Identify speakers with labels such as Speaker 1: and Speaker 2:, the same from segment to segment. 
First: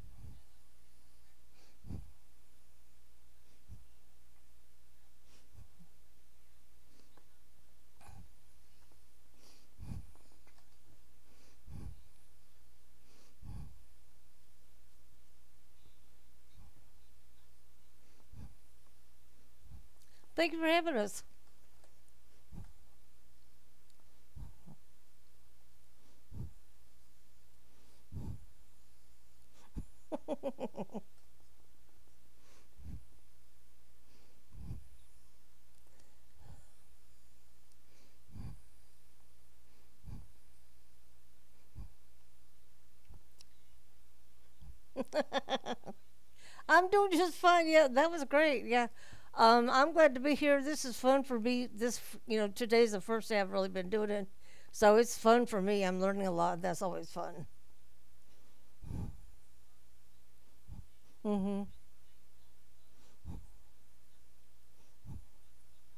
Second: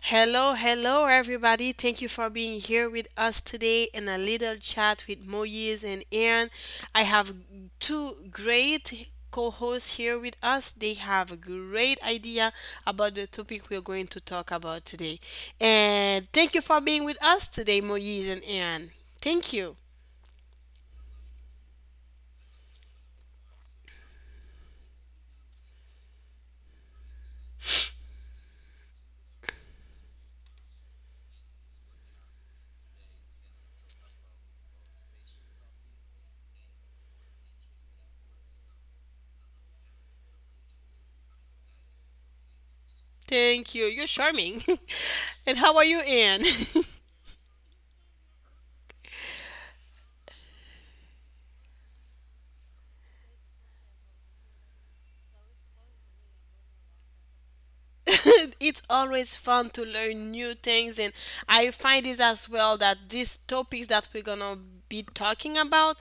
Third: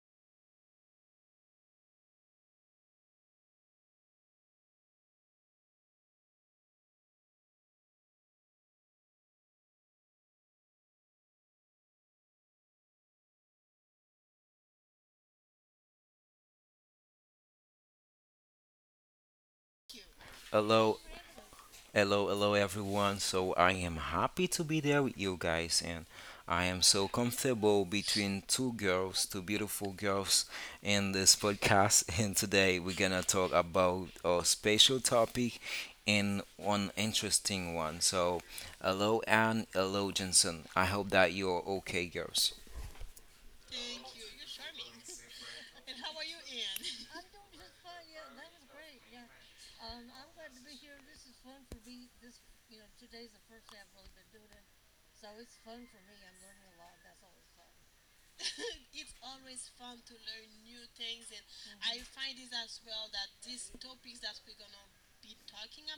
Speaker 1: Hello, hello, everybody. Thank you for being here with us today in a little chat with Moyes and Aaron. I have two great co hosts here with us. They have a great idea about the topic we're going to talk about today. And thank you for being with us today, Moyes and Aaron. Thank you.
Speaker 2: Thank you for having
Speaker 3: Hello,
Speaker 2: us.
Speaker 3: hello, hello, everyone. So I am happy to be there with you guys, and I am so comfortable between two girls, two beautiful girls, in this podcast. And today we're gonna talk about a special topic and one interesting one. So, hello, Anne, hello, Jensen. I hope that you're okay, girls.
Speaker 1: Thank you. You're charming. And how are you, Anne?
Speaker 2: I'm doing just fine. Yeah, that was great. Yeah. I'm glad to be here. This is fun for me. Today's the first day I've really been doing it. So it's fun for me. I'm learning a lot. That's always fun.
Speaker 1: It's always fun to learn new things, and I
Speaker 2: Mm
Speaker 1: find it as well that these topics that we're gonna be talking about,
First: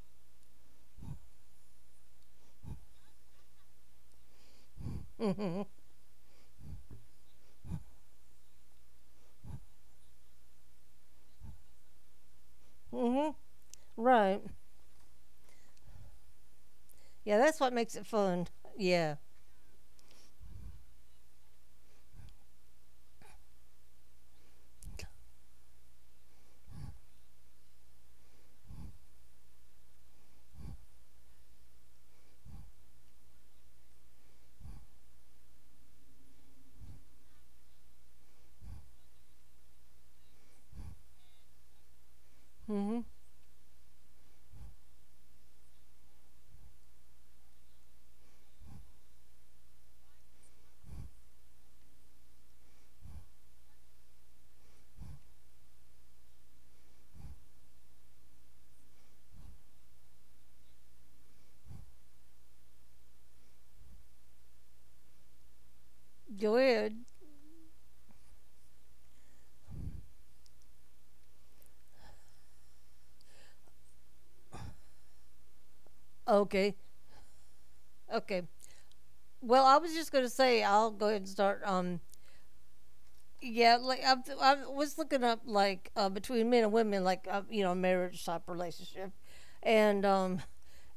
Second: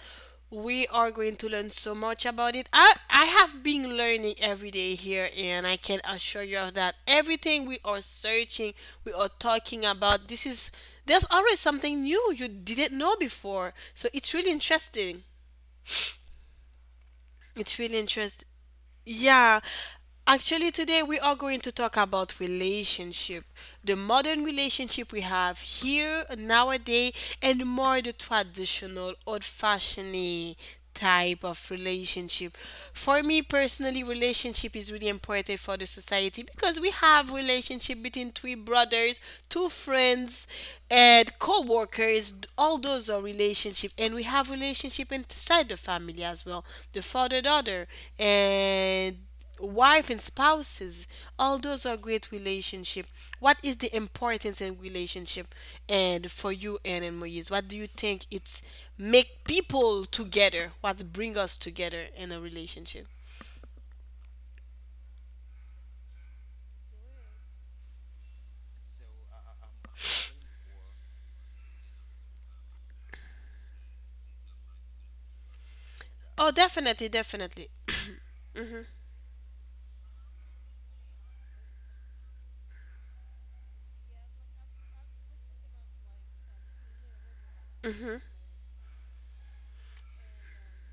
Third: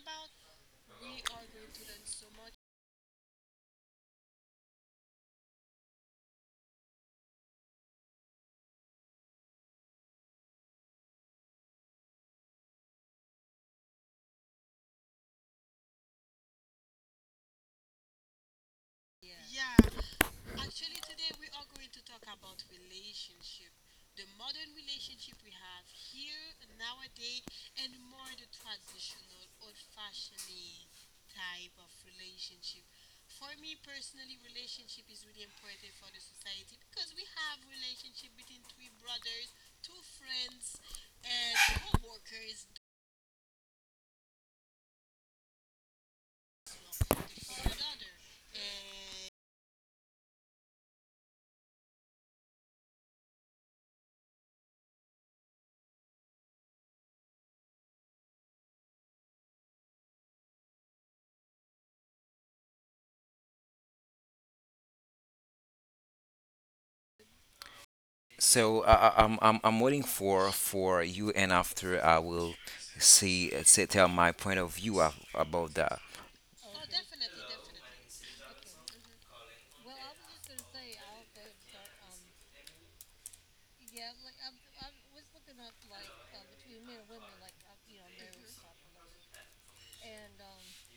Speaker 1: we are going to learn so much about it. I have been learning every day here,
Speaker 2: hmm. Mm hmm.
Speaker 1: and I can assure you of that. Everything we are searching, we are talking about, this is, there's always something new you didn't
Speaker 2: Mm
Speaker 1: know
Speaker 2: hmm.
Speaker 1: before, so it's
Speaker 2: Right.
Speaker 1: really interesting.
Speaker 2: Yeah, that's what
Speaker 1: It's really
Speaker 2: makes it
Speaker 1: interesting.
Speaker 2: fun. Yeah.
Speaker 1: Yeah, actually, today we are going to talk about relationship, the modern relationship we have here nowadays, and more the traditional, old-fashioned type of relationship. For me personally, relationship is really important for the society because we have relationship between three brothers, two friends, and co-workers. All
Speaker 2: Mm hmm.
Speaker 1: those are relationship, and we have relationship inside the family as well. The father, daughter, and wife and spouses, all those are great relationship. What is the importance in relationship? And for you, Anne and Moise, what do you think it's make people together? What bring us together in a relationship?
Speaker 2: Go ahead.
Speaker 3: So I'm waiting for you, and after I will see say tell my point of view about that.
Speaker 1: Oh,
Speaker 2: Okay.
Speaker 1: definitely, definitely.
Speaker 2: Okay. Well, I was just going to say, I'll go ahead and start. Yeah, I was looking up like between men and women, like marriage type relationship, and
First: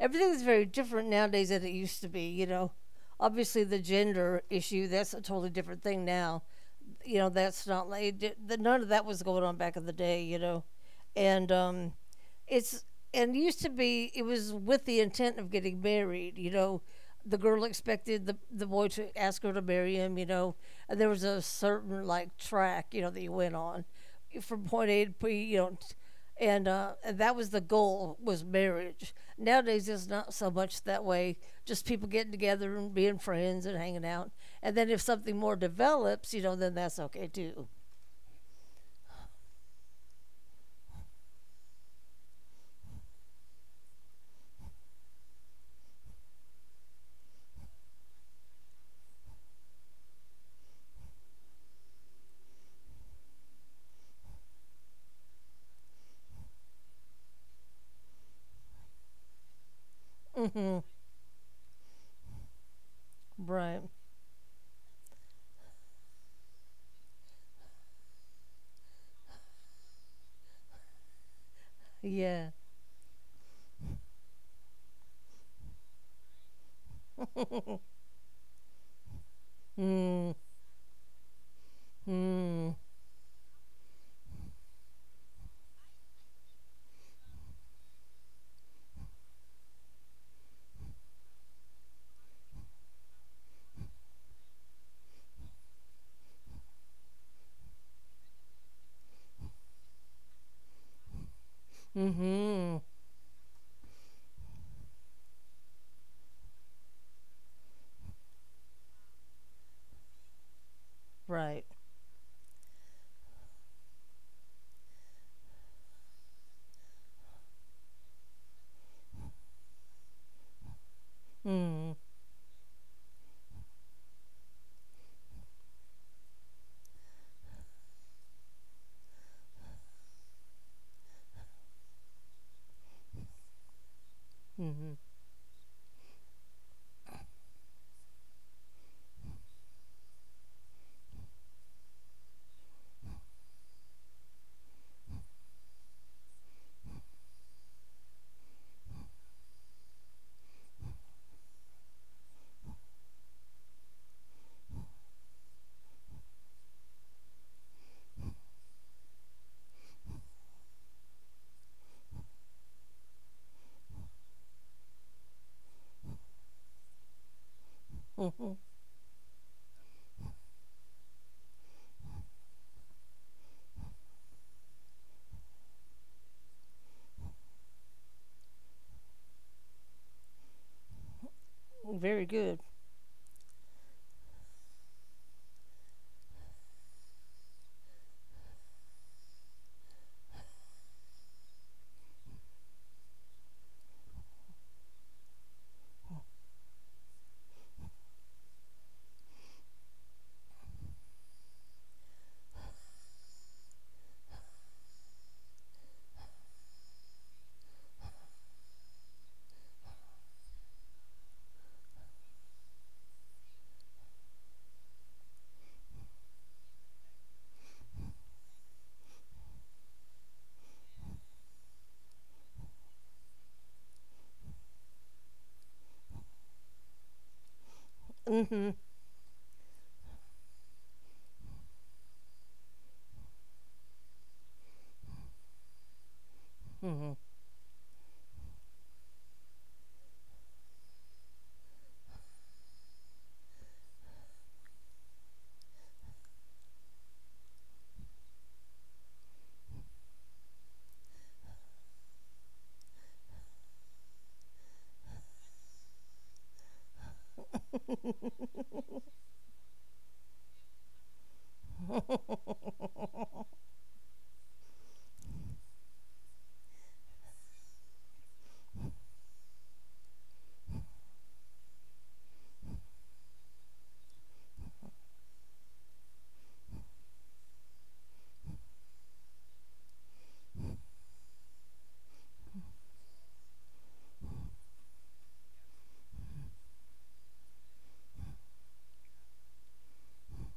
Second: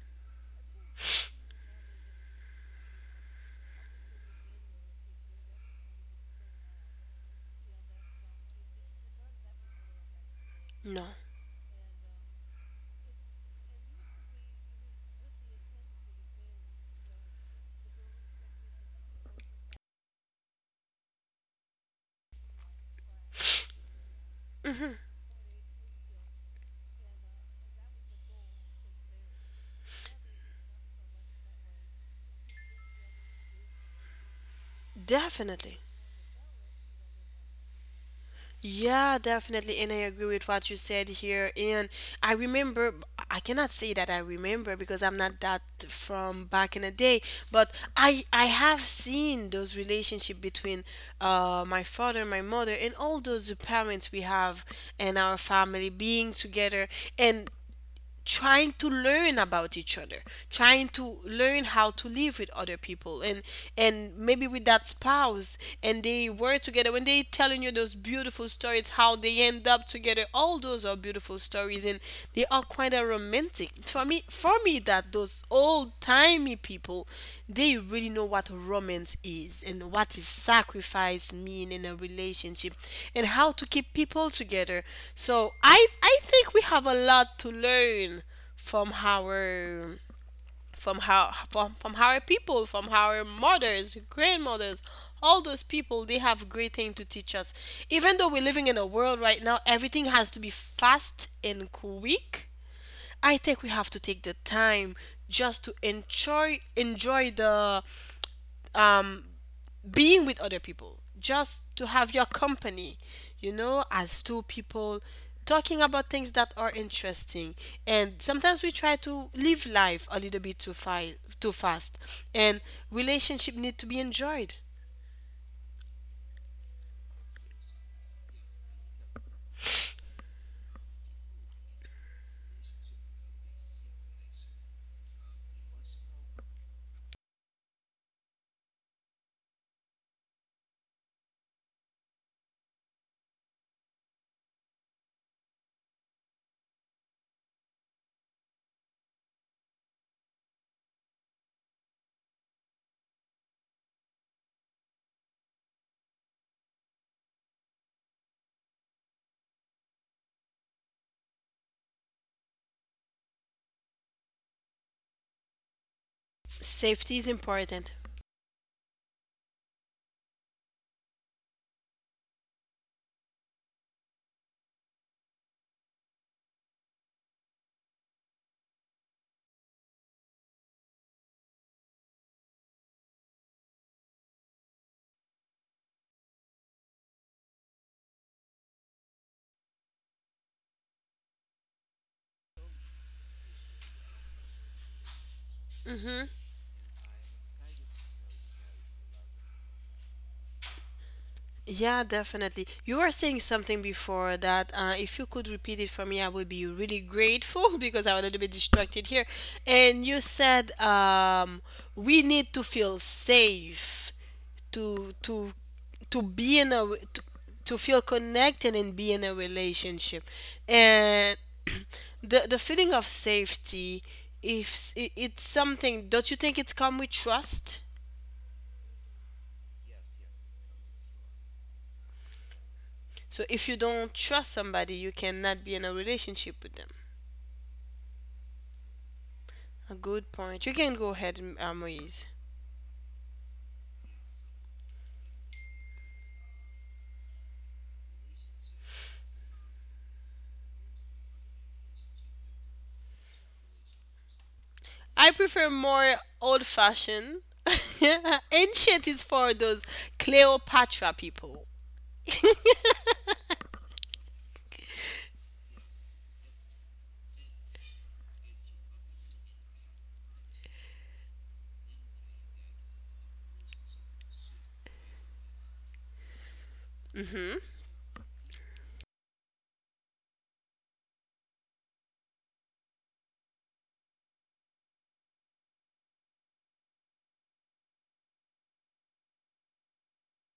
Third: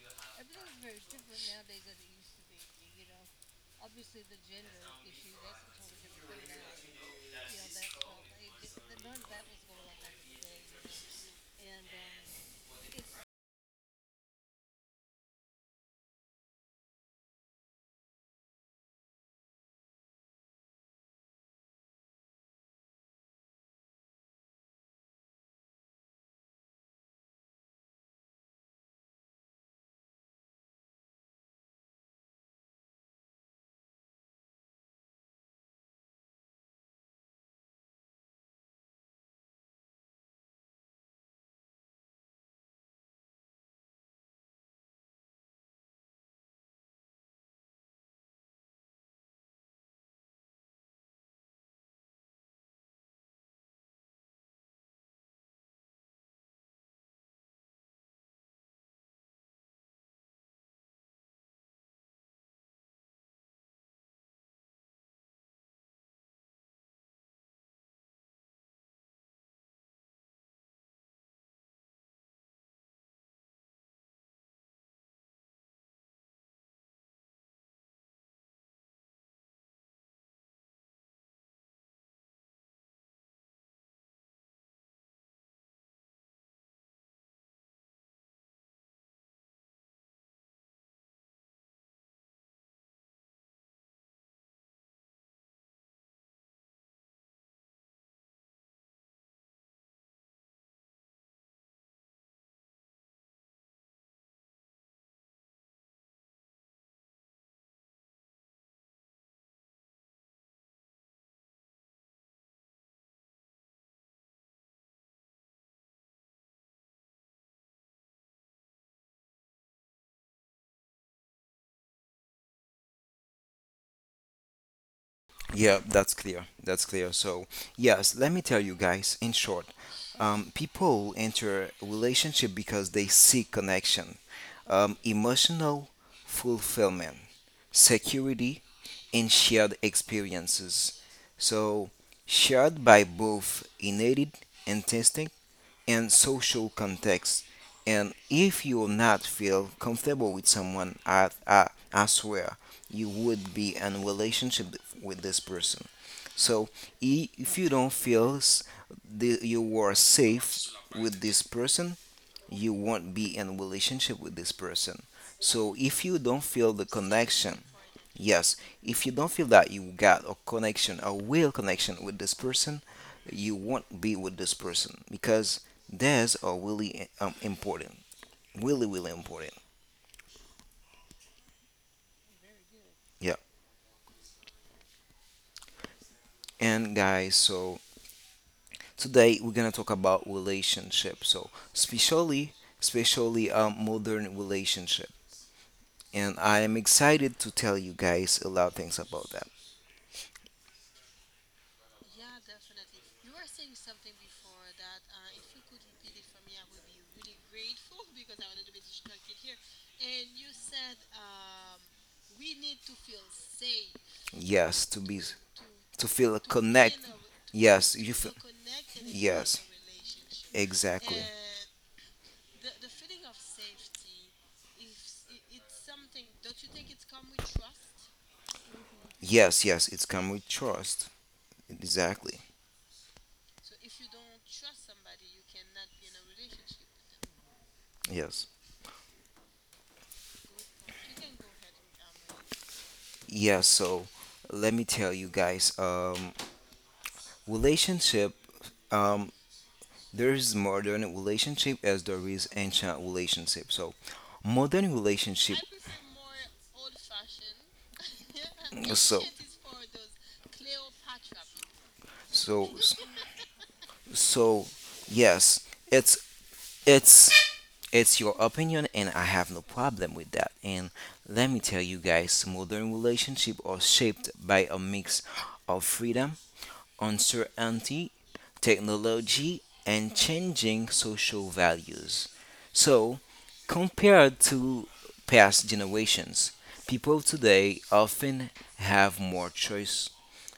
Speaker 2: everything is very different nowadays than it used to be. Obviously, the gender issue, that's a totally different thing now. That's not none of that was going on back in the day.
Speaker 1: No,
Speaker 2: And um, it's and it used to be, it was with the intent of getting married, the girl expected the boy to ask her to marry him. And there was a certain, like, track, that you went on from point A to P. And that was the goal, was marriage. Nowadays it's not so much that way, just people getting together and being friends and hanging out. And then if something more
Speaker 1: definitely.
Speaker 2: develops, then that's okay too.
Speaker 1: Yeah, definitely. And I agree with what you said here. And I remember, I cannot say that I remember because I'm not that from back in the day, but I have seen those relationship between my father and my mother, and all those parents we have in our family being together. And trying to learn about each other,
Speaker 2: Mm-hmm.
Speaker 1: trying to learn how to live with other people,
Speaker 2: Right.
Speaker 1: and maybe with that spouse. And they were together. When they telling you those beautiful stories how they end up together, all those are beautiful stories. And they
Speaker 2: Yeah.
Speaker 1: are quite a romantic for me. For me, that those old timey people, they really know what romance is and what is
Speaker 2: Mm.
Speaker 1: sacrifice mean in a relationship,
Speaker 2: Mm.
Speaker 1: and how to keep people together. So I think we have a lot to learn from our, from how from our people, from our mothers, grandmothers. All those people, they have great thing to teach us. Even though we're living in a world right now, everything has to be fast and
Speaker 2: Mm.
Speaker 1: quick,
Speaker 2: Mhm.
Speaker 1: I think we have to take the time just to enjoy the being with other people, just
Speaker 2: Right.
Speaker 1: to have your company, you know, as two people talking about things that are interesting. And sometimes we try to live life a little bit too fast.
Speaker 2: Mm.
Speaker 1: And relationship need to be enjoyed.
Speaker 3: Yeah, that's clear. That's clear. So, yes, let me tell you guys in short, people enter a relationship because they seek connection,
Speaker 2: Mhm.
Speaker 3: emotional fulfillment, security, and shared experiences. So, shared by both innate instinct and social context. And if you will not feel comfortable with someone, I swear you would be in a relationship with this person. So if you don't feel you are safe with this person, you won't be in relationship with this person. So if you don't feel the
Speaker 1: Safety is
Speaker 3: connection,
Speaker 1: important.
Speaker 2: Mhm.
Speaker 3: yes, if you don't feel that you got a connection, a real connection with this person, you won't be with this person because that's are really important, really important.
Speaker 2: Very good.
Speaker 3: Yeah. And guys, so today we're gonna talk about relationships, so especially modern relationship, and I am excited to tell you guys a lot of things about that.
Speaker 1: Yeah, definitely. You were saying something before that. If you could repeat it for me, I would be really grateful because I'm a little bit distracted here. And you said we need to feel safe
Speaker 3: Yes, to
Speaker 1: to
Speaker 3: be
Speaker 1: to
Speaker 3: to
Speaker 1: to
Speaker 3: feel a
Speaker 1: be in a w-
Speaker 3: connect.
Speaker 1: to feel
Speaker 3: Yes, you feel.
Speaker 1: connected and be in a
Speaker 3: Yes,
Speaker 1: relationship.
Speaker 3: exactly.
Speaker 1: And the feeling of safety, if it, it's something, don't you think it's come with trust?
Speaker 2: Mm.
Speaker 3: Yes, yes, it's come with trust. Exactly.
Speaker 1: So if you don't trust somebody, you cannot be in a relationship with them.
Speaker 2: Mhm.
Speaker 3: Yes.
Speaker 1: A good point. You can go ahead, Moise.
Speaker 3: Yes. So let me tell you guys, relationship. um, there is modern relationship as there is ancient relationship. So modern
Speaker 1: I
Speaker 3: relationship.
Speaker 1: prefer more old fashioned.
Speaker 2: Mhm.
Speaker 1: Ancient
Speaker 3: So
Speaker 1: is for those Cleopatra people.
Speaker 3: so so yes, it's it's it's your opinion, and I have no problem with that. And let me tell you guys, modern relationship are shaped by a mix of freedom
Speaker 1: Hmm.
Speaker 3: uncertainty, technology, and changing social values. So, compared to past generations, people today often have more choice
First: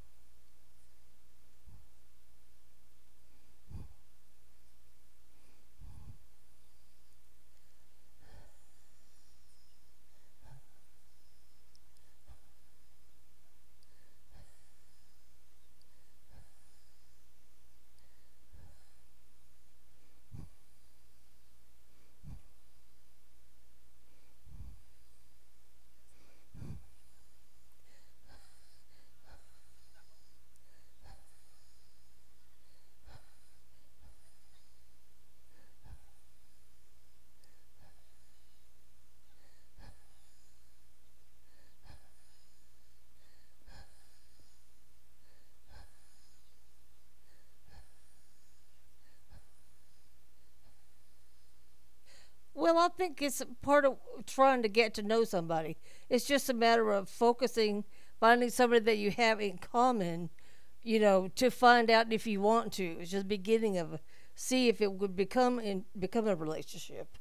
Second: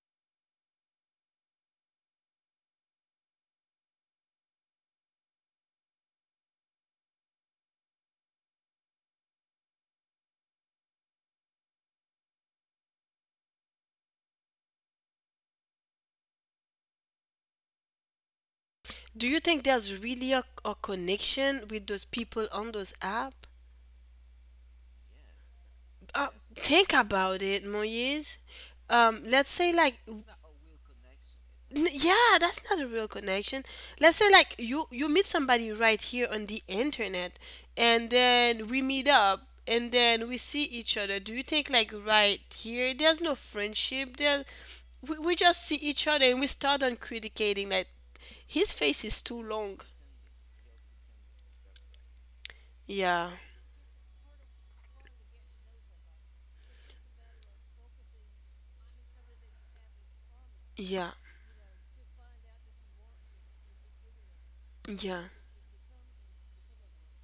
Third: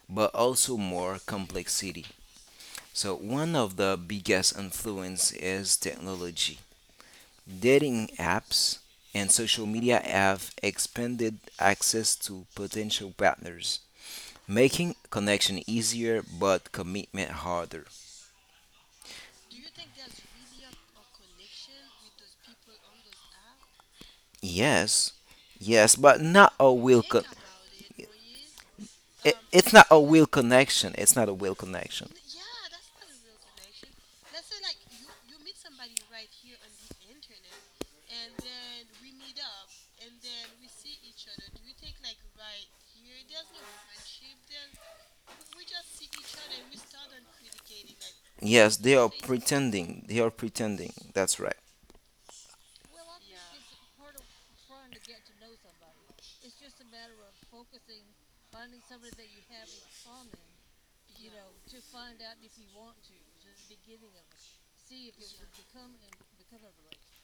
Speaker 3: but also more complexity. So, one of the biggest influence is technology. Dating apps and social media have expanded access to potential partners, making connection easier but commitment harder.
Speaker 1: Do you think there's really a connection with those people on those app?
Speaker 3: Yes, yes, but
Speaker 1: Uh,
Speaker 3: not a
Speaker 1: think
Speaker 3: will. Con-
Speaker 1: about it, Moise.
Speaker 3: it,
Speaker 1: Let's
Speaker 3: it's
Speaker 1: say
Speaker 3: not
Speaker 1: like,
Speaker 3: a will connection. It's not a will
Speaker 1: N-
Speaker 3: connection.
Speaker 1: yeah, that's not a real connection. Let's say like you meet somebody right here on the internet, and then we meet up, and then we see each other. Do you think like right here there's no friendship there? We just see each other and we start on critiquing that. His
Speaker 3: Yes, they
Speaker 1: face
Speaker 3: are
Speaker 1: is too long.
Speaker 3: pretending. They are pretending. That's right.
Speaker 2: Well, I think
Speaker 1: Yeah.
Speaker 2: it's part of trying to get to know somebody. It's just a matter of focusing, finding somebody that you have in common,
Speaker 1: Yeah.
Speaker 2: to find out if you want to. It's just beginning of a- See if it would
Speaker 1: Yeah.
Speaker 2: become a relationship,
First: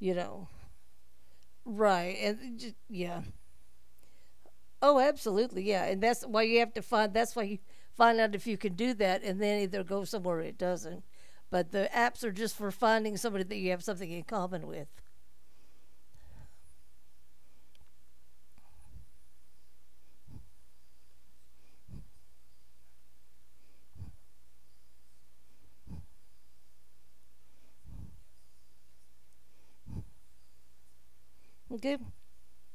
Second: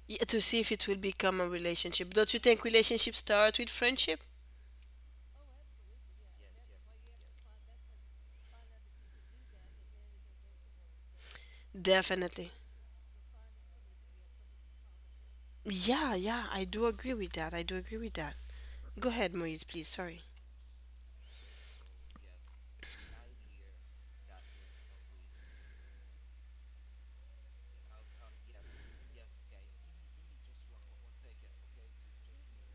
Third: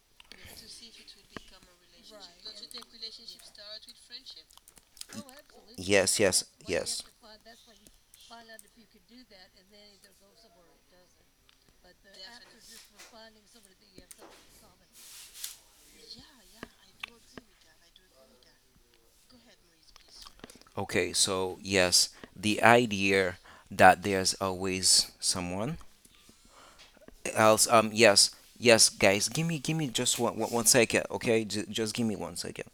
Speaker 2: you
Speaker 1: Yeah, to
Speaker 2: know.
Speaker 1: see if it will become a relationship.
Speaker 2: Right.
Speaker 1: Don't
Speaker 2: And
Speaker 1: you think relationships
Speaker 2: yeah.
Speaker 1: start with friendship?
Speaker 2: Oh, absolutely, yeah, and
Speaker 3: Yes,
Speaker 2: that's why
Speaker 3: yes,
Speaker 2: you have to
Speaker 3: yes.
Speaker 2: find. That's why you find out if you can do that, and then either go somewhere it doesn't. But the apps are
Speaker 1: Definitely.
Speaker 2: just for finding somebody that you have something in common with.
Speaker 1: Yeah, yeah, I do agree with that, I do agree with that. Go ahead, Moise, please. Sorry.
Speaker 3: Okay, so yes, the idea that there's always someone else. Yes, yes, guys, give me just one second. Okay, just
Speaker 2: Okay.
Speaker 3: give me one second.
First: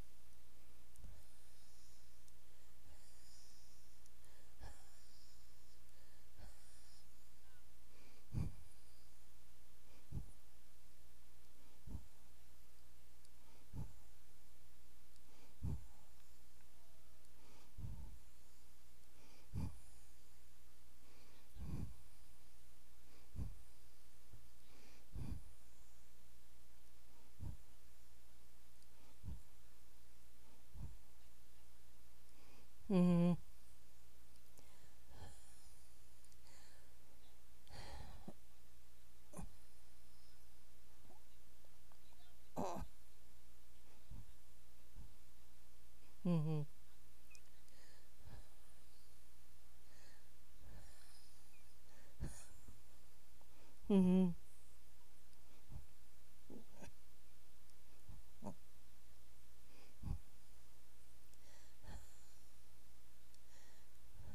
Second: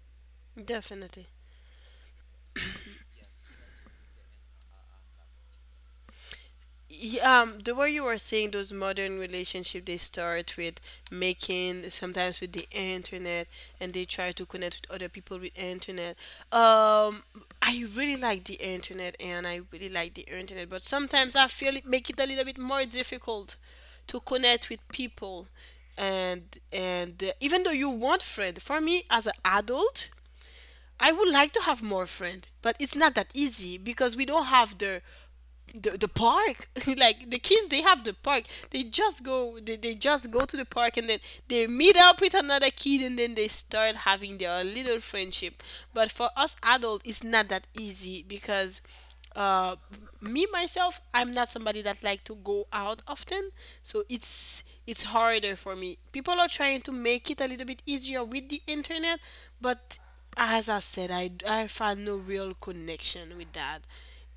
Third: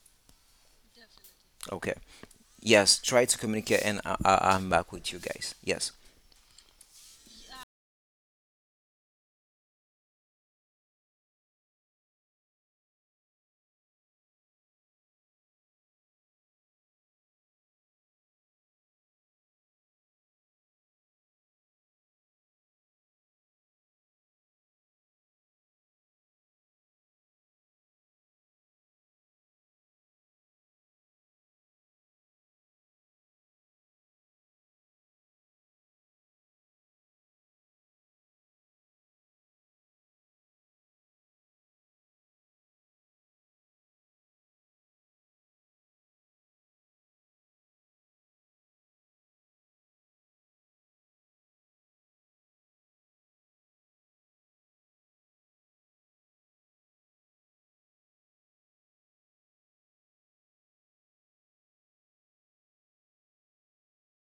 Speaker 1: Definitely.
Speaker 3: Okay. Yes, try to communicate, and I'm back with you guys. Yes,
Speaker 1: The way you were saying those modern relationship, they start with making sometimes with the internet, and they try to connect with other people with internet. Um, I really like the internet, and I really like the internet, but sometimes I feel it make it a little bit more difficult to connect with people. And even though you want friend, for me as an adult, I would like to have more friends, but it's not that
Speaker 2: Mm-hmm.
Speaker 1: easy because we don't have the the park. Like the kids, they have the park. They just go, they just go to the park, and then they meet up with another kid, and then they start having their little friendship. But for us
Speaker 2: Mm-hmm.
Speaker 1: adult, it's not that easy because uh me myself, I'm not somebody that like to go out often, so
Speaker 2: Mm-hmm.
Speaker 1: it's harder for me. People are trying to make it a little bit easier with the internet, but as I said, I found no real connection with that.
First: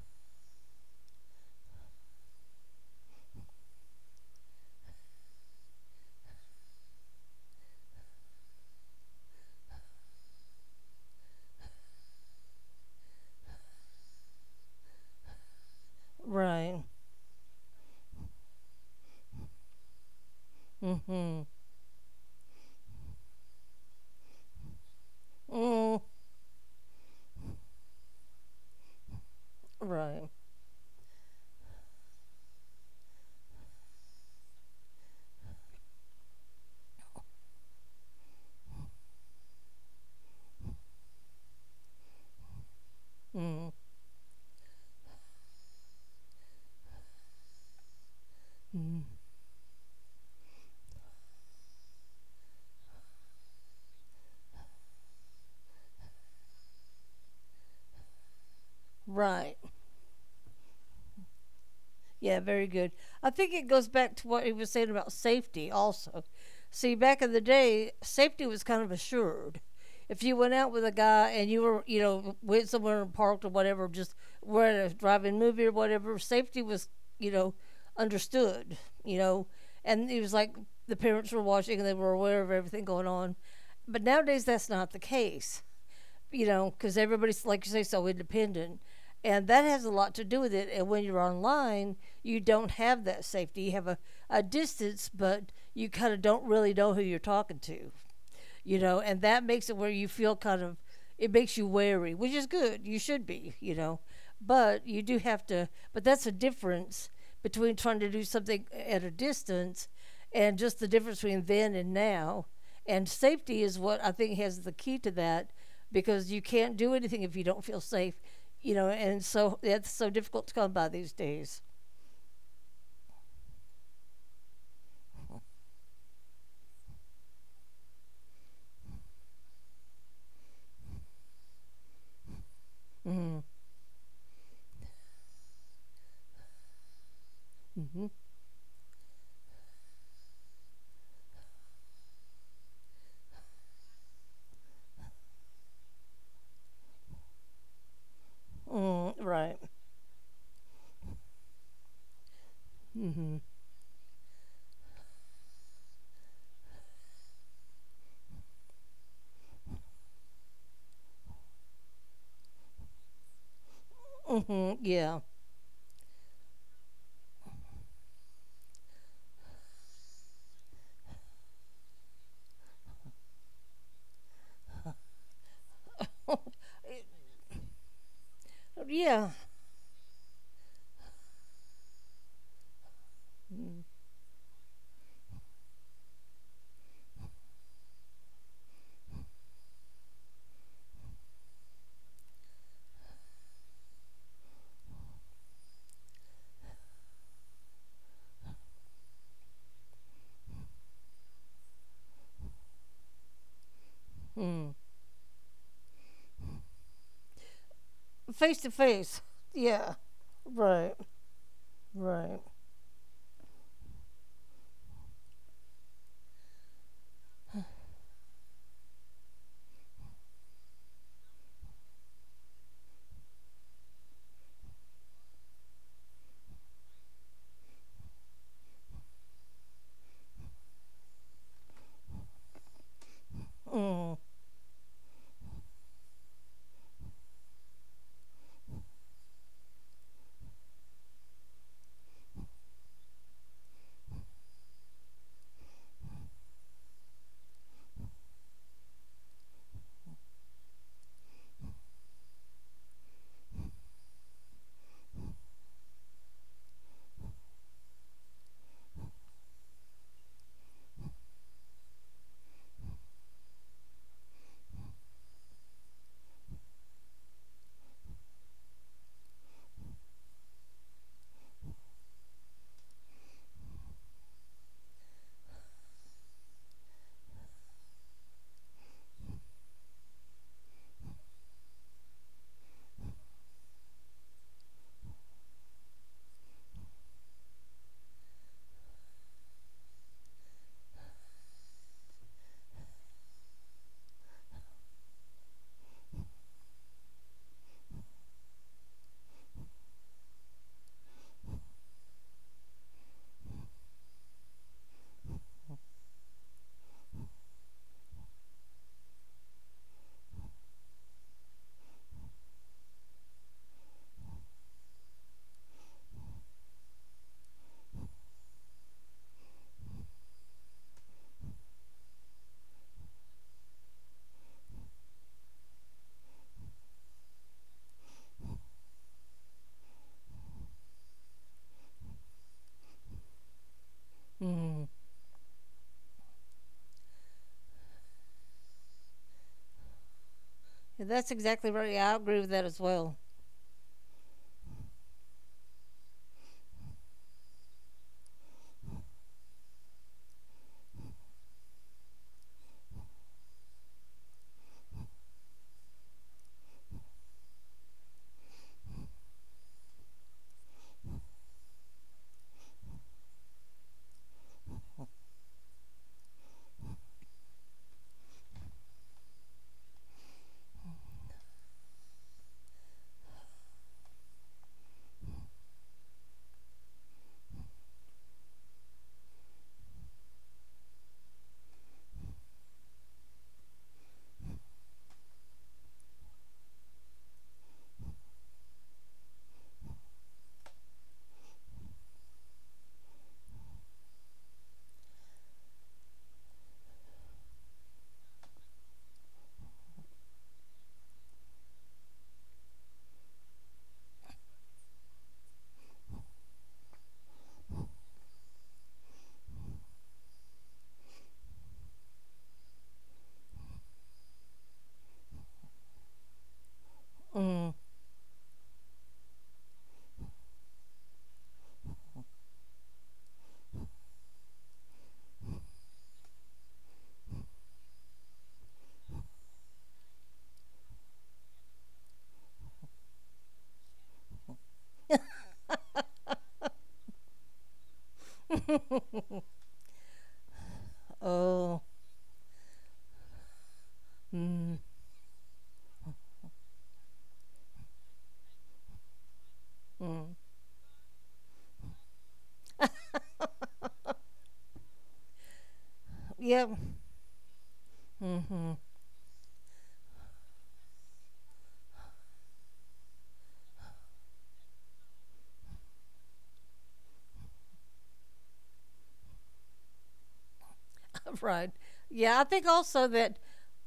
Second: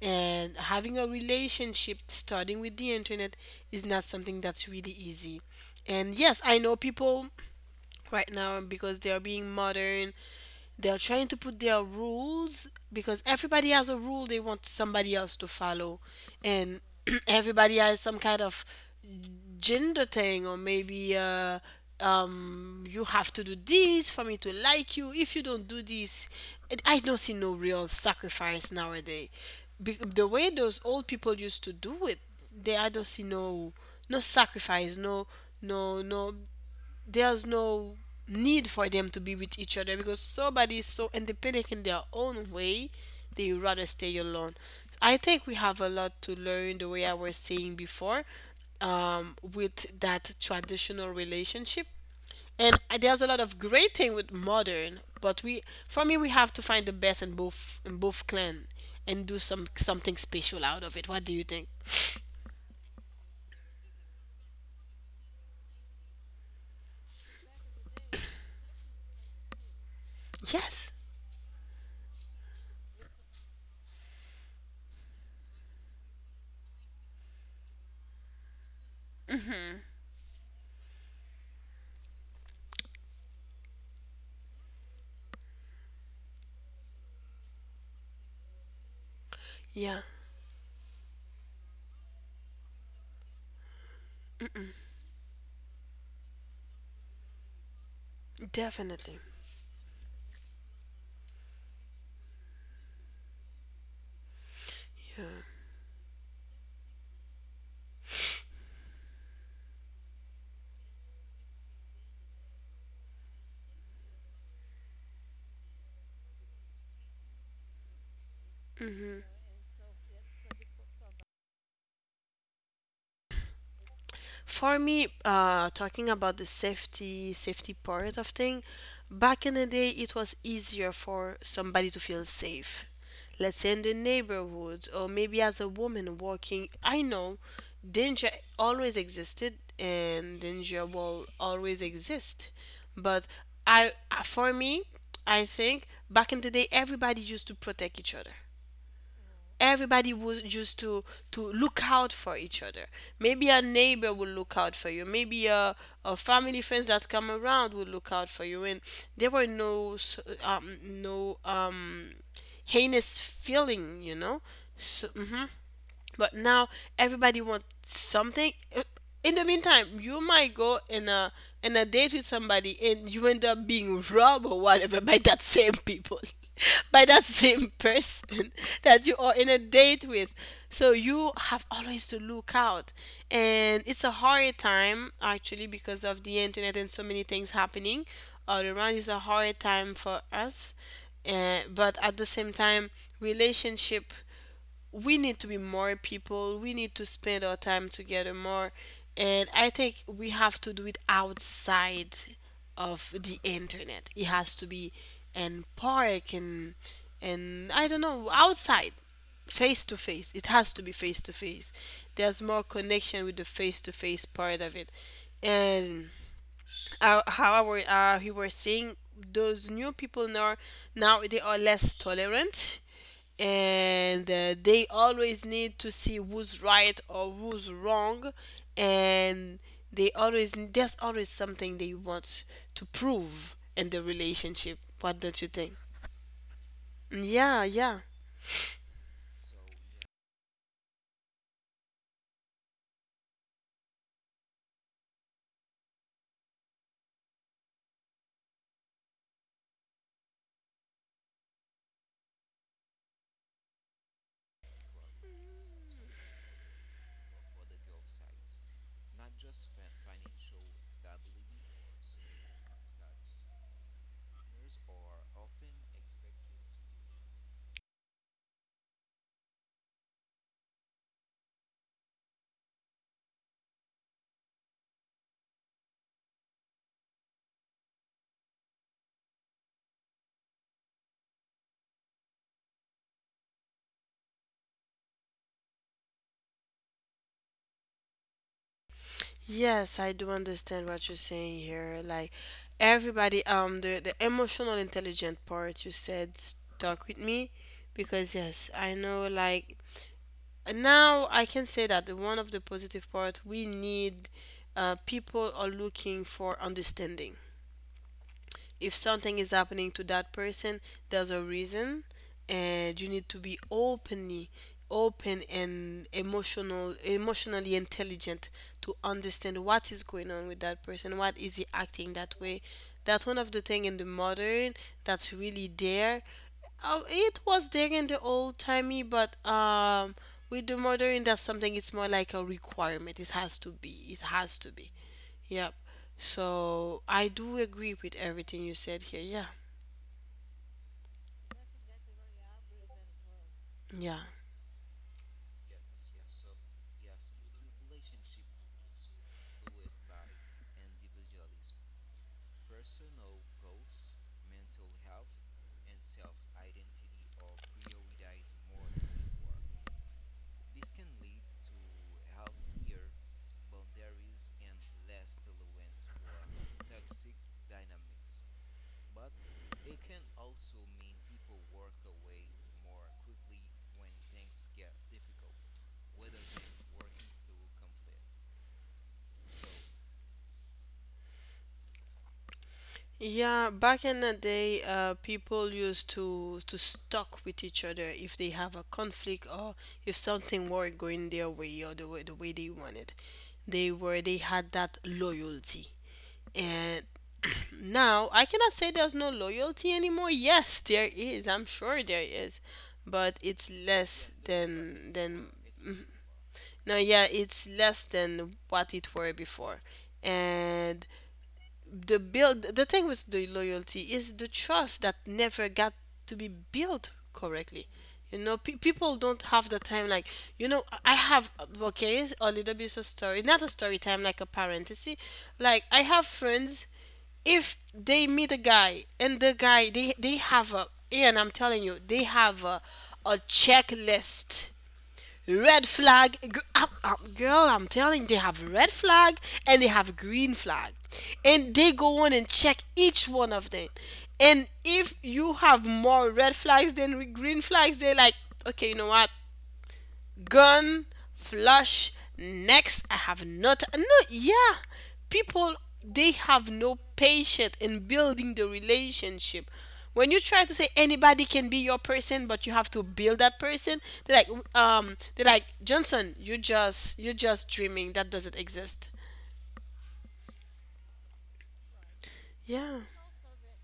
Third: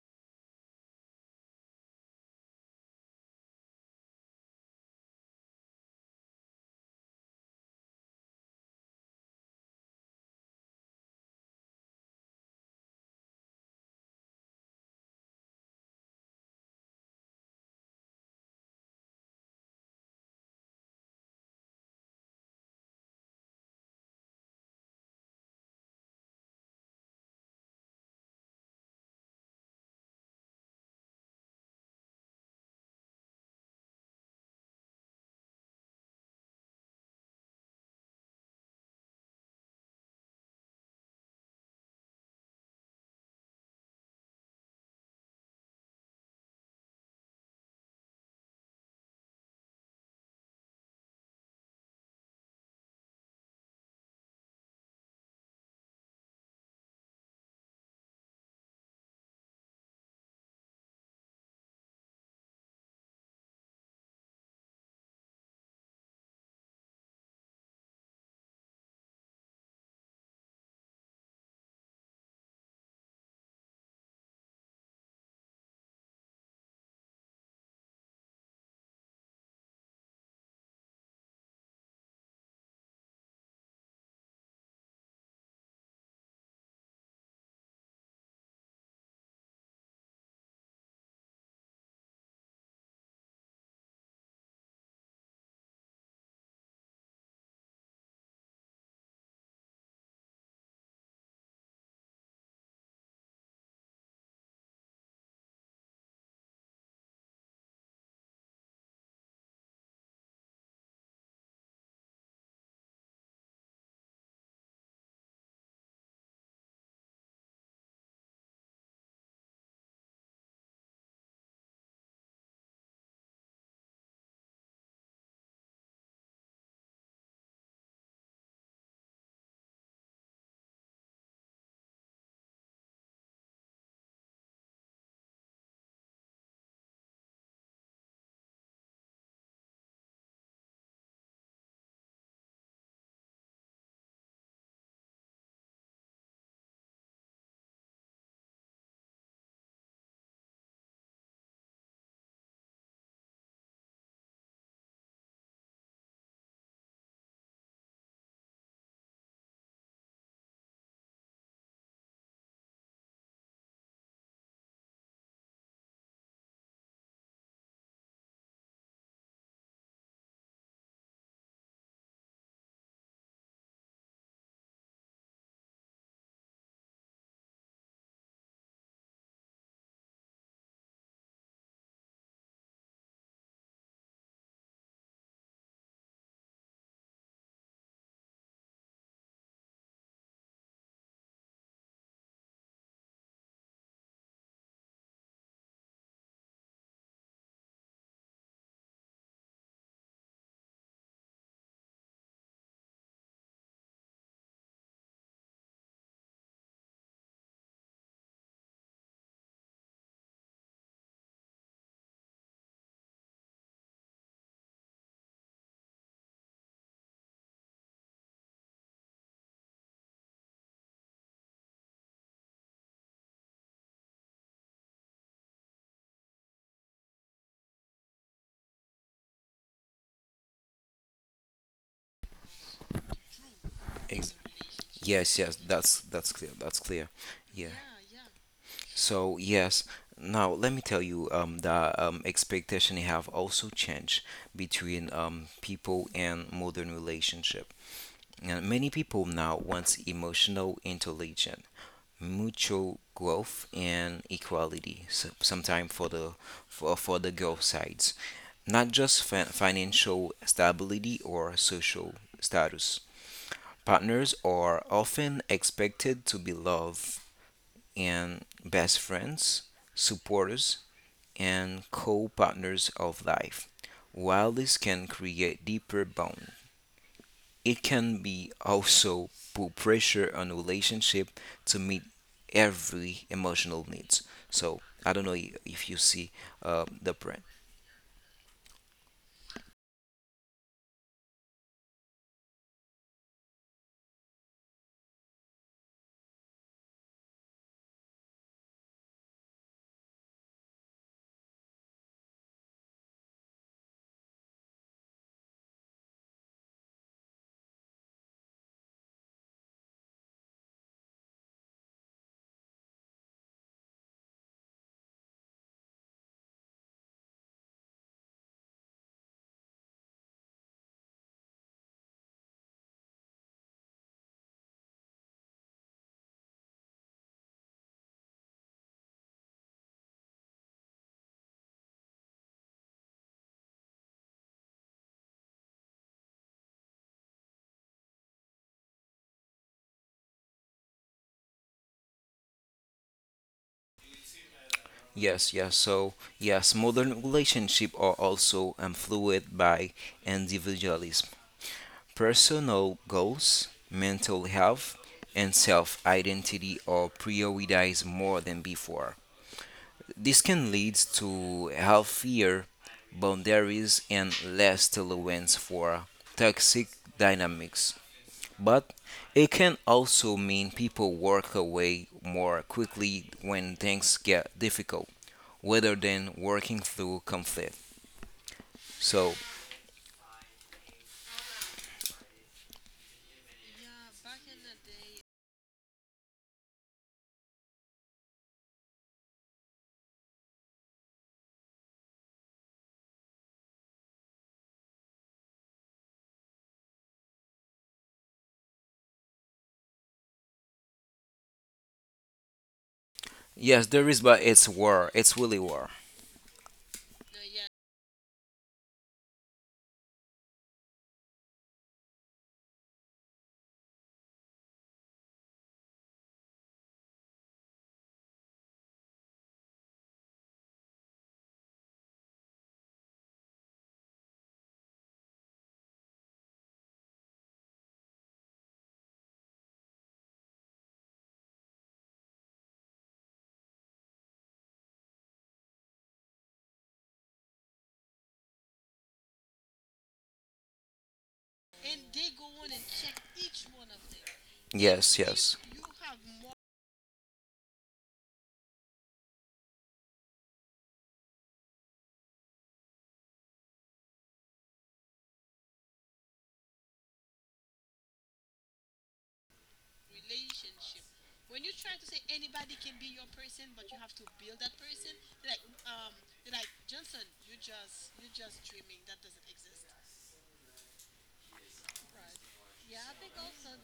Speaker 1: And having a relationship starting with the internet is not something that's really easy. And yes, I know people right now, because they are being modern, they are trying to put their rules because everybody has a rule they want somebody else to follow, and
Speaker 2: Right.
Speaker 1: everybody has some kind of gender thing, or maybe
Speaker 2: Mm-hmm.
Speaker 1: you have to do this for me to like you. If you don't do
Speaker 2: Mm.
Speaker 1: this, I don't see no real sacrifice nowadays. The
Speaker 2: Right.
Speaker 1: way those old people used to do it, they, I don't see no, no sacrifice, no, no, no, there's no need for them to be with each other because somebody is so independent in their own way, they would
Speaker 2: Mm.
Speaker 1: rather stay alone. I think we have a lot to learn the way I was saying before,
Speaker 2: Mm.
Speaker 1: with that traditional relationship. And There's a lot of great thing with modern, but we, for me, we have to find the best in both, in both clan, and do
Speaker 2: Right.
Speaker 1: something special out of it. What do you think?
Speaker 2: Yeah, very good. I think it goes back to what he was saying about safety also. See, back in the day, safety was kind of assured. If you went out with
Speaker 1: Yes.
Speaker 2: a guy and you went somewhere and parked or whatever, just were in a driving movie or whatever, safety was, you know, understood, you know. And it was like the parents were watching and they were aware of everything going on. But nowadays, that's not the case, because everybody's, like you say, so independent. And that has a
Speaker 1: Yeah,
Speaker 2: lot to do with it. And when you're online, you don't have that safety. You have a distance, but you kind of don't really know who you're talking to, and
Speaker 1: definitely.
Speaker 2: that makes it where you it makes you wary, which is good. You should be, but you do have to, but that's a difference between trying to do something at a distance and just the difference between then and now. And safety is what I think has the key to that because you can't do anything if you don't feel safe. And so it's so difficult to come by these days.
Speaker 1: For me, talking about the safety part of thing, back in the day it was easier for somebody to feel safe.
Speaker 2: Mm-hmm.
Speaker 1: Let's say in the neighborhood, or maybe as a woman walking. I know
Speaker 2: Mm-hmm.
Speaker 1: danger always existed, and danger will always exist. But I, for me, I think back in the day everybody used to protect each other.
Speaker 2: Mm-hmm. Right.
Speaker 1: Everybody was used to look out for each other.
Speaker 2: Mm-hmm.
Speaker 1: Maybe a neighbor will look out for you, maybe a family friends that come around will look out for you, and there were no heinous feeling, you know.
Speaker 2: Mm-hmm.
Speaker 1: So,
Speaker 2: Yeah.
Speaker 1: but now, everybody wants something. In the meantime, you might go in a date with somebody and you end up being robbed or whatever by that same people, by that same person that you
Speaker 2: Yeah.
Speaker 1: are in a date with. So you have always to look out, and it's a hard time actually because of the internet and so many things happening all around. It's a hard time for us, but at the same time, relationship, we need to be more people. We need to spend our time together more. And I think we have to do it outside of the internet. It has to
Speaker 2: Mm-hmm.
Speaker 1: be in park and I don't know,
Speaker 2: Face to
Speaker 1: outside.
Speaker 2: face.
Speaker 1: Face
Speaker 2: Yeah.
Speaker 1: to face. It has to be
Speaker 2: Right.
Speaker 1: face to face. There's
Speaker 2: Right.
Speaker 1: more connection with the face to face part of it. And you were saying, those new people now, now they are less tolerant, and they always need to see who's right or who's wrong, and they always, there's always something they want to prove in the
Speaker 2: Mm-hmm.
Speaker 3: Ex-
Speaker 1: relationship.
Speaker 3: Exactly.
Speaker 1: What don't
Speaker 3: Yes,
Speaker 1: you
Speaker 3: yes.
Speaker 1: think?
Speaker 3: That's clear. That's clear.
Speaker 1: Yeah,
Speaker 3: Yeah.
Speaker 1: yeah.
Speaker 3: So yes, now let me tell you that expectation have also changed between people and modern relationship. And many people now want emotional intelligence, mutual growth, and equality. So, sometime for the girl side. Not just financial stability or social status. Partners are often expected to be love and best friends, supporters, and co partners of life. While this can create deeper bonds, it can be also put pressure on relationship to meet every emotional needs. So I don't know if you see the brand.
Speaker 1: Yes, I do understand what you're saying here. Like everybody, the emotional intelligent part you said stuck with me. Because yes, I know, like now, I can say that one of the positive part we need, people are looking for understanding. If something is happening to that person, there's a reason, and you need to be openly open and emotionally intelligent to understand what is going on with that person, what is he acting that way. That's one of the thing in the modern that's really there. Oh, it was there in the old timey, but with the modern, that's something. It's more like a requirement. It has to be. It has to
Speaker 2: Mm-hmm.
Speaker 1: be. Yep. So I do agree with everything you said here. Yeah.
Speaker 2: That's exactly right. Yeah, I agree with that as well.
Speaker 1: Yeah.
Speaker 3: Yes, yes. So, yes, modern relationships are also influenced by individualism, personal goals, mental health, and self identity are prioritized more than before. This can lead to healthier boundaries and less tolerance for toxic dynamics. But it can also mean people walk away more quickly when things get difficult rather than working through conflict. So,
Speaker 1: Yeah, back in the day, people used to talk with each other if they have a conflict or if something weren't going their way or the way they wanted. They had that loyalty. And now I cannot say there's no loyalty anymore. Yes, there is. I'm sure there is, but it's
Speaker 3: yes, there is,
Speaker 1: less
Speaker 3: but it's war.
Speaker 1: than.
Speaker 3: It's really war.
Speaker 1: mm, No, yeah, it's less than what it were before. And the thing with the loyalty is the trust that never got to be built
Speaker 2: Mm.
Speaker 1: correctly. You know, people don't have the time. Like, you know, I have, okay, a little bit of story, not a story time, like a parenthesis. Like, I have friends, if they meet a guy and the guy they have a, and I'm telling you they have a checklist, red flag. Girl, I'm telling you, they have red flag and they have green flag. And
Speaker 2: Oh.
Speaker 1: they go on and check each one of them. And
Speaker 2: Mm.
Speaker 3: Yes,
Speaker 1: if
Speaker 3: yes.
Speaker 1: you have more red flags than green flags, they're like, okay, you know what?
Speaker 2: Mm.
Speaker 1: Gun, flush, next. I have not, no, yeah, people, they
Speaker 2: Yeah.
Speaker 1: have no patience in building
Speaker 2: Mm-hmm.
Speaker 1: the relationship. When you try to say anybody can be your person, but you have to build that person, they're like, they're like, Johnson, you just, you're just dreaming, that doesn't exist.
Speaker 2: Right. Yeah, I think
Speaker 1: Yeah.
Speaker 2: also that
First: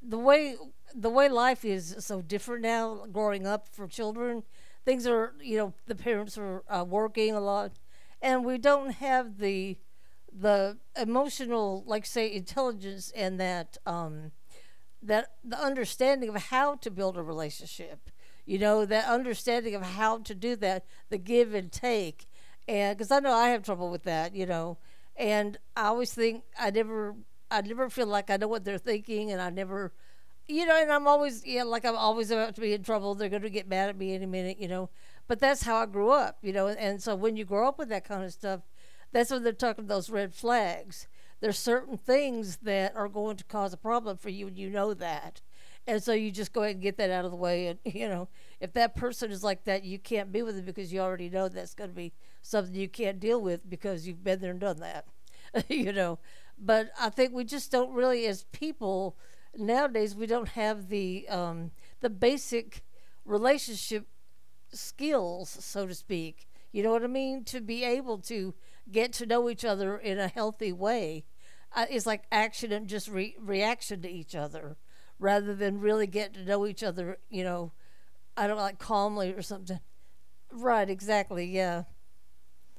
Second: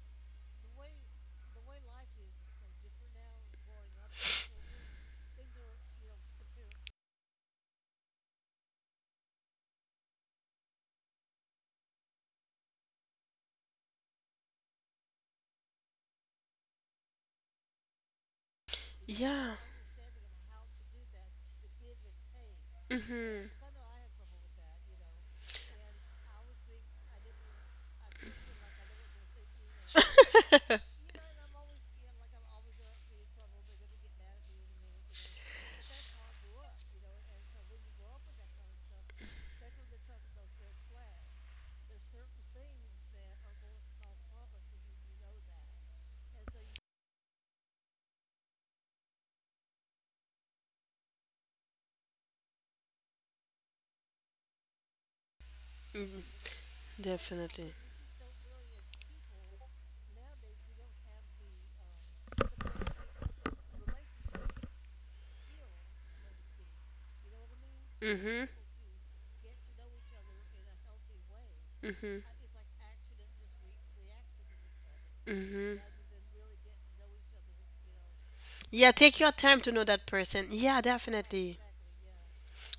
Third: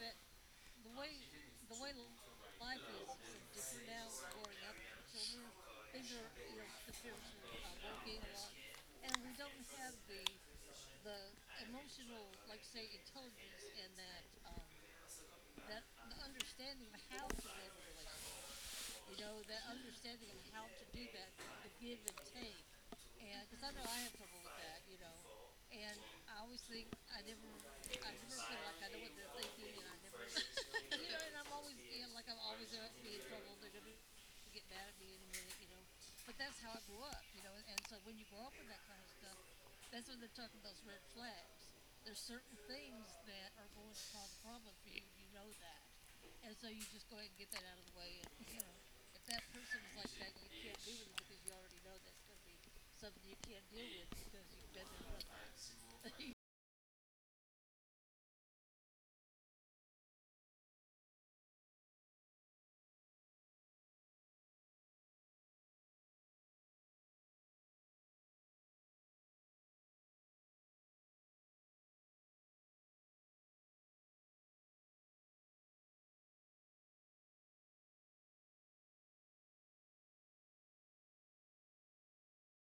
Speaker 2: the way the way life is so different now growing up for children, things are, the parents are working a lot and we don't have the emotional like, say, intelligence, and that the understanding of how to build a relationship, you know, that
Speaker 1: Yeah.
Speaker 2: understanding of how to do that, the give and take. And because I know
Speaker 1: Mm-hmm.
Speaker 2: I have trouble with that, and I always think I never feel like I know what they're thinking, and I never — and I'm always, yeah, like I'm always about to be in trouble, they're going to get mad at me any minute. But that's how I grew up, and so when you grow up with that kind of stuff, that's when they're talking those red flags. There's certain things that are going to cause a problem for you, and you know that. And so you just go ahead and get that out of the way. And, if that person is like that, you can't be with them because you already know that's going to be something you can't deal with because you've been there and done that, you know. But I think we just
Speaker 1: Definitely.
Speaker 2: don't really, as people nowadays, we don't have the basic relationship skills, so to speak. You know what I mean? To be able
Speaker 1: Mm-hmm.
Speaker 2: to get to know each other in a healthy way, is
Speaker 1: Mm-hmm.
Speaker 2: like action and just reaction to each other rather than
Speaker 1: Mm-hmm.
Speaker 2: really get to know each other, I don't know, like
Speaker 1: Yeah, take your
Speaker 2: calmly or
Speaker 1: time to
Speaker 2: something.
Speaker 1: know that person. Yeah,
Speaker 2: Right, exactly.
Speaker 1: definitely.
Speaker 2: Yeah.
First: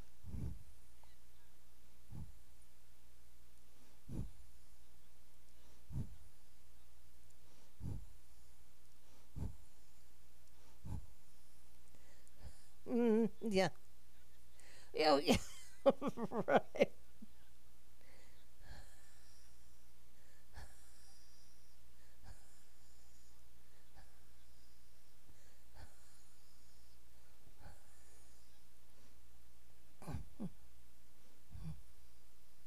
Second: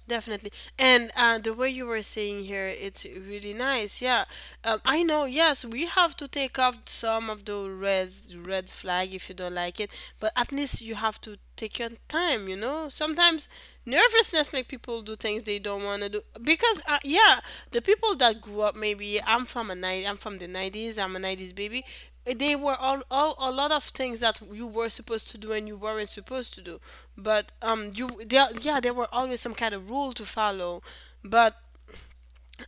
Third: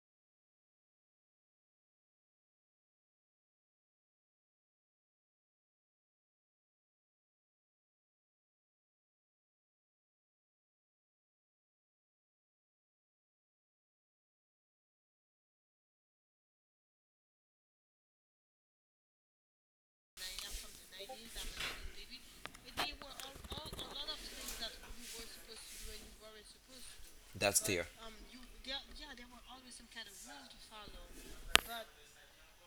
Speaker 1: Definitely. And the way you were saying here, it's really nice. Yeah. I know, yes, we have to take off some of the red flag if you don't like it, but at least you have to take your time, you know?
Speaker 2: Mm,
Speaker 1: Sometimes
Speaker 2: yeah.
Speaker 1: nervousness make people
Speaker 2: Yeah.
Speaker 1: do
Speaker 2: Oh, yeah.
Speaker 1: things they don't want to do because
Speaker 2: Right.
Speaker 1: yeah, the people that grew up, maybe I'm from the 90s, I'm a 90s baby, they were all a lot of things that you were supposed to do and you weren't supposed to do, but
Speaker 3: That's clear.
Speaker 1: um, you there, yeah, there were always some kind of rule to follow. But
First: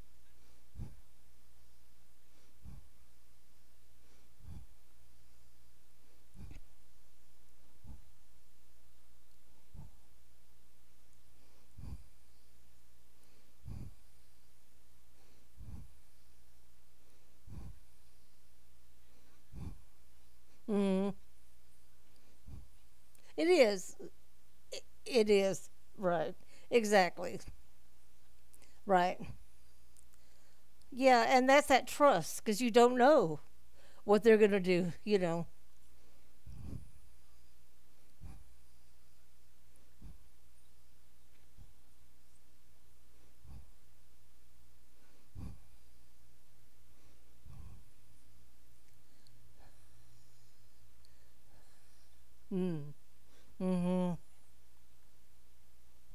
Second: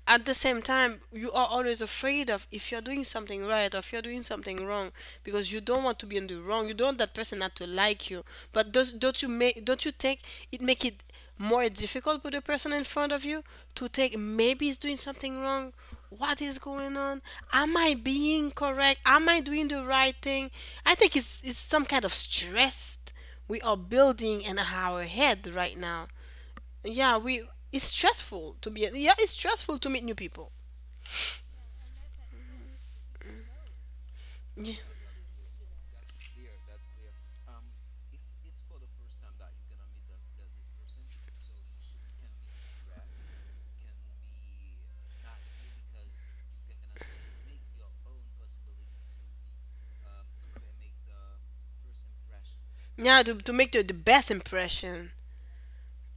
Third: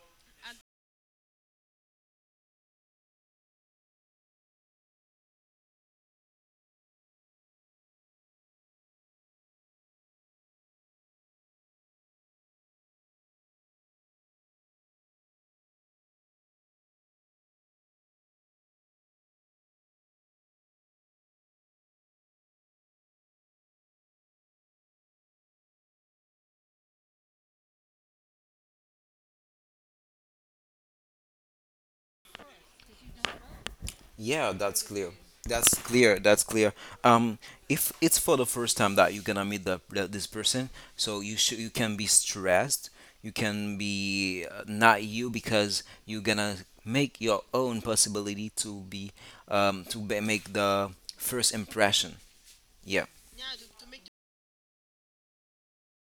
Speaker 1: at the same time, you are always afraid of if you're doing something right or if you're doing something wrong, because you don't want to be in the wrong, you don't want that person not to like you. But don't you make don't you think it make it more difficult for the person in front of you to think maybe he's doing something wrong? What is going on? Am I being correct? Am I doing the right thing? I
Speaker 2: Mm,
Speaker 1: think it's some kind of stress
Speaker 2: it
Speaker 1: we are
Speaker 2: is.
Speaker 1: building in
Speaker 2: It,
Speaker 1: our
Speaker 2: it
Speaker 1: head
Speaker 2: is.
Speaker 1: right now.
Speaker 2: Right.
Speaker 1: Yeah,
Speaker 2: Exactly.
Speaker 1: we, it's stressful to be, yeah,
Speaker 2: Right.
Speaker 1: it's stressful to meet new people.
Speaker 2: Yeah. And that's that trust because you don't know what they're going
Speaker 3: Yeah,
Speaker 2: to
Speaker 1: Y-
Speaker 3: that's
Speaker 2: do,
Speaker 3: clear.
Speaker 2: you know.
Speaker 3: That's clear. That's clear. Um, if it's for the first time that you're gonna meet the this person, so you can be stressed. You can be not you because you're gonna make your own possibility to be make the first impression.
Speaker 2: Mm.
Speaker 3: Yeah.
Speaker 1: yeah, to make the
Speaker 2: Mm-hmm.
Speaker 1: best impression.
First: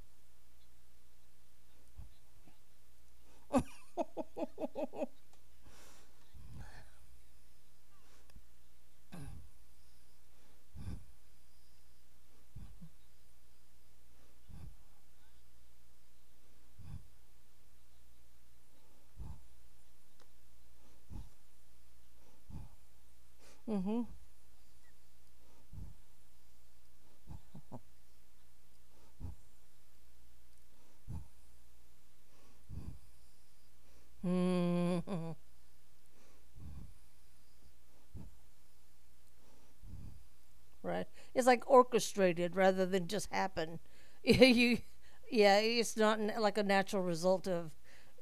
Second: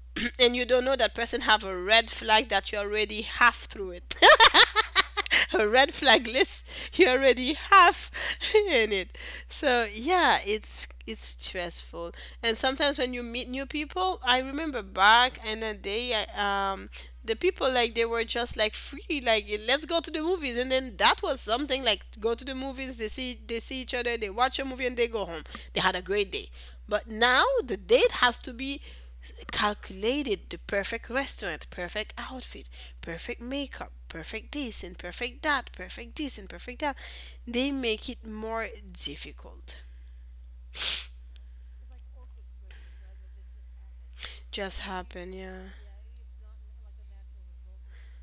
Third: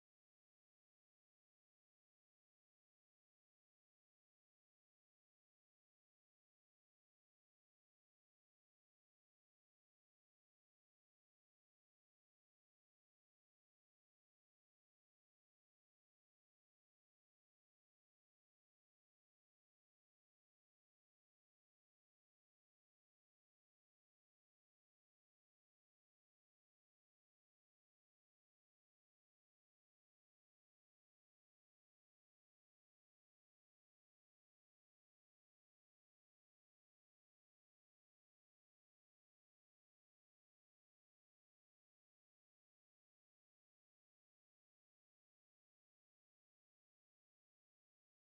Speaker 1: And you don't know that person have a red flag that you already half through it. A red flag list you already have in it. So yeah, it's stressful. And sometimes when you meet new people, I remember back and then they I, um, the people, like, they were just like free, like, let's go to the movies. And then that was something, like, go to the movies, they see each
Speaker 2: Mm-hmm.
Speaker 1: other, they watch a movie, and they go home. They had a great day. But now the date has to be calculated, the perfect restaurant, perfect outfit, perfect makeup, perfect this and
Speaker 2: Mm-hmm.
Speaker 1: perfect that, perfect this and perfect that. They make it more difficult.
Speaker 2: Right. It's like orchestrated rather than just happen.
Speaker 1: Just
Speaker 2: you,
Speaker 1: happen,
Speaker 2: yeah,
Speaker 1: yeah.
Speaker 2: it's not like a natural result of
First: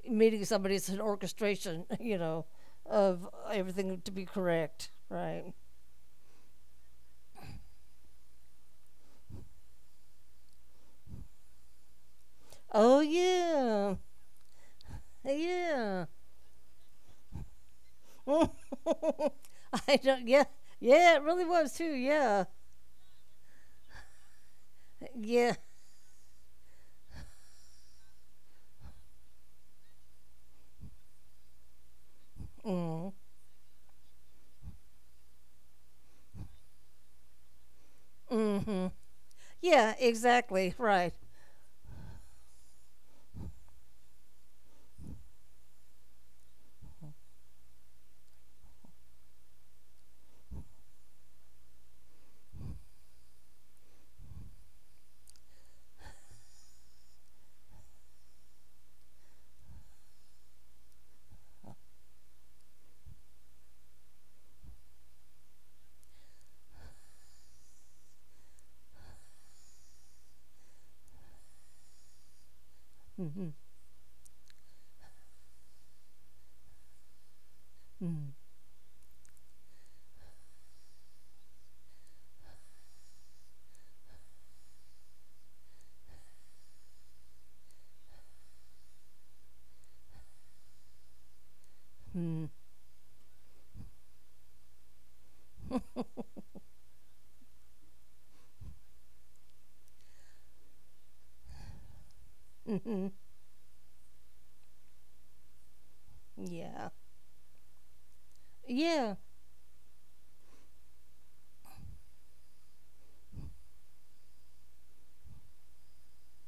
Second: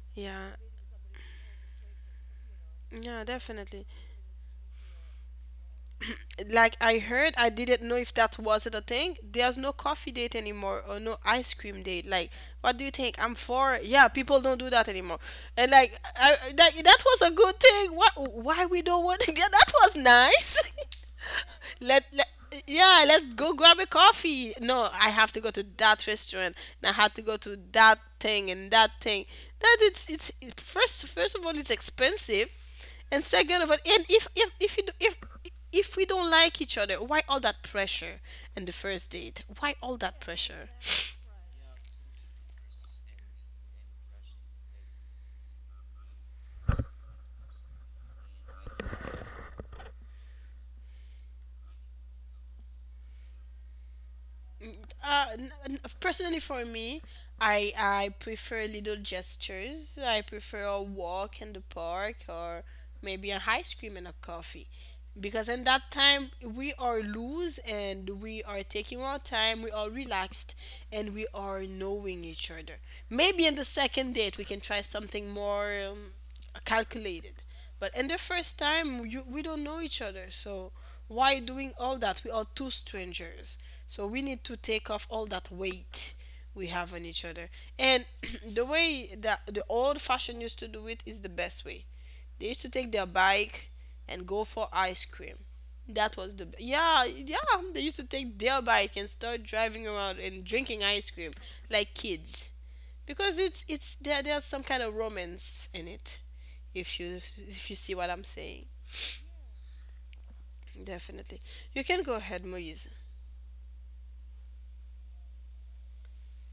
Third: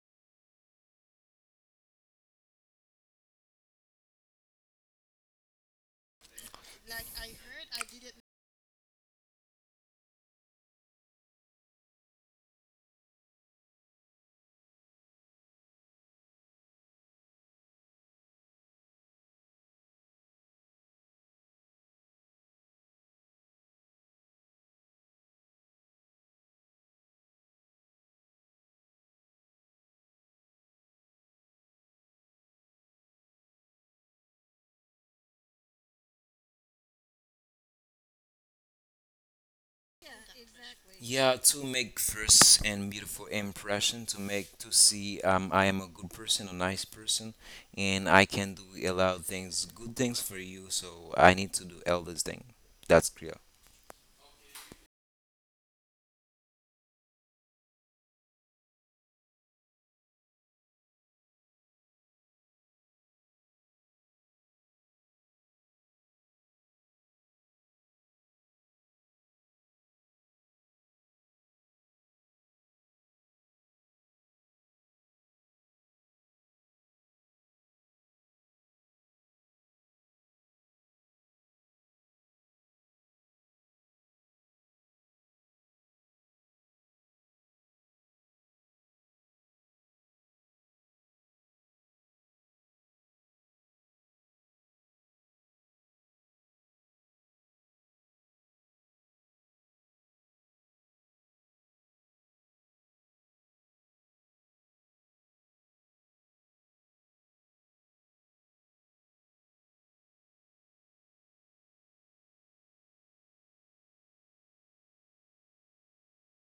Speaker 2: meeting
Speaker 1: Yeah.
Speaker 2: somebody. It's an orchestration,
Speaker 1: Yeah,
Speaker 2: of
Speaker 1: definitely.
Speaker 2: everything to be correct. Right.
Speaker 1: Like, I heard, I didn't know if that was it a thing. There's no coffee date anymore or no ice cream date. Like, what do you
Speaker 2: Oh
Speaker 1: think? I'm for,
Speaker 2: yeah,
Speaker 1: yeah. People don't do that anymore. And like,
Speaker 2: yeah.
Speaker 1: I- that that was a good thing. What?
Speaker 2: I
Speaker 1: Why we don't want to get? That was
Speaker 2: don't. Yeah,
Speaker 1: nice.
Speaker 2: yeah. It really was too.
Speaker 1: Let,
Speaker 2: Yeah,
Speaker 1: yeah, let's go grab a coffee. No, I have to go
Speaker 2: yeah.
Speaker 1: to that restaurant and I had to go to that thing and that thing. That it- first of all, it's expensive.
Speaker 2: Mm.
Speaker 1: And second of all, and if if you do, if we don't like each other, why all that pressure in the
Speaker 2: Mm-hmm.
Speaker 1: first date? Why
Speaker 2: Yeah.
Speaker 1: all that pressure?
Speaker 2: Exactly. Right.
Speaker 3: Yeah, to make first and beautiful impression, to see I am a good person, a nice person, and I can do a lot of things, good things for you. So I need to do all this thing. That's clear.
Speaker 1: Personally, for me, I prefer little gestures. I prefer a walk in the park or maybe an ice cream and a coffee, because in that time we are loose and we are taking our time. We are relaxed and we are knowing each other. Maybe
Speaker 2: Mm-hmm.
Speaker 1: in the second date we can try something more. Calculated. But in the
Speaker 2: Mm,
Speaker 1: first time, we don't know each other, so why doing all that? We are two strangers, so we need to take off all that weight we have on each other. And the way that the old fashion used to do it is the best way.
Speaker 2: mm,
Speaker 1: They used to take their bike and go for ice cream. That was the, yeah, yeah. They used to take their bike and start driving around and drinking ice cream like kids,
Speaker 2: mm-hmm.
Speaker 1: because it's there's some kind of romance in it
Speaker 2: Yeah.
Speaker 1: if you, if you see what I'm saying.
Speaker 2: Yeah.
Speaker 1: Definitely. You can go ahead, Moise.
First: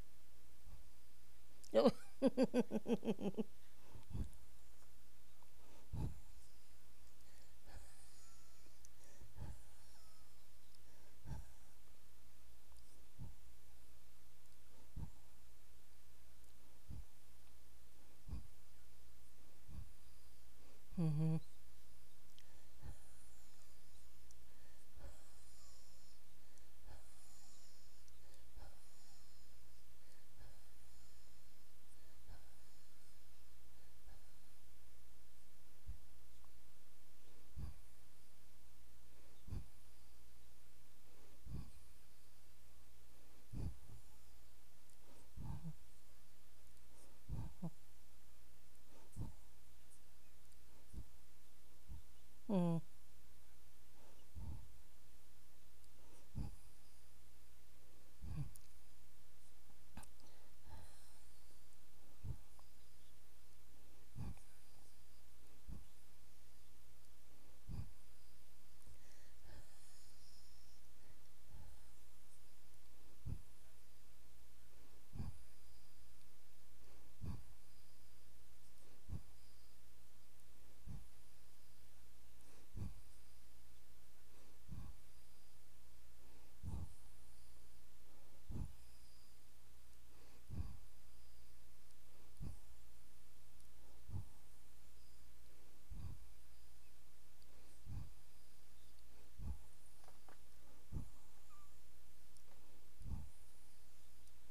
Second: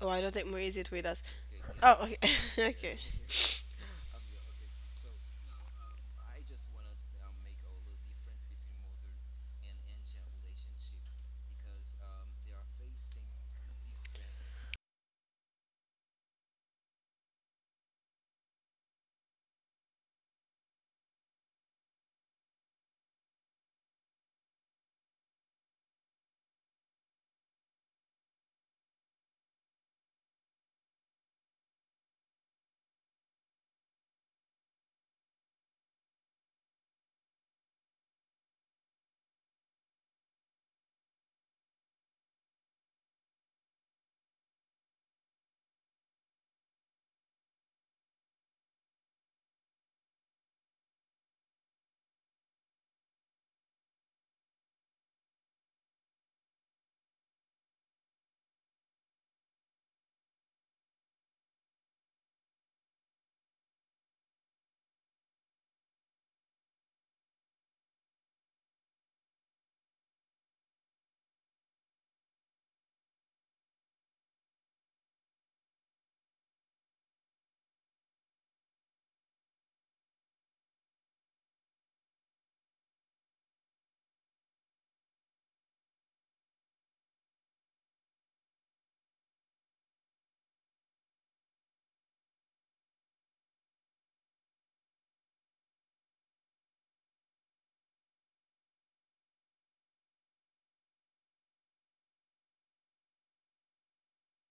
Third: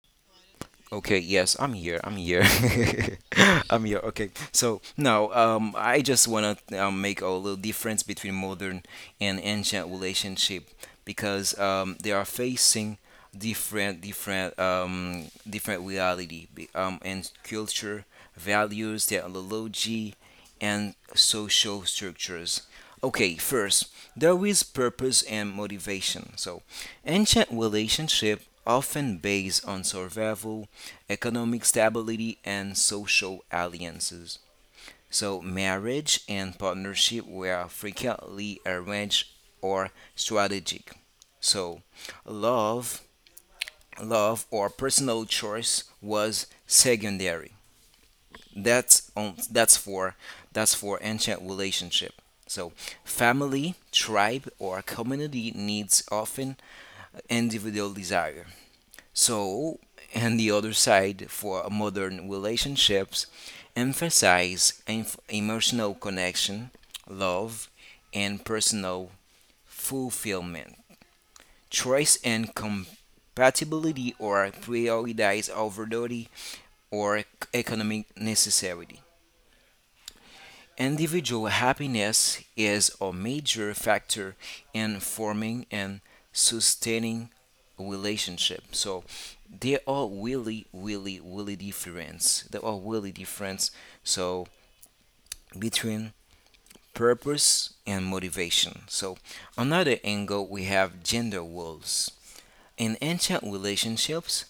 Speaker 1: Oh, I don't think Moise is with
Speaker 3: Okay,
Speaker 1: us.
Speaker 3: yes, I'm here.
Speaker 1: Oh,
Speaker 3: I'm
Speaker 1: okay.
Speaker 3: here.
Speaker 1: Okay.
Speaker 3: I'm here. Okay. So now, I just wanna make a little difference between modern and ancient relationship because they are facing different reality and culture, values, technology, and
Speaker 2: Mm-hmm.
Speaker 3: social structures. Okay, first, there is purpose and motivation. So, ancient relationship often based on survival economic stability, and social alliances. So, marriage and partnership were frequently arranged or strategic. So, love, love or personal choice was secondary. That's on, that's for that's for ancient relationship. So,
Speaker 2: Mm-hmm.
Speaker 3: family, tribe, or community needs often individual desire. So, and the other side, for modern relationships, emphasize emotional connection, love, and personal fulfillment. Choice and compatibility are prioritized over duty or economic necessity. Individual happiness is a major factor in forming and sustaining relationship. So they are really, really, really different. They are really different. So between purpose and motivation. So another angle we have gender roles. In ancient relationships,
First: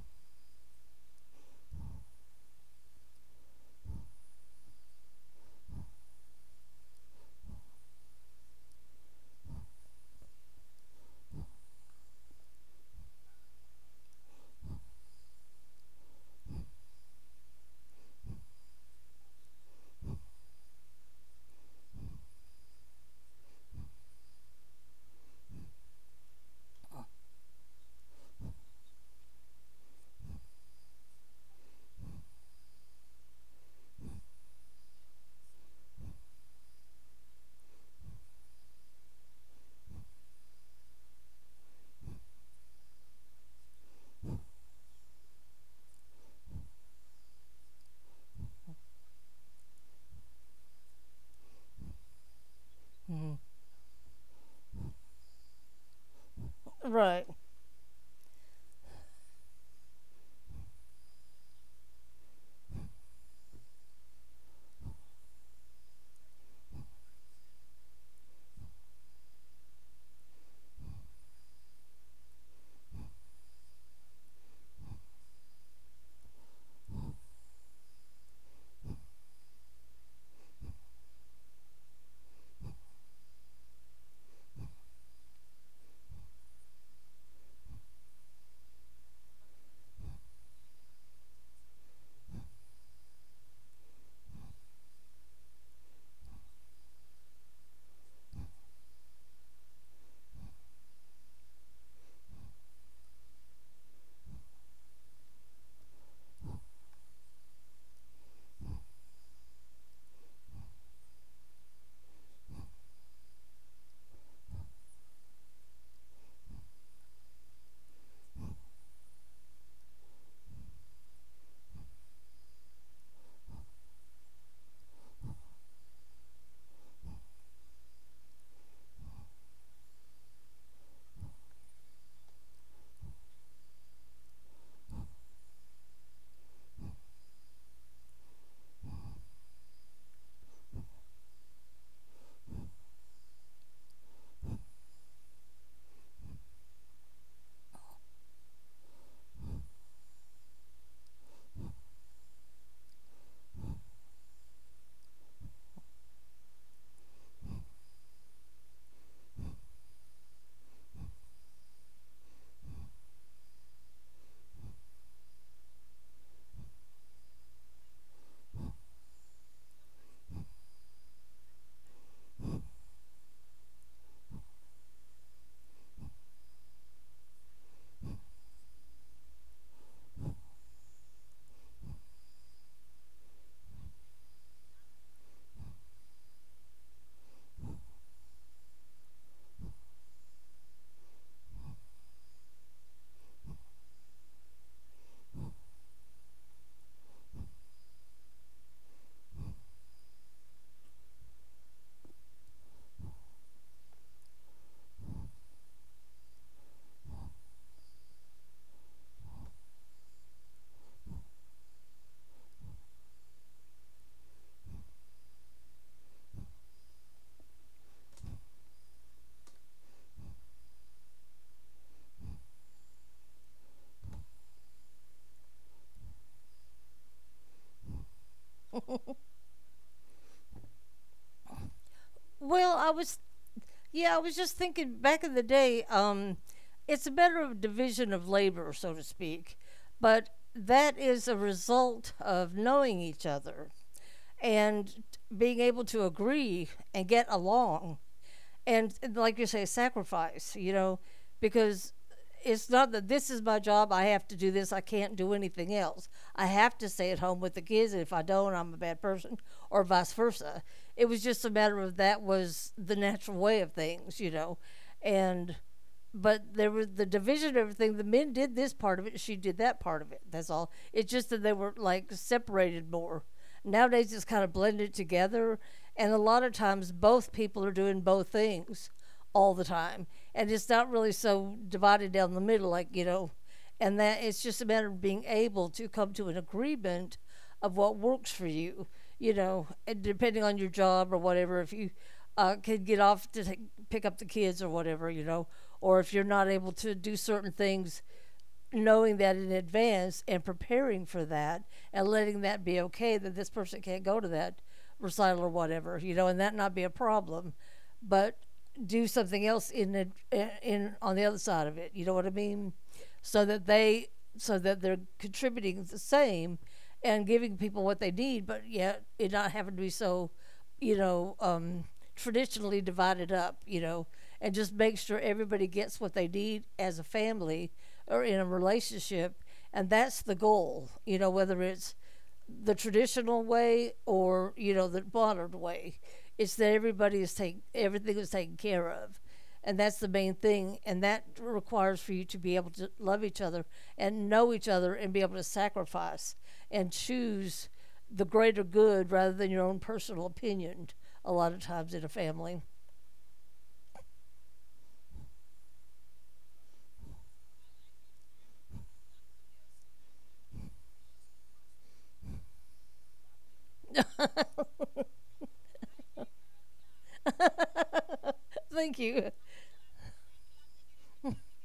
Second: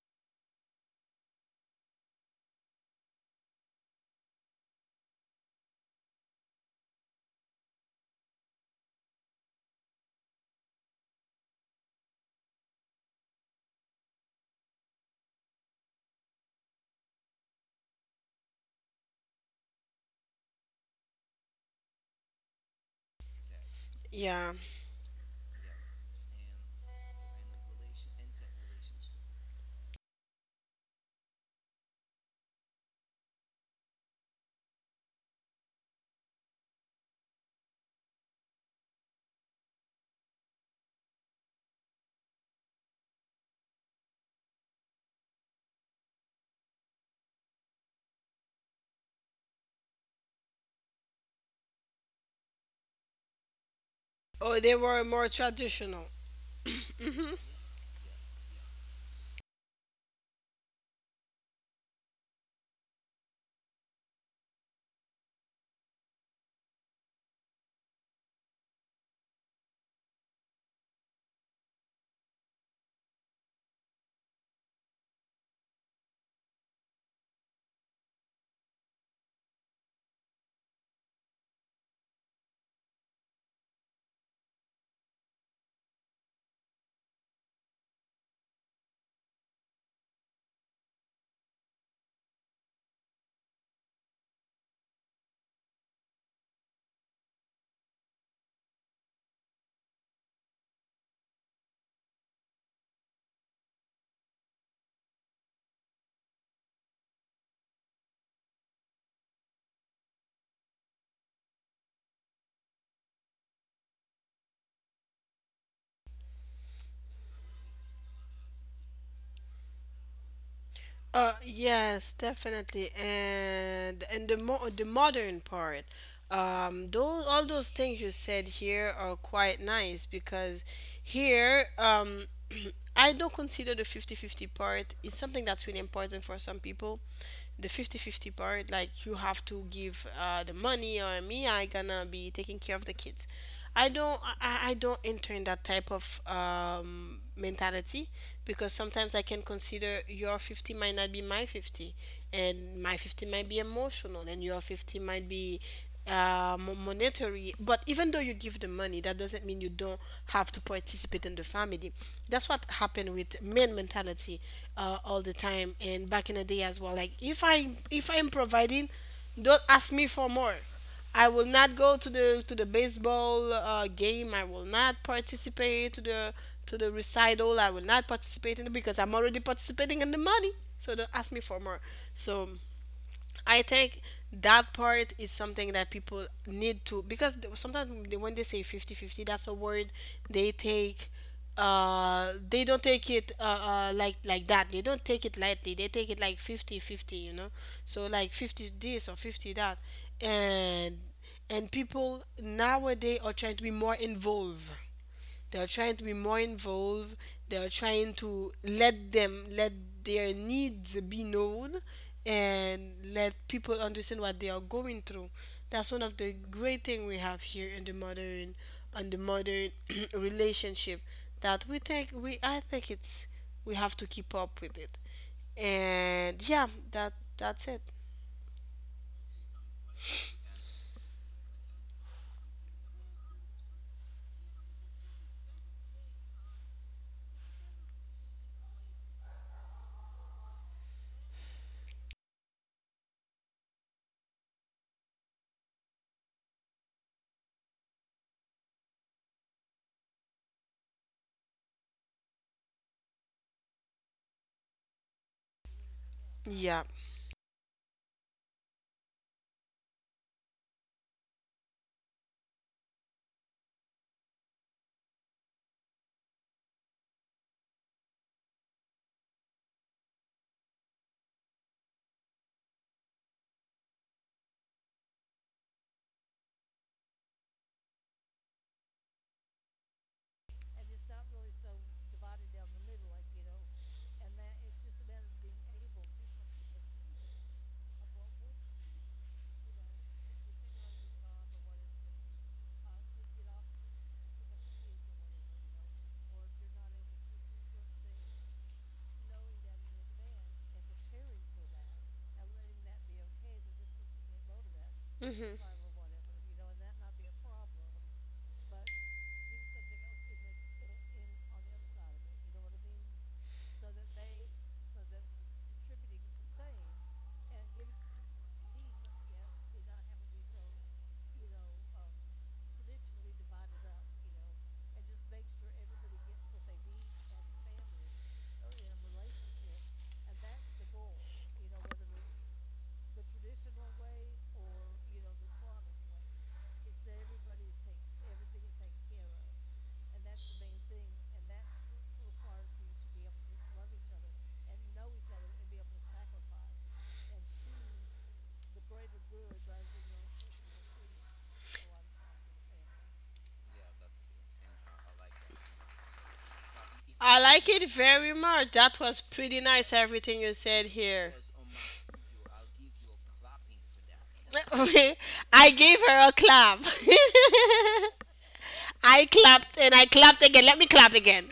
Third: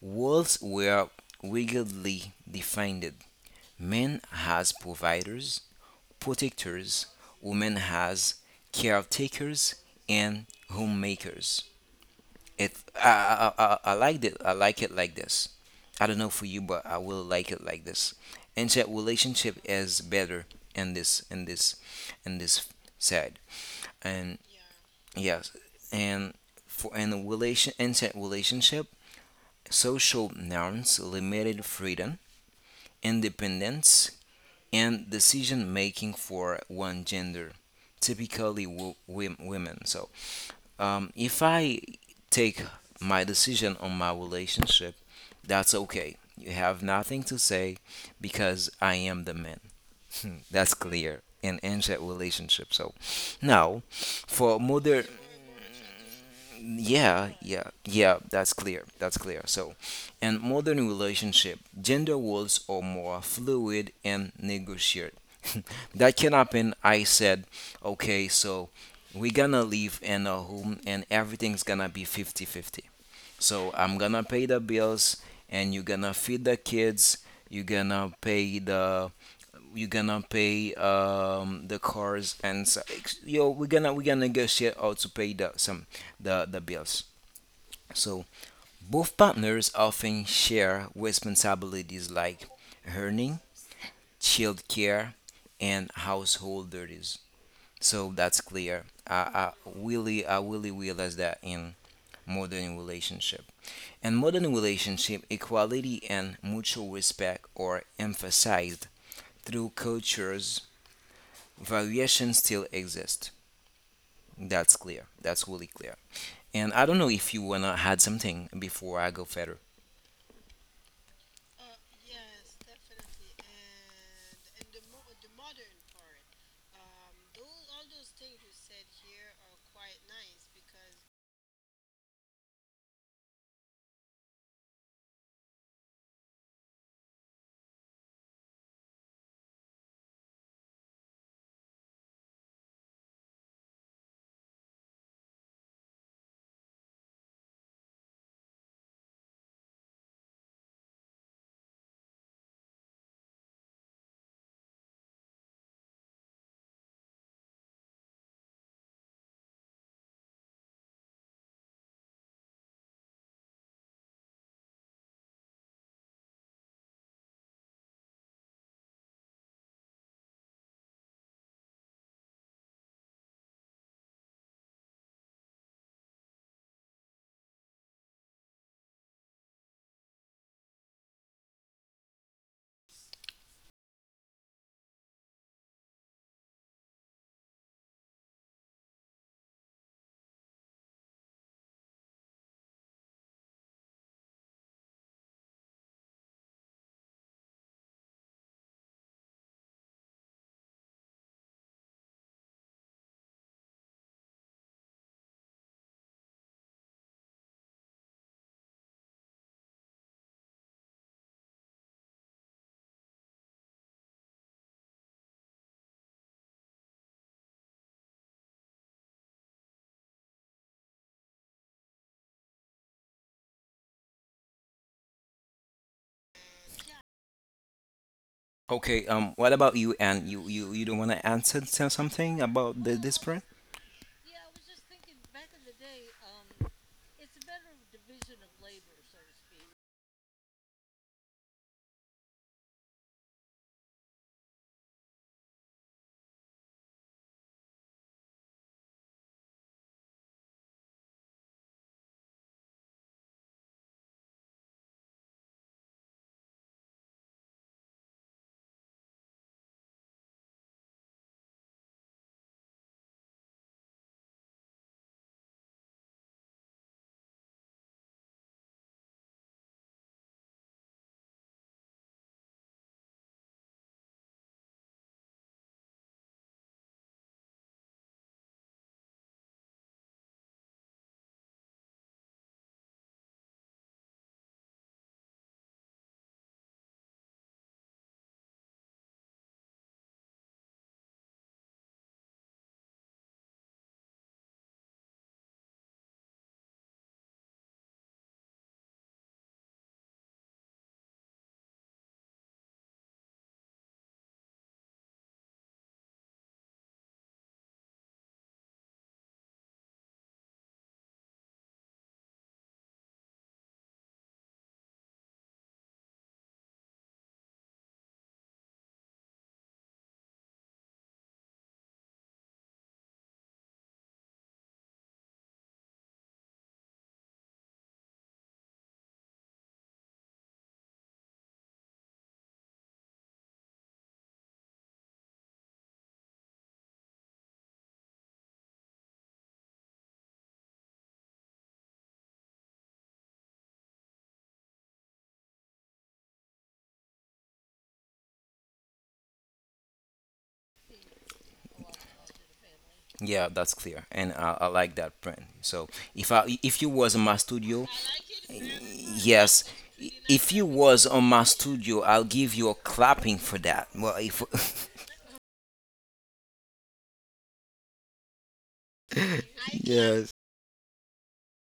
Speaker 3: roles were rigidly defined. Men as providers, protectors, women has caretakers and homemakers. It I like it. I like it like this. I don't know for you, but I will like it like this. And that relationship is better in this in this in this side. And
Speaker 1: Yeah.
Speaker 3: yes, and for in a relation in that relationship, social norms limited freedom, independence, and decision making for one gender, typically women. So, if I take my decision on my relationship, that's okay. You have nothing to say because I am the man. That's clear and ends that relationship. So, now for
Speaker 1: Oh, they
Speaker 3: modern
Speaker 1: were more traditional.
Speaker 2: Right.
Speaker 3: yeah, yeah, yeah, that's clear. That's clear. So, in modern relationship, gender roles are more fluid and negotiated. That can happen. I said, okay, so we're gonna live in a home and everything's gonna be fifty-fifty. So I'm gonna pay the bills and you're gonna feed the kids, you're gonna pay the cars and so, ex- yo we're gonna negotiate how to pay the some the bills. So both partners often share responsibilities like earning child care and household duties. So that's clear. I really realize that modern relationship in modern relationship, equality and mutual respect are emphasized through cultures. Variations still exist. That's clear. That's really clear. And I don't know if you wanna add something before I go further.
Speaker 1: Yes, definitely, and the mo the modern part, those, all those things you said here are quite nice because here, I don't consider the 50 50 part is something that's really important for some people. The 50 50 part, like, you have to give the money, or me, I gonna be taking care of the kids. I don't enter in that type of mentality, because sometimes I can consider your 50 might not be my 50, and my 50 might be emotional and your 50 might be monetary. But even though you give the money, that doesn't mean you don't have to participate in the family. That's what happened with men mentality all the time, and back in the day as well. Like, if I'm providing, don't ask me for more. I will not go to the baseball game. I will not participate to the recital. I will not participate in it because I'm already participating in the money. So don't ask me for more. So I think that part is something that people need to, because sometimes when they say 50-50, that's a word they take, they don't take it like that, they don't take it lightly, they take it like 50-50, you know? So like 50 this or 50 that. and and people nowadays are trying to be more involved, they are trying to be more involved, they are trying to let their needs be known and let people understand what they are going through. That's one of the great thing we have here in the modern, on the modern, relationship, that we think we I think it's, we have to keep up with it. And yeah, that that's it.
Speaker 3: Okay. What about you? And you don't wanna answer something
Speaker 2: Well,
Speaker 3: about
Speaker 2: I
Speaker 3: the,
Speaker 2: was,
Speaker 3: this print?
Speaker 2: yeah, I was just thinking back in the day, it's a matter of division of labor, so to speak, but that is a result of knowing each other and being able to agree and get along and, like you say, sacrifice, because it's not that this is my job. I have to do this. I can't do anything else. I have to
Speaker 1: Yeah.
Speaker 2: stay at home with the kids. And if I don't, I'm a bad person, or vice versa. It was just a matter of that was the natural way of things. And, but there was the division of everything. The men did this part of it. She did that part of it. That's all. It's just that they were like separated more. Nowadays, it's kind of blended together. And a lot of times, both people are doing both things all the time, and it's not really so divided down the middle, and that it's just a matter of being able to come to an agreement of what works for you, and depending on your job or whatever, if you can get off to pick up the kids or whatever, or if you're not able to do certain things, knowing that in advance and preparing for that, and letting that be okay that this person can't go to that recital or whatever, and that not be a problem, but do something else in the in on the other side of it. You know what I mean? So that they so that they're contributing the same and giving people what they need, but yet it not having to be so you know, um, traditionally divided up, and just make sure everybody gets what they need as a family or in a relationship. And that's the goal, whether it's the traditional way or the modern way. It's that everybody is taken, everything is taken care of. And that's the main thing. And that requires for you to be able to love each other and know each other and be able to sacrifice and choose the greater good rather than your own personal opinion a lot of times in a family.
Speaker 3: Yeah, that's clear. And I like that print. So if you was in my
Speaker 1: I like
Speaker 3: studio,
Speaker 1: it very much. That was
Speaker 3: yes.
Speaker 1: pretty nice, everything
Speaker 3: If
Speaker 1: you
Speaker 3: you
Speaker 1: said
Speaker 3: was on
Speaker 1: here.
Speaker 3: my studio, I'll give you a clapping for that. Well, if
Speaker 1: I gave her a clap.
Speaker 2: Thank you.
Speaker 1: I clapped and I
Speaker 3: yeah,
Speaker 1: clapped again. Let me clap again.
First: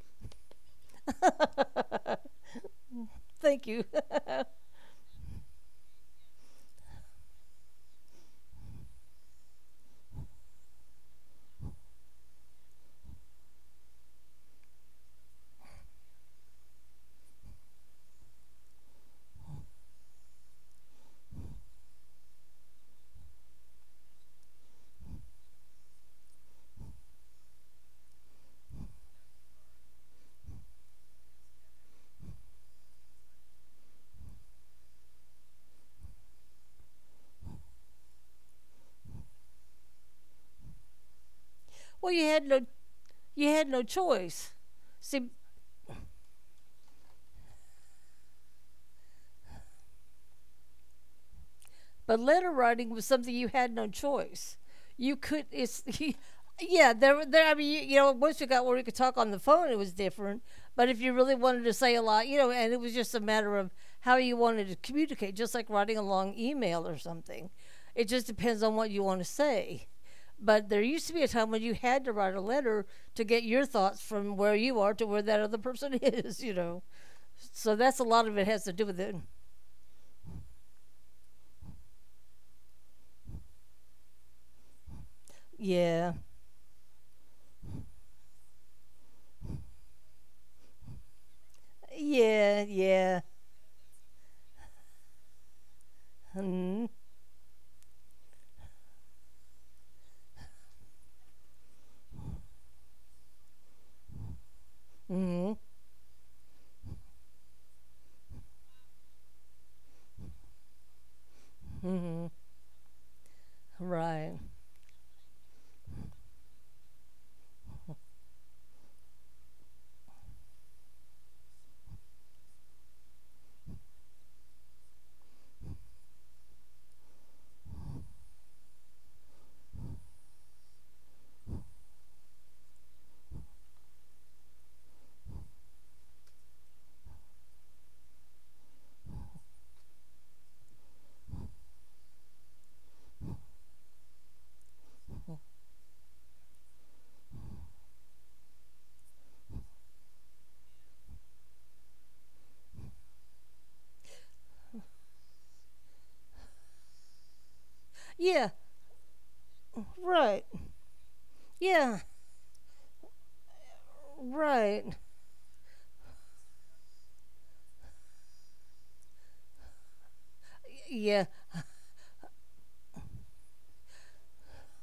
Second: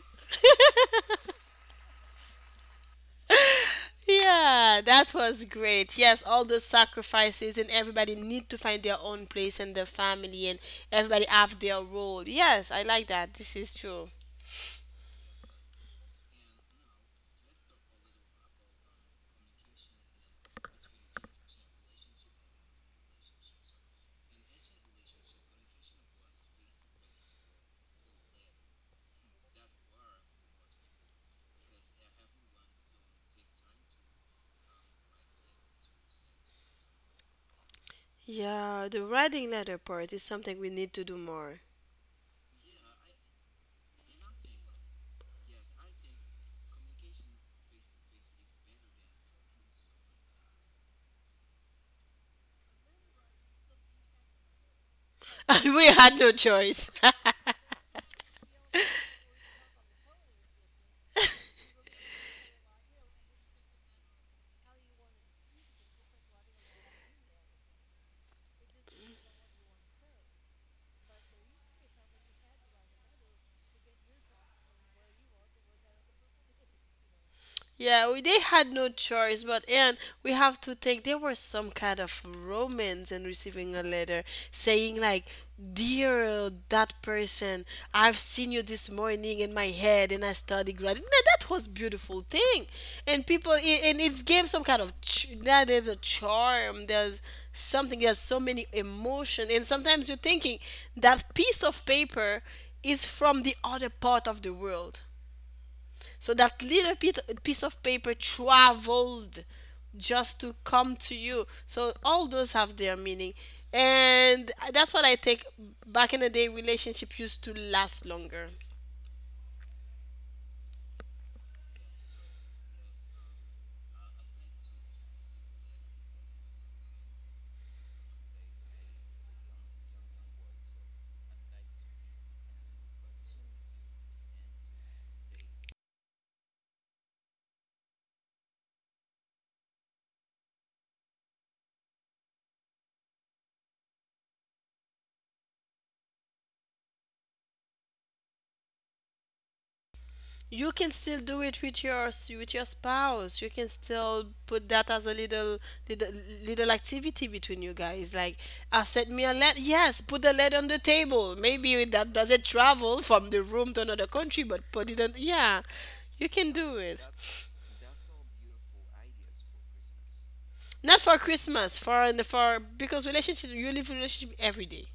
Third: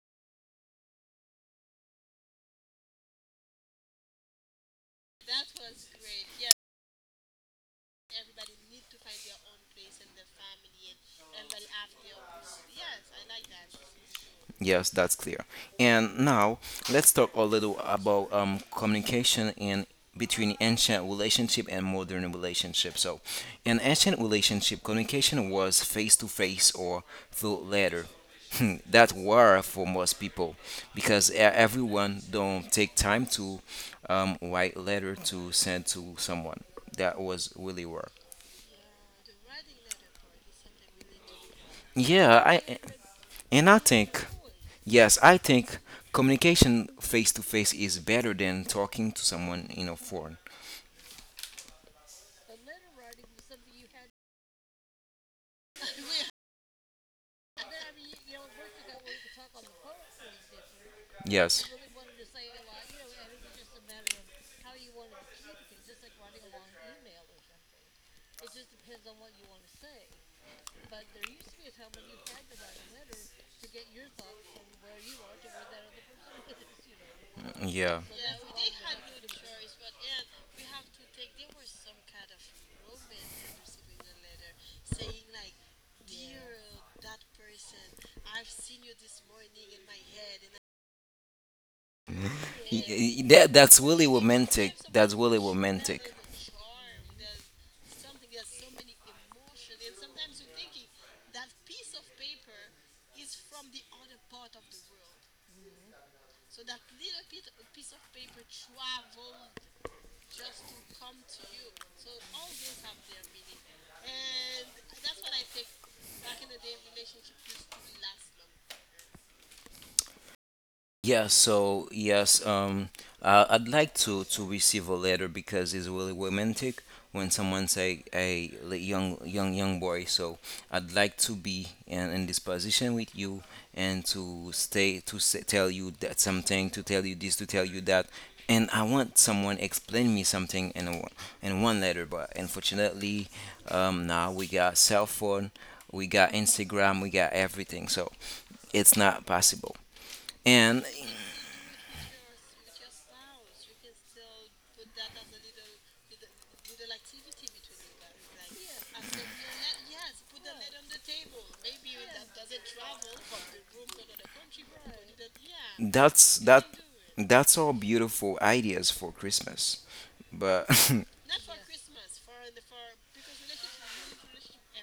Speaker 2: Thank you.
Speaker 1: Yeah, that was great. Yes, all those sacrifices, and everybody need to find their own place in the family, and everybody have their role. Yes, I like that. This is true.
Speaker 3: yes, that's clear. And now let's talk a little about communication in between ancient relationship and modern relationship. So, in ancient relationship, communication was face to face or through letter. That were for most people because everyone don't take time to write letter to send to someone. That was really war.
Speaker 1: Yeah, the writing letter part is something we need to do more.
Speaker 2: Well, you
Speaker 3: Yeah,
Speaker 2: had no
Speaker 3: I
Speaker 2: you had
Speaker 3: and I
Speaker 2: no
Speaker 3: think.
Speaker 2: choice.
Speaker 3: Yes,
Speaker 2: See,
Speaker 3: I think communication face to face is better than talking to someone in a phone.
Speaker 2: but letter writing was something you had no choice. You could it's
Speaker 1: We had no choice.
Speaker 2: Yeah, there there I mean, once you got where you could talk on the phone it was different, but if you really wanted
Speaker 3: Yes.
Speaker 2: to say a lot, and it was just a matter of how you wanted to communicate, just like writing a long email or something. It just depends on what you want to say. But there used to be a time when you had to write a letter to get your thoughts from where you are to where that other person is, you know. So that's
Speaker 3: Yeah.
Speaker 1: Yeah,
Speaker 2: a
Speaker 1: we,
Speaker 2: lot
Speaker 1: they
Speaker 2: of it has
Speaker 1: had
Speaker 2: to
Speaker 1: no
Speaker 2: do with it.
Speaker 1: choice, but and we have to think there was some kind of romance in receiving a letter saying like,
Speaker 2: Yeah.
Speaker 1: "Dear that person, I've seen you this morning in my head, and I study gratitude." That was beautiful thing,
Speaker 2: Yeah.
Speaker 3: Y-
Speaker 1: and
Speaker 2: Yeah.
Speaker 3: y-
Speaker 1: people
Speaker 3: That,
Speaker 1: it,
Speaker 3: that's
Speaker 1: and
Speaker 3: really
Speaker 1: it's gave some
Speaker 3: romantic.
Speaker 1: kind of
Speaker 3: That's really
Speaker 1: that there's a
Speaker 3: romantic.
Speaker 1: charm.
Speaker 2: Mm
Speaker 1: There's something. There's so many emotion, and sometimes you're thinking that piece of paper is from the other part of the world,
Speaker 2: hmm. Mm
Speaker 1: so that little bit piece of paper traveled just to come to you. So all
Speaker 2: hmm.
Speaker 1: those have their meaning.
Speaker 2: Right.
Speaker 1: And that's what I think, back in the day relationship used to last longer.
Speaker 3: Yeah, so yes, I'd like to receive a letter because it's really romantic when someone's a young boy. So I'd like to be in this position with you and to stay to s tell you that something, to tell you this, to tell you that. And I want someone explain me something in one letter, but unfortunately, now we got cell phone, we got Instagram, we got everything, so it's not possible.
Speaker 1: You can
Speaker 3: And
Speaker 1: still do it with your, with your spouse. You can still put that as a little, little, little activity between you guys. Like,
Speaker 2: Yeah.
Speaker 1: I sent me a letter. Yes, put the
Speaker 2: Right.
Speaker 1: letter on the table. Maybe
Speaker 2: Yeah.
Speaker 1: that doesn't travel from the room to another country, but put
Speaker 2: Right.
Speaker 1: it on. Yeah, you
Speaker 3: that's
Speaker 1: can
Speaker 3: you it.
Speaker 1: do it.
Speaker 3: That's all beautiful ideas for Christmas. But
Speaker 1: Not
Speaker 3: well,
Speaker 1: for
Speaker 2: Yeah.
Speaker 1: Christmas, for in the for, because relationship, you live in relationship every day.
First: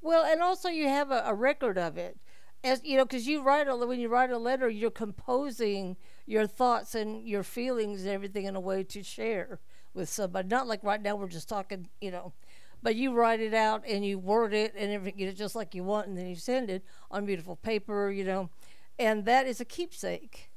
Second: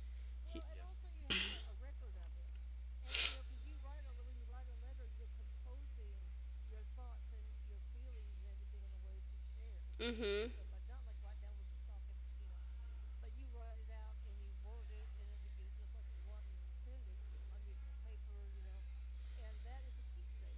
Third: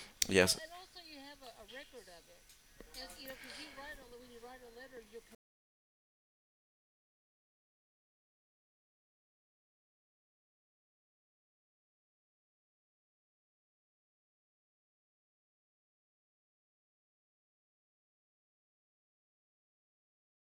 Speaker 2: Well, and
Speaker 3: yes,
Speaker 2: also you have a record of it, as you know, because you write a when you write a letter, you're composing your thoughts and your feelings and everything in a way to share with somebody.
Speaker 1: Mm-hmm.
Speaker 2: Not like right now we're just talking, you know, but you write it out and you word it and everything, you know, just like you want, and then you send it on beautiful paper, you know, and that is a keepsake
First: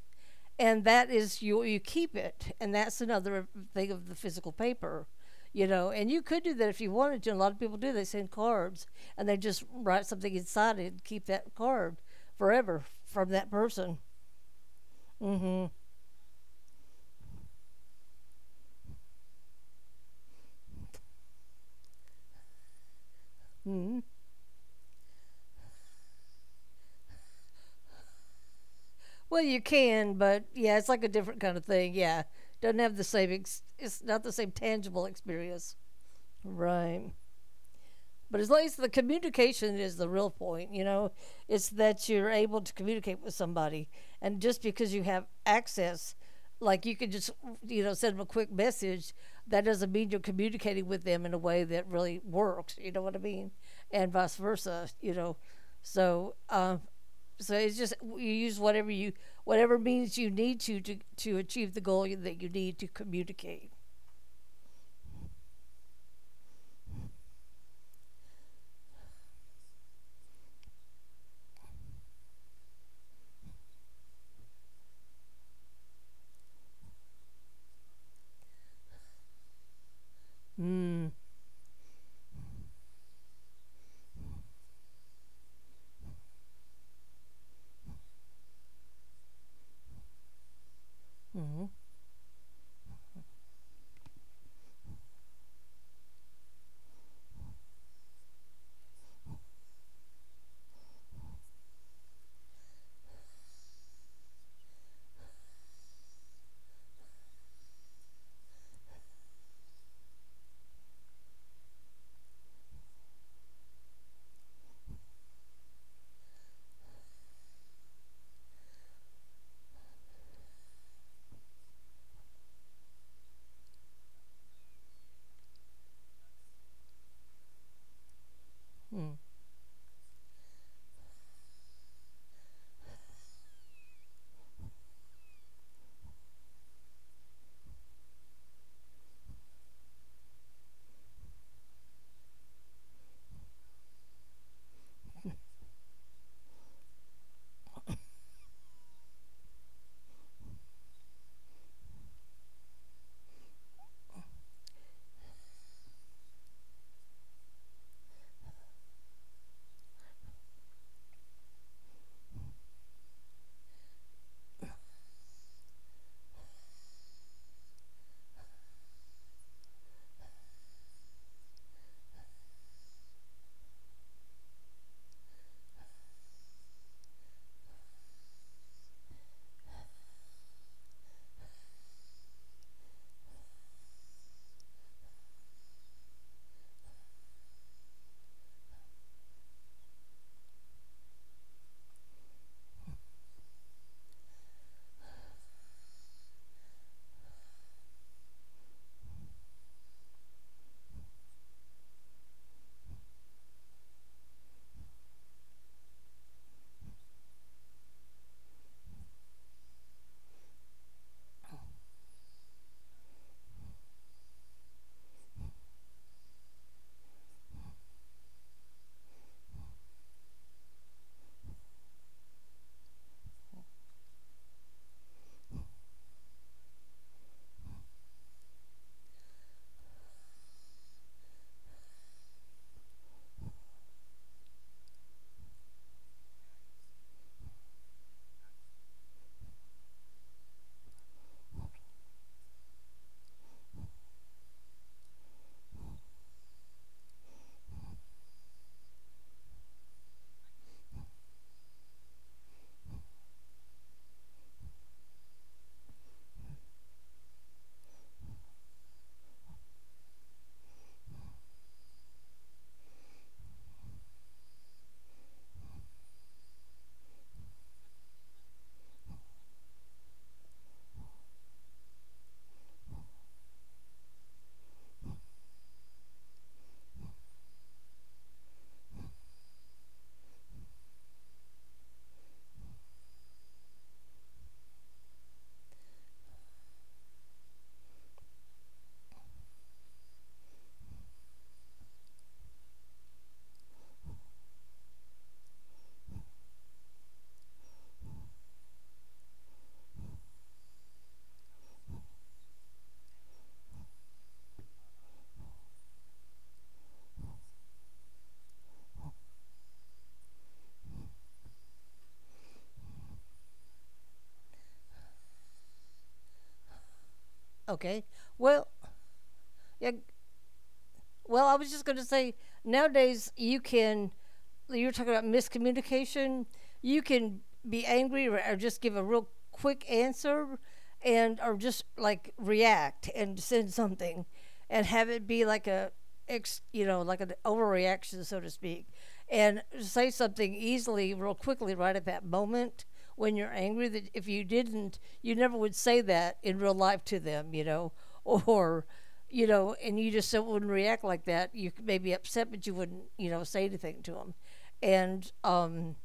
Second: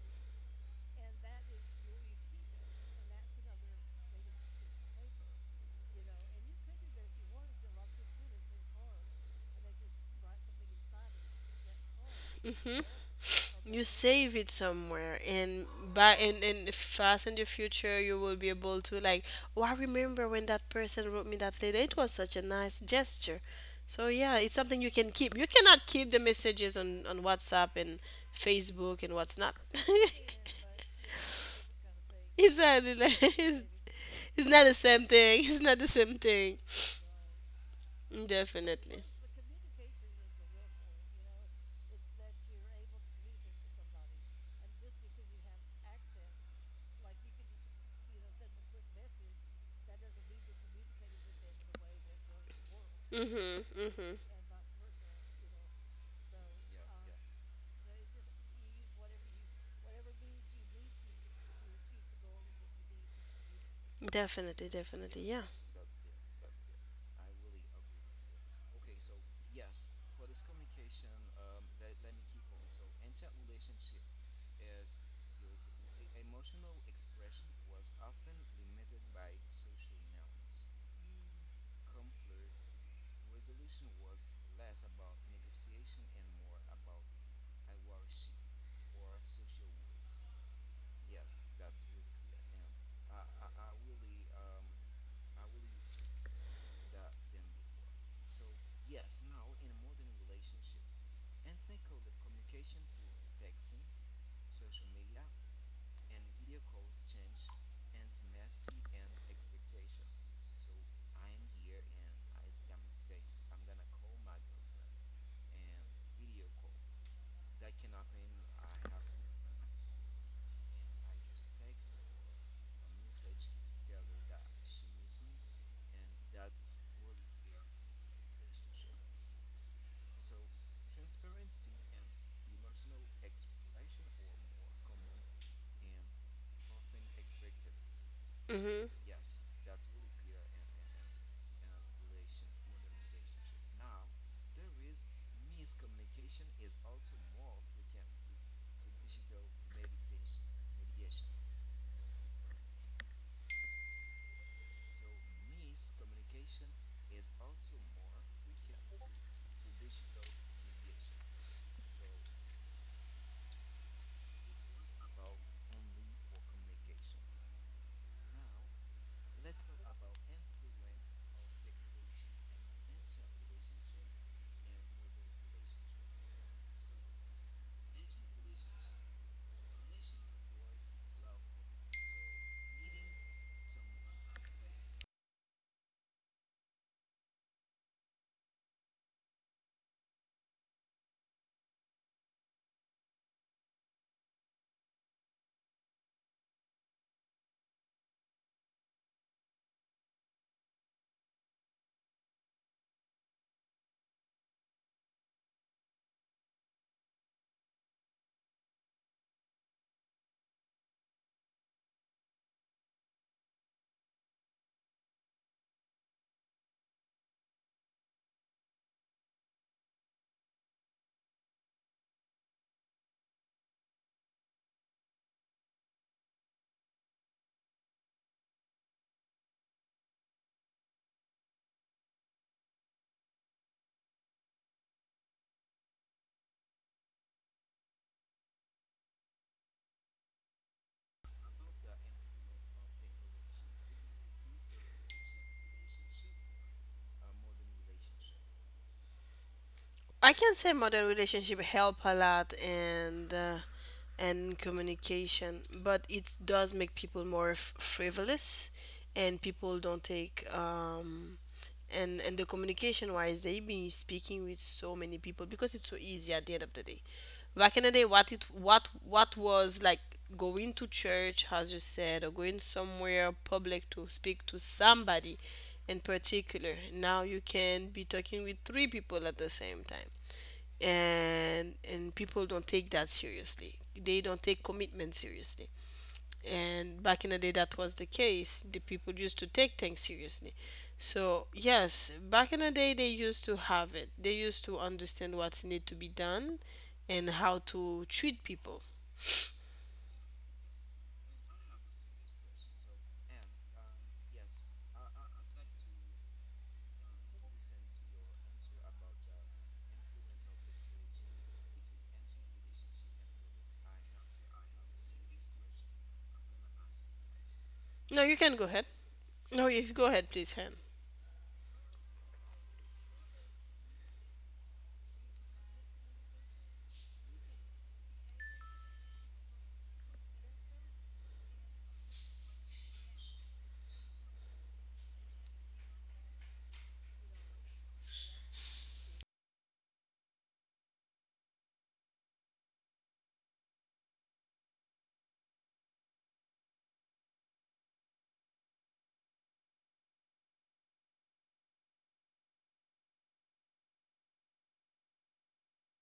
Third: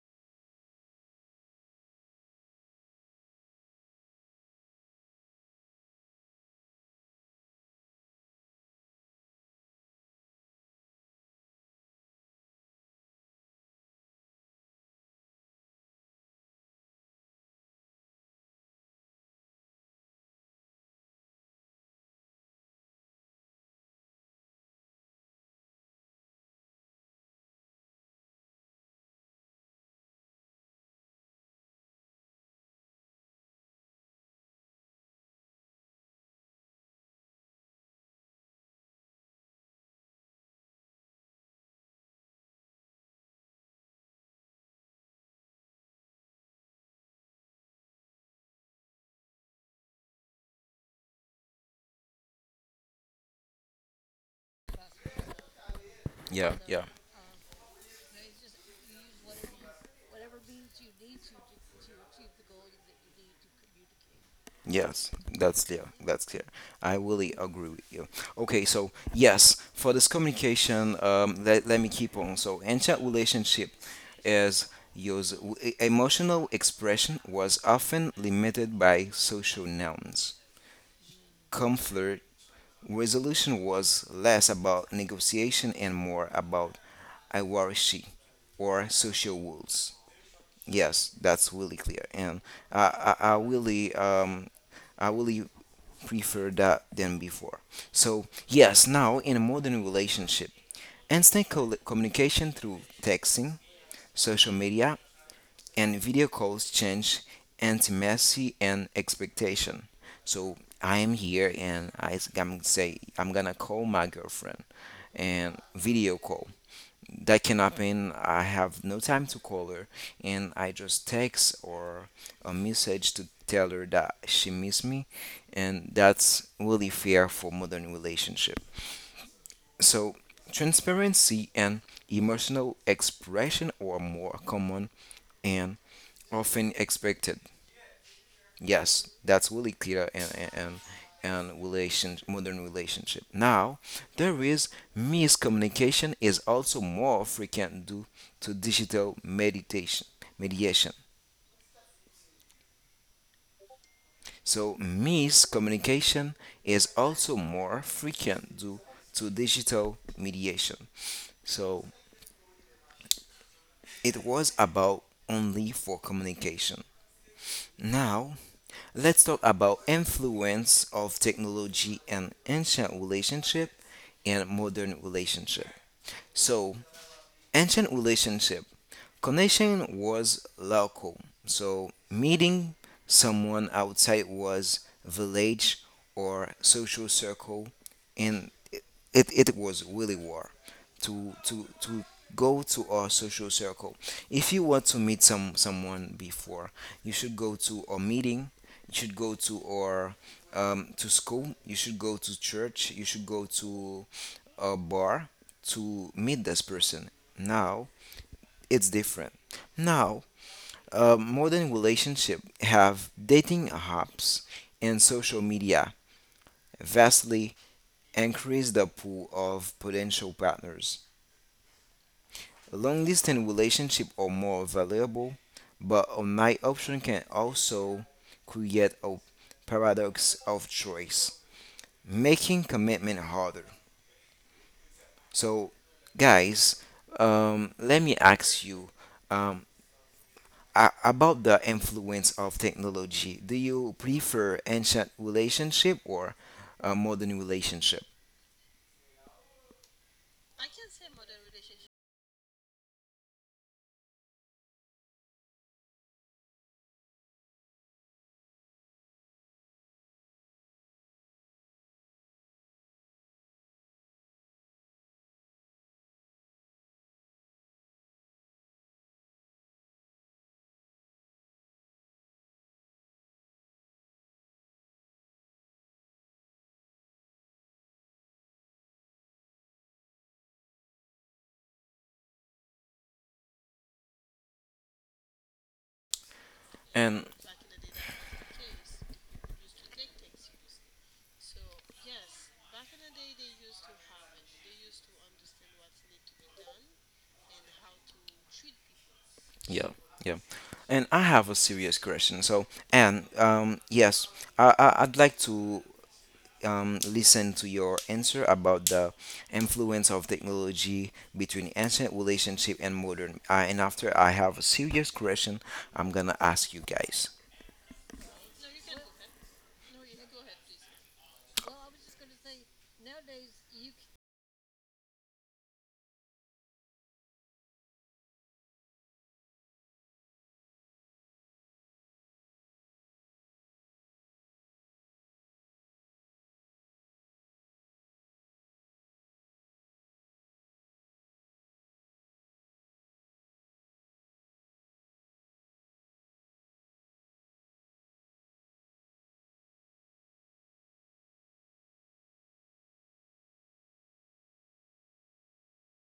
Speaker 2: and that is you keep it, and that's another thing of the physical paper, you know. And you could do that if you wanted to. A lot of people do. They send cards, and they just write something inside it and keep that card
Speaker 1: Mm-hmm.
Speaker 2: forever from that
Speaker 1: You
Speaker 2: person.
Speaker 1: save it somewhere,
Speaker 2: Mm-hmm.
Speaker 1: and
Speaker 2: Mm
Speaker 1: by and fast in the future, you will be able to like. Oh, I remember when that person wrote me that letter. It was such a nice gesture.
Speaker 2: hmm.
Speaker 1: So yeah, it's something you can keep. You cannot keep the messages on WhatsApp and Facebook and what's
Speaker 2: Well,
Speaker 1: not.
Speaker 2: you can, but yeah, it's like a different kind of thing. Yeah,
Speaker 1: It's not
Speaker 2: doesn't have the same. It's not the
Speaker 1: it's
Speaker 2: same
Speaker 1: not the same
Speaker 2: tangible
Speaker 1: thing. It's
Speaker 2: experience.
Speaker 1: not the same thing.
Speaker 2: Right. But as long as the
Speaker 1: Definitely.
Speaker 2: communication is the real point, you know, it's that you're able to communicate with somebody. And just because you have access, like you could just, you know, send them a quick message, that doesn't mean you're communicating with them in a way that really works. You know what I mean?
Speaker 1: Mhm.
Speaker 2: And
Speaker 1: Mhm.
Speaker 2: vice versa, you know. So,
Speaker 3: yeah.
Speaker 2: um,
Speaker 3: yeah,
Speaker 2: so it's just you use whatever you whatever means you need to achieve the goal that you need to communicate.
Speaker 1: Definitely,
Speaker 3: Yes,
Speaker 1: definitely, yeah.
Speaker 3: that's clear. That's clear. I really agree with you. Okay, so yes, for this communication, let me keep on. So, ancient relationship is used. Emotional expression was often limited by social norms.
Speaker 2: Mm.
Speaker 3: Conflict resolution was less about negotiation and more about hierarchy or social rules. Yes, that's
Speaker 2: Mm-hmm.
Speaker 3: really clear, and I, I, I really um, I really prefer that than before. So, yes, now in a modern relationship, instant communication through texting, social media, and video calls change intimacy and expectation. So, I am here and I'm gonna call my girlfriend and video call that cannot mean I have no time to call her, and I just text or a message to tell her that she missed me, and that's really fair for modern relationship.
Speaker 2: Mm.
Speaker 3: So transparency and emotional expression are more common and often expected.
Speaker 1: Mhm.
Speaker 3: Yes, that's really clear and relation modern relationship. Now, there is miscommunication is also more frequent due to digital meditation mediation. So miscommunication is also more frequent due to digital mediation. So it was about only for communication. Now, let's talk about influence of technology and ancient relationship and modern relationship. So ancient relationship connection was local, so meeting someone outside was village or social circle, and it was really war to go to our social circle. If you want to meet someone before, you should go to a meeting, you should go to or to school, you should go to church, you should go to a bar to meet this person. Now it's different. Now, modern relationship have dating apps and social media vastly increase the pool of potential partners. Long distance relationships are more valuable, but online option can also create a paradox of choice, making commitment harder. So, guys, let me ask you, um, about the influence of technology, do you prefer ancient relationship or modern relationship?
Speaker 1: I can say modern relationship help a lot and communication, but it does make people more frivolous, and people don't take and the communication wise they've been speaking with so many people because it's so easy at the end of the day. Back in the day, what it what was like going to church as you said, or going somewhere public to speak to somebody in particular? Now you can be talking with three people at the same time, and people don't take that seriously. They don't take commitment seriously. And
Speaker 3: And
Speaker 1: back in the day, that was the case. The people used to take things seriously. So yes, back in the day, they used to have it. They used to understand what need to be done and how to treat people.
Speaker 3: yeah, yeah. And I have a serious question. So, and yes, I'd like to listen to your answer about the influence of technology between ancient relationship and modern. And after I have a serious question, I'm gonna ask you guys.
Speaker 2: Okay.
Speaker 1: No, you can
Speaker 2: Well,
Speaker 1: go ahead. No,
Speaker 2: yeah.
Speaker 1: you go ahead please, hen.
Speaker 2: Well, I was just going to say nowadays you can, you're talking about miscommunication. You can be angry, or just give a real quick answer and, or just like react and send something and have it be like a, you know, like an overreaction, so to speak, and say something easily, real quickly, right at that moment when you're angry. That if you didn't, you never would say that in real life to them, you know, or, you know, and you just so wouldn't react like that. You may be upset, but you wouldn't, you know, say anything to them. And um,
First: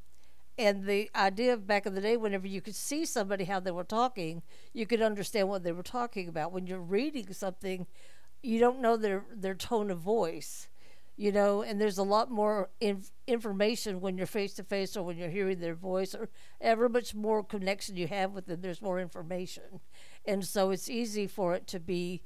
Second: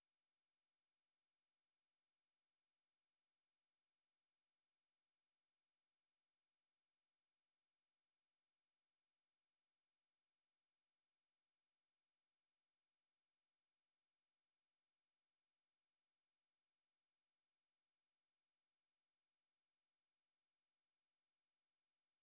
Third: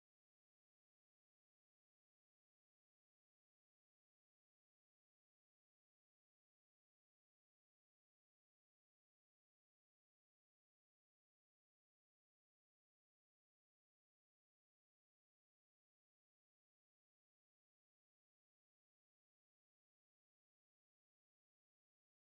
Speaker 2: and the idea of back in the day, whenever you could see somebody how they were talking, you could understand what they were talking about. When you're reading something, you don't know their tone of voice, you know. And there's a lot more information when you're face to face or when you're hearing their voice, or ever much more connection you have with them. There's more information, and so it's easy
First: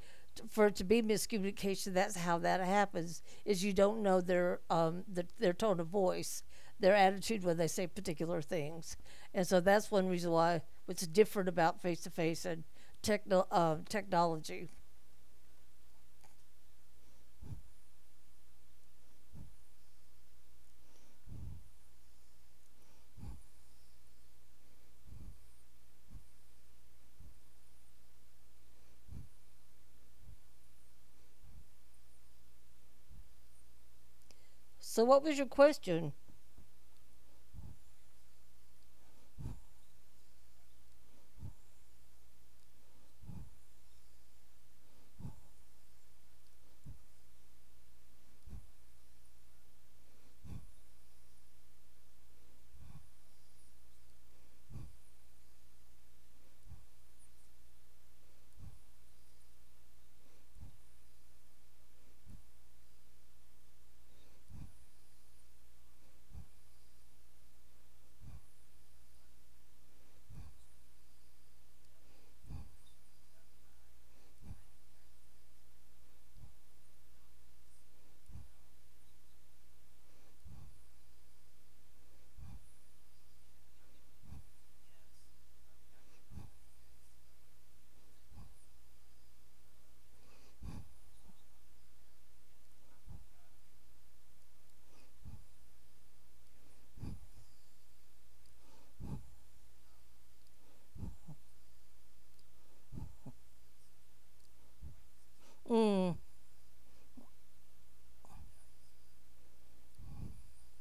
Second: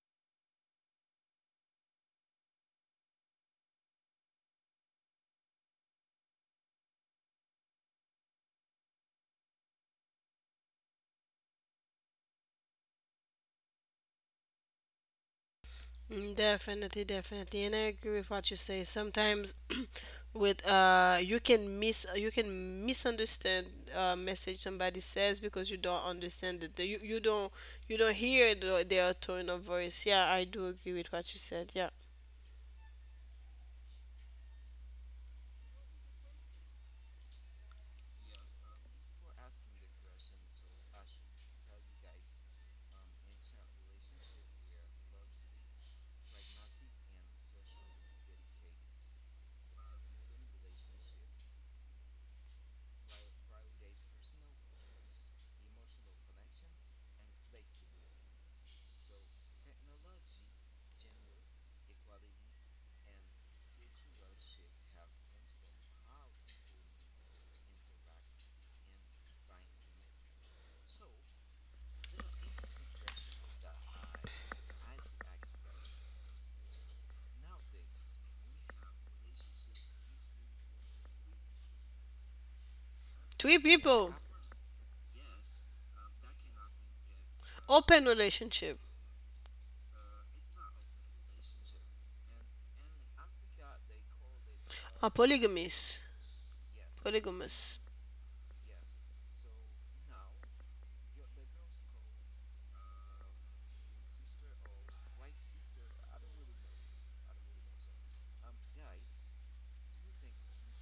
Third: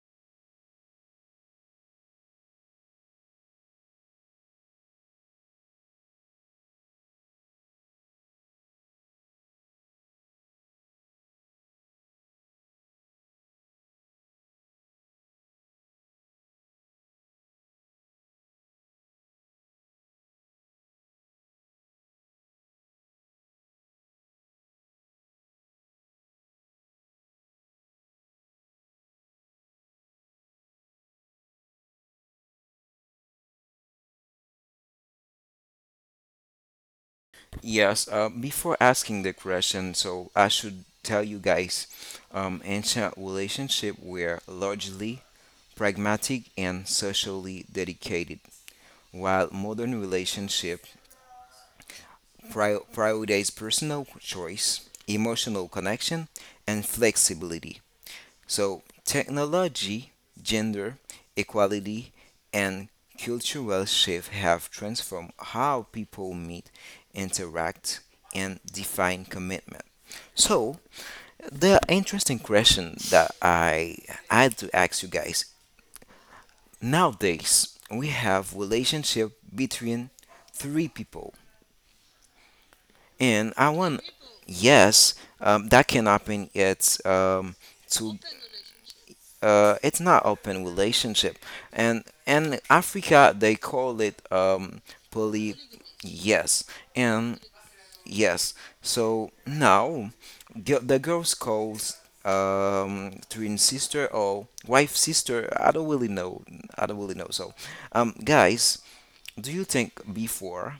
Speaker 2: for it to be miscommunication, that's how that happens. Is you don't know their their tone of voice, their attitude when they say particular things. And so that's one reason why what's different about face to face and technology.
Speaker 1: Mm, definitely, definitely, and I agree with what you say. Sometimes, with you can miss, you can misunderstand a message somebody says because you don't understand it. You don't, you don't hear the, their tone of voice. Yeah, I do agree with what you said. Yeah,
Speaker 2: So, what was your question?
Speaker 3: Yes, before asking the question, so I should tell you guys, ancient relationships were largely pragmatic and socially dedicated, while modern relationships prioritize personal choice, emotional connection, and flexibility. So, technology, gender equality, and cultural shift have transformed how people meet, interact, and define commitment. So, the interesting question that I had to ask you guys: nowadays, we have relationship between three people, and
Speaker 1: three
Speaker 3: I want
Speaker 1: people,
Speaker 3: yes, that can happen. It's
Speaker 1: open
Speaker 3: two
Speaker 1: relationship,
Speaker 3: it's not open relationship, and in Africa they call it
Speaker 1: a
Speaker 3: poly
Speaker 1: polygamous,
Speaker 3: yes and
Speaker 1: polygamous.
Speaker 3: yes. So now gi- the girls calls twin sister or wife sister, I don't really
Speaker 2: Mm.
Speaker 3: know, I don't really know. So guys, do you think before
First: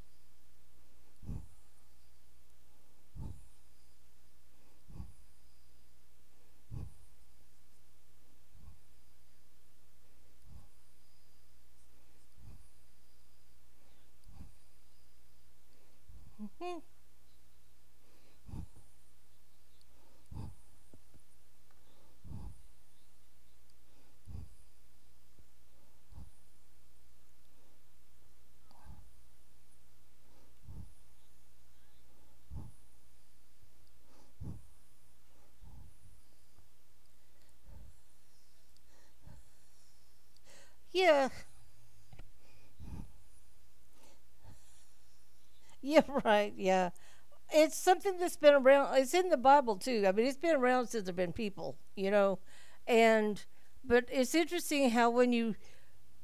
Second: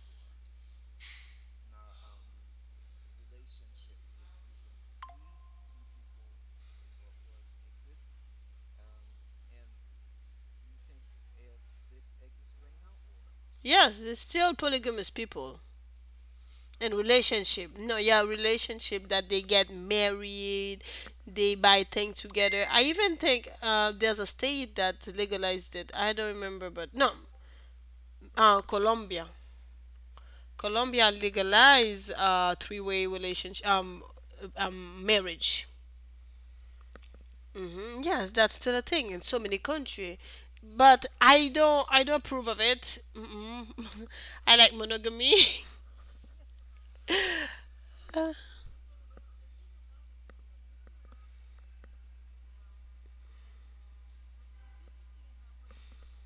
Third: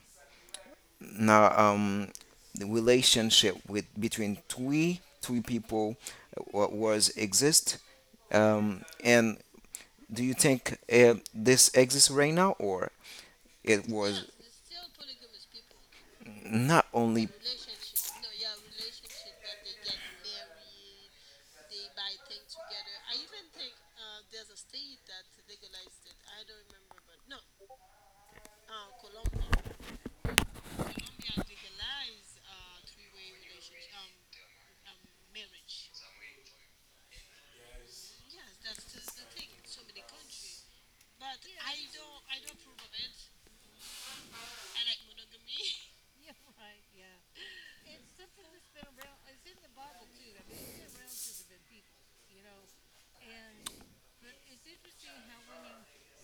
Speaker 3: now the relationship with between three people wa- was exist, and do you think this exists right now, or it
Speaker 1: Yes, there's
Speaker 3: was
Speaker 1: still polygamous people.
Speaker 2: Hmm.
Speaker 3: not
Speaker 1: And
Speaker 3: only?
Speaker 1: relationship, no, yeah, relationship that they get married, they buy things together. I even think there's a state that legalized it. I don't remember, but no, Colombia, Colombia legalized three-way relationship, marriage. Hmm. Yes, that's still a thing in so many country, but
Speaker 2: Yeah,
Speaker 1: I don't approve of it. Mm-mm. I like monogamy.
Speaker 2: yeah, right, yeah. It's something that's been around. It's in the Bible too. I mean, it's been around since there've been people, you know. And but it's interesting how when you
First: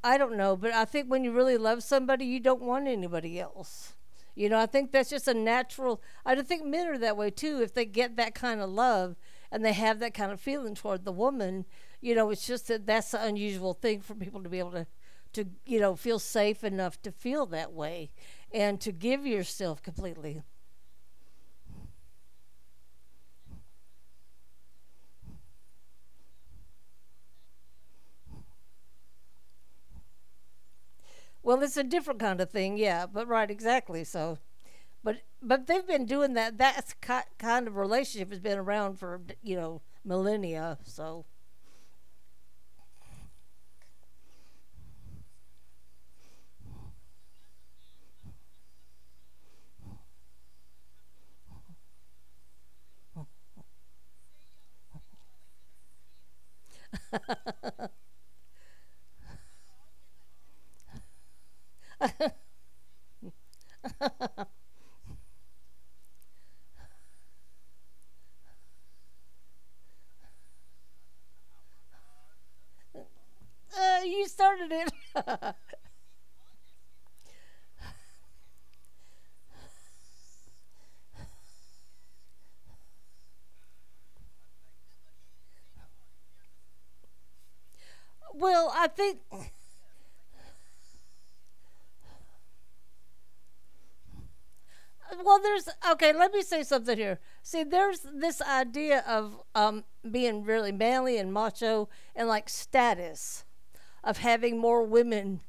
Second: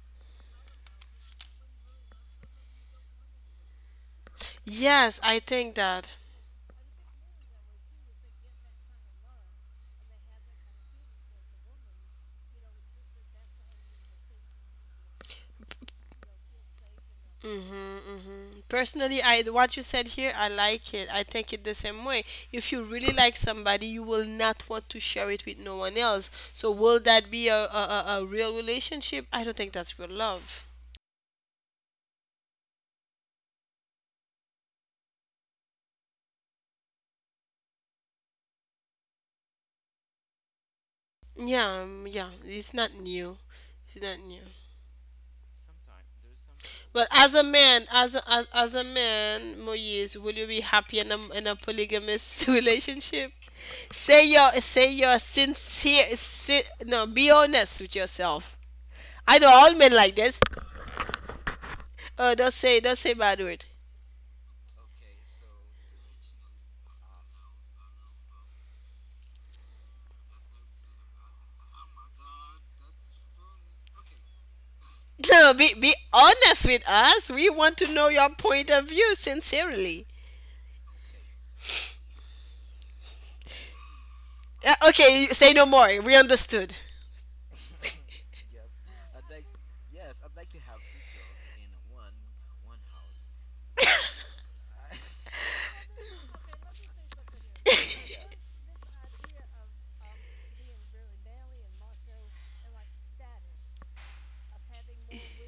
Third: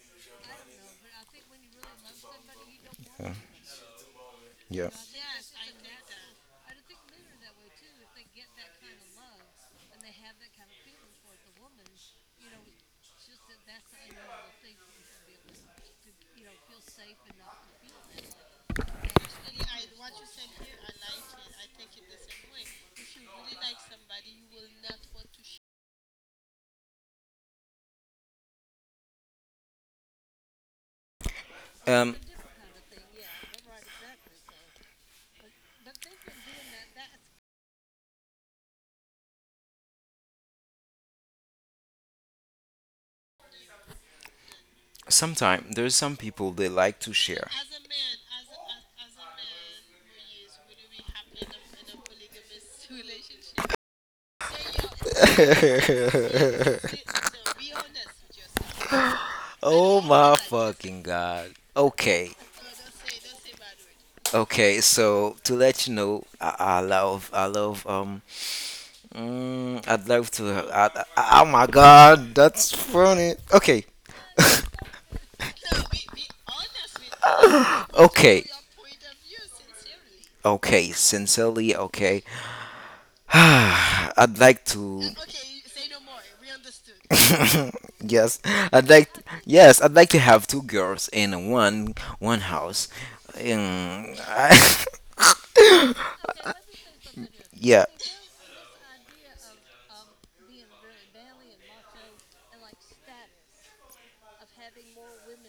Speaker 2: I don't know, but I think when you really love somebody, you don't want anybody else. You know, I
Speaker 3: Yeah.
Speaker 2: think that's
Speaker 1: Yes,
Speaker 2: just a
Speaker 1: I think
Speaker 2: natural.
Speaker 1: that.
Speaker 2: I don't think men are that way too. If they get that kind of love and they have that kind of feeling toward the woman, you know, it's just that that's an unusual thing for people to be able to you know, feel safe enough to feel that
Speaker 1: Mm-hmm,
Speaker 2: way,
Speaker 1: mm-hmm.
Speaker 3: Yeah.
Speaker 2: and to
Speaker 1: Personally,
Speaker 2: give
Speaker 1: I what
Speaker 2: yourself
Speaker 1: you said here,
Speaker 2: completely.
Speaker 1: I like it. I think it the same way. If you really like somebody, you will not want to share it with no one else. So will that be a real relationship? I don't think that's real love.
Speaker 2: Well, it's a
Speaker 3: Um,
Speaker 2: different kind of thing, yeah. But right, exactly. So but they've been doing that. That kind of relationship has been around for you know millennia. So
Speaker 1: Yeah, yeah, it's not new. It's not new.
Speaker 3: sometimes there's some people they like
Speaker 1: But
Speaker 3: to
Speaker 1: as a
Speaker 3: share.
Speaker 1: man, as a man, Moise, will you be happy in a polygamous relationship? Say your sincere, no, be honest with yourself. I know all men
Speaker 3: Oh
Speaker 1: like
Speaker 3: my
Speaker 1: this.
Speaker 3: fucking god. Okay.
Speaker 1: Oh, don't say, don't say bad word.
Speaker 3: Okay, so to let you know, I love, mm, I'd love to, I, oh my god, that's funny. Okay,
Speaker 2: you started it.
Speaker 1: No, be honest with us. We want to know your
Speaker 3: okay,
Speaker 1: point of view sincerely.
Speaker 3: okay, sincerely, okay, I'd like to
Speaker 1: Okay, say no more. We understood.
Speaker 3: yes,
Speaker 2: well, I
Speaker 3: I'd like
Speaker 2: think.
Speaker 3: yes, I'd like to have two girls in one house. Um, I-
Speaker 2: Well, there's okay. Let me say something here.
Speaker 3: yeah.
Speaker 2: There's this idea of being really manly and macho and like status, of having more women.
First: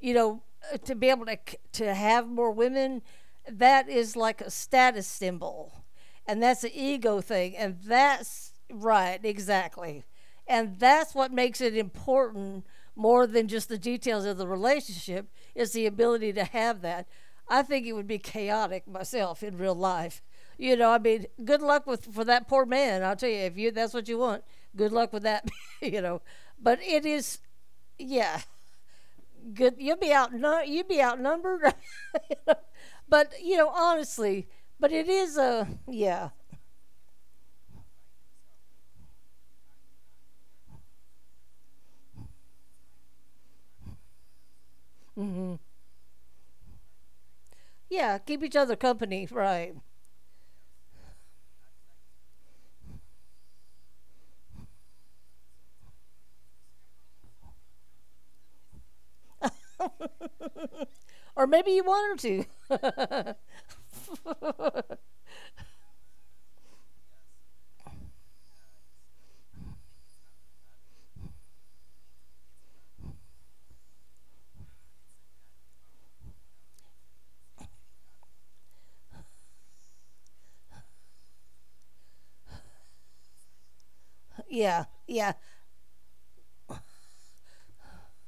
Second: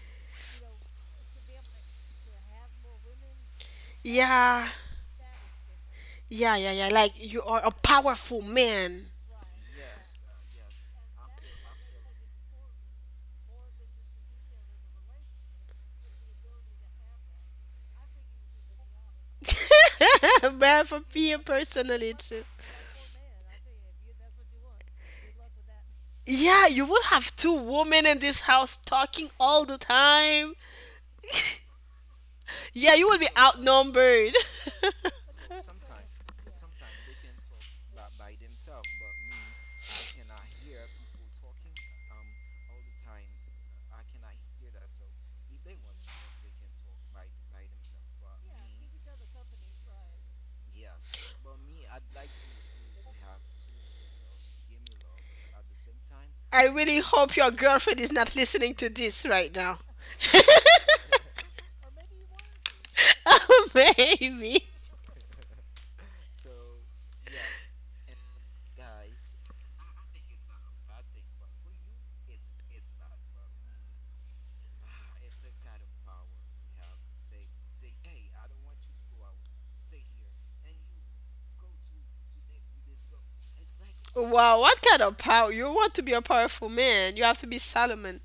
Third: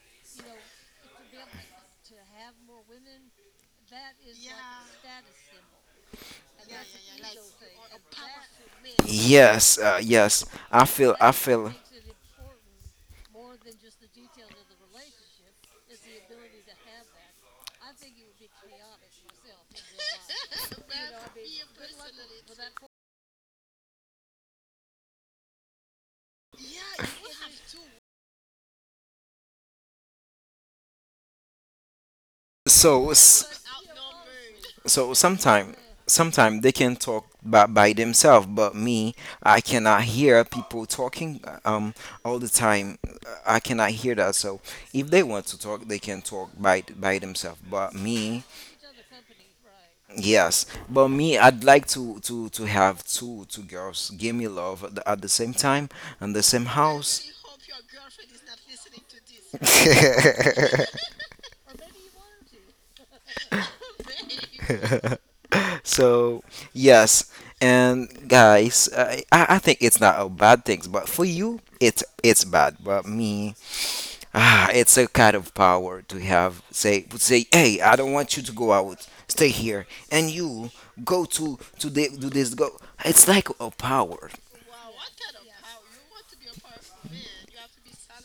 Speaker 2: You know, to be able to have more women, that is like a
Speaker 1: Yeah,
Speaker 2: status symbol. And
Speaker 1: yeah,
Speaker 2: that's an
Speaker 1: yeah, yeah. Like
Speaker 2: ego
Speaker 1: you
Speaker 2: thing.
Speaker 1: are a
Speaker 2: And
Speaker 1: powerful
Speaker 2: that's
Speaker 1: man.
Speaker 2: right,
Speaker 3: Yes,
Speaker 2: exactly.
Speaker 3: yes.
Speaker 2: And that's
Speaker 3: I
Speaker 2: what makes
Speaker 3: feel
Speaker 2: it important more than just the details of the relationship is the ability to have that. I think it would be chaotic myself in real life. You know,
Speaker 1: Bad
Speaker 2: I
Speaker 1: for
Speaker 2: mean,
Speaker 1: Pia
Speaker 2: good luck with
Speaker 1: personally
Speaker 2: for that
Speaker 1: too.
Speaker 2: poor man. I'll tell you, if you that's what you want, good luck with that. you know,
Speaker 1: Yeah,
Speaker 2: but
Speaker 1: you
Speaker 2: it
Speaker 1: will
Speaker 2: is,
Speaker 1: have two women in
Speaker 2: yeah,
Speaker 1: this house talking all
Speaker 2: good.
Speaker 1: the
Speaker 2: You'll be
Speaker 1: time.
Speaker 2: outnumbered. you will be outnumbered.
Speaker 1: Yeah,
Speaker 3: so
Speaker 1: you will
Speaker 2: but
Speaker 1: be
Speaker 2: you
Speaker 3: s-
Speaker 2: know,
Speaker 1: outnumbered.
Speaker 2: honestly, but it
Speaker 3: So
Speaker 2: is a
Speaker 3: sometime,
Speaker 2: yeah.
Speaker 3: sometime they can talk by themselves, but me, I cannot hear people talking all the time. I cannot hear that. So if they want
Speaker 2: Hmm.
Speaker 3: to talk, they can talk by themselves. But
Speaker 2: Yeah, keep
Speaker 3: me,
Speaker 2: each other company, right?
Speaker 3: yes, but me, I'd like to have two girls give me love at at the same time and the same
Speaker 1: I really
Speaker 3: house.
Speaker 1: hope your girlfriend is not listening to this right now.
Speaker 2: Or maybe you want her
Speaker 1: Oh, baby.
Speaker 2: to.
Speaker 3: So, yes, and guys, I think it's not a bad thing, but for you, it's bad. But me, ah, it's a kind of power to have. Say, would say, hey, I don't want you to go out. Stay here, and you go to the, do this. Go. It's like a power.
Speaker 1: Wow, what
Speaker 2: yeah,
Speaker 1: kind of
Speaker 2: yeah.
Speaker 1: power? You want to be a powerful man. You have to be Solomon.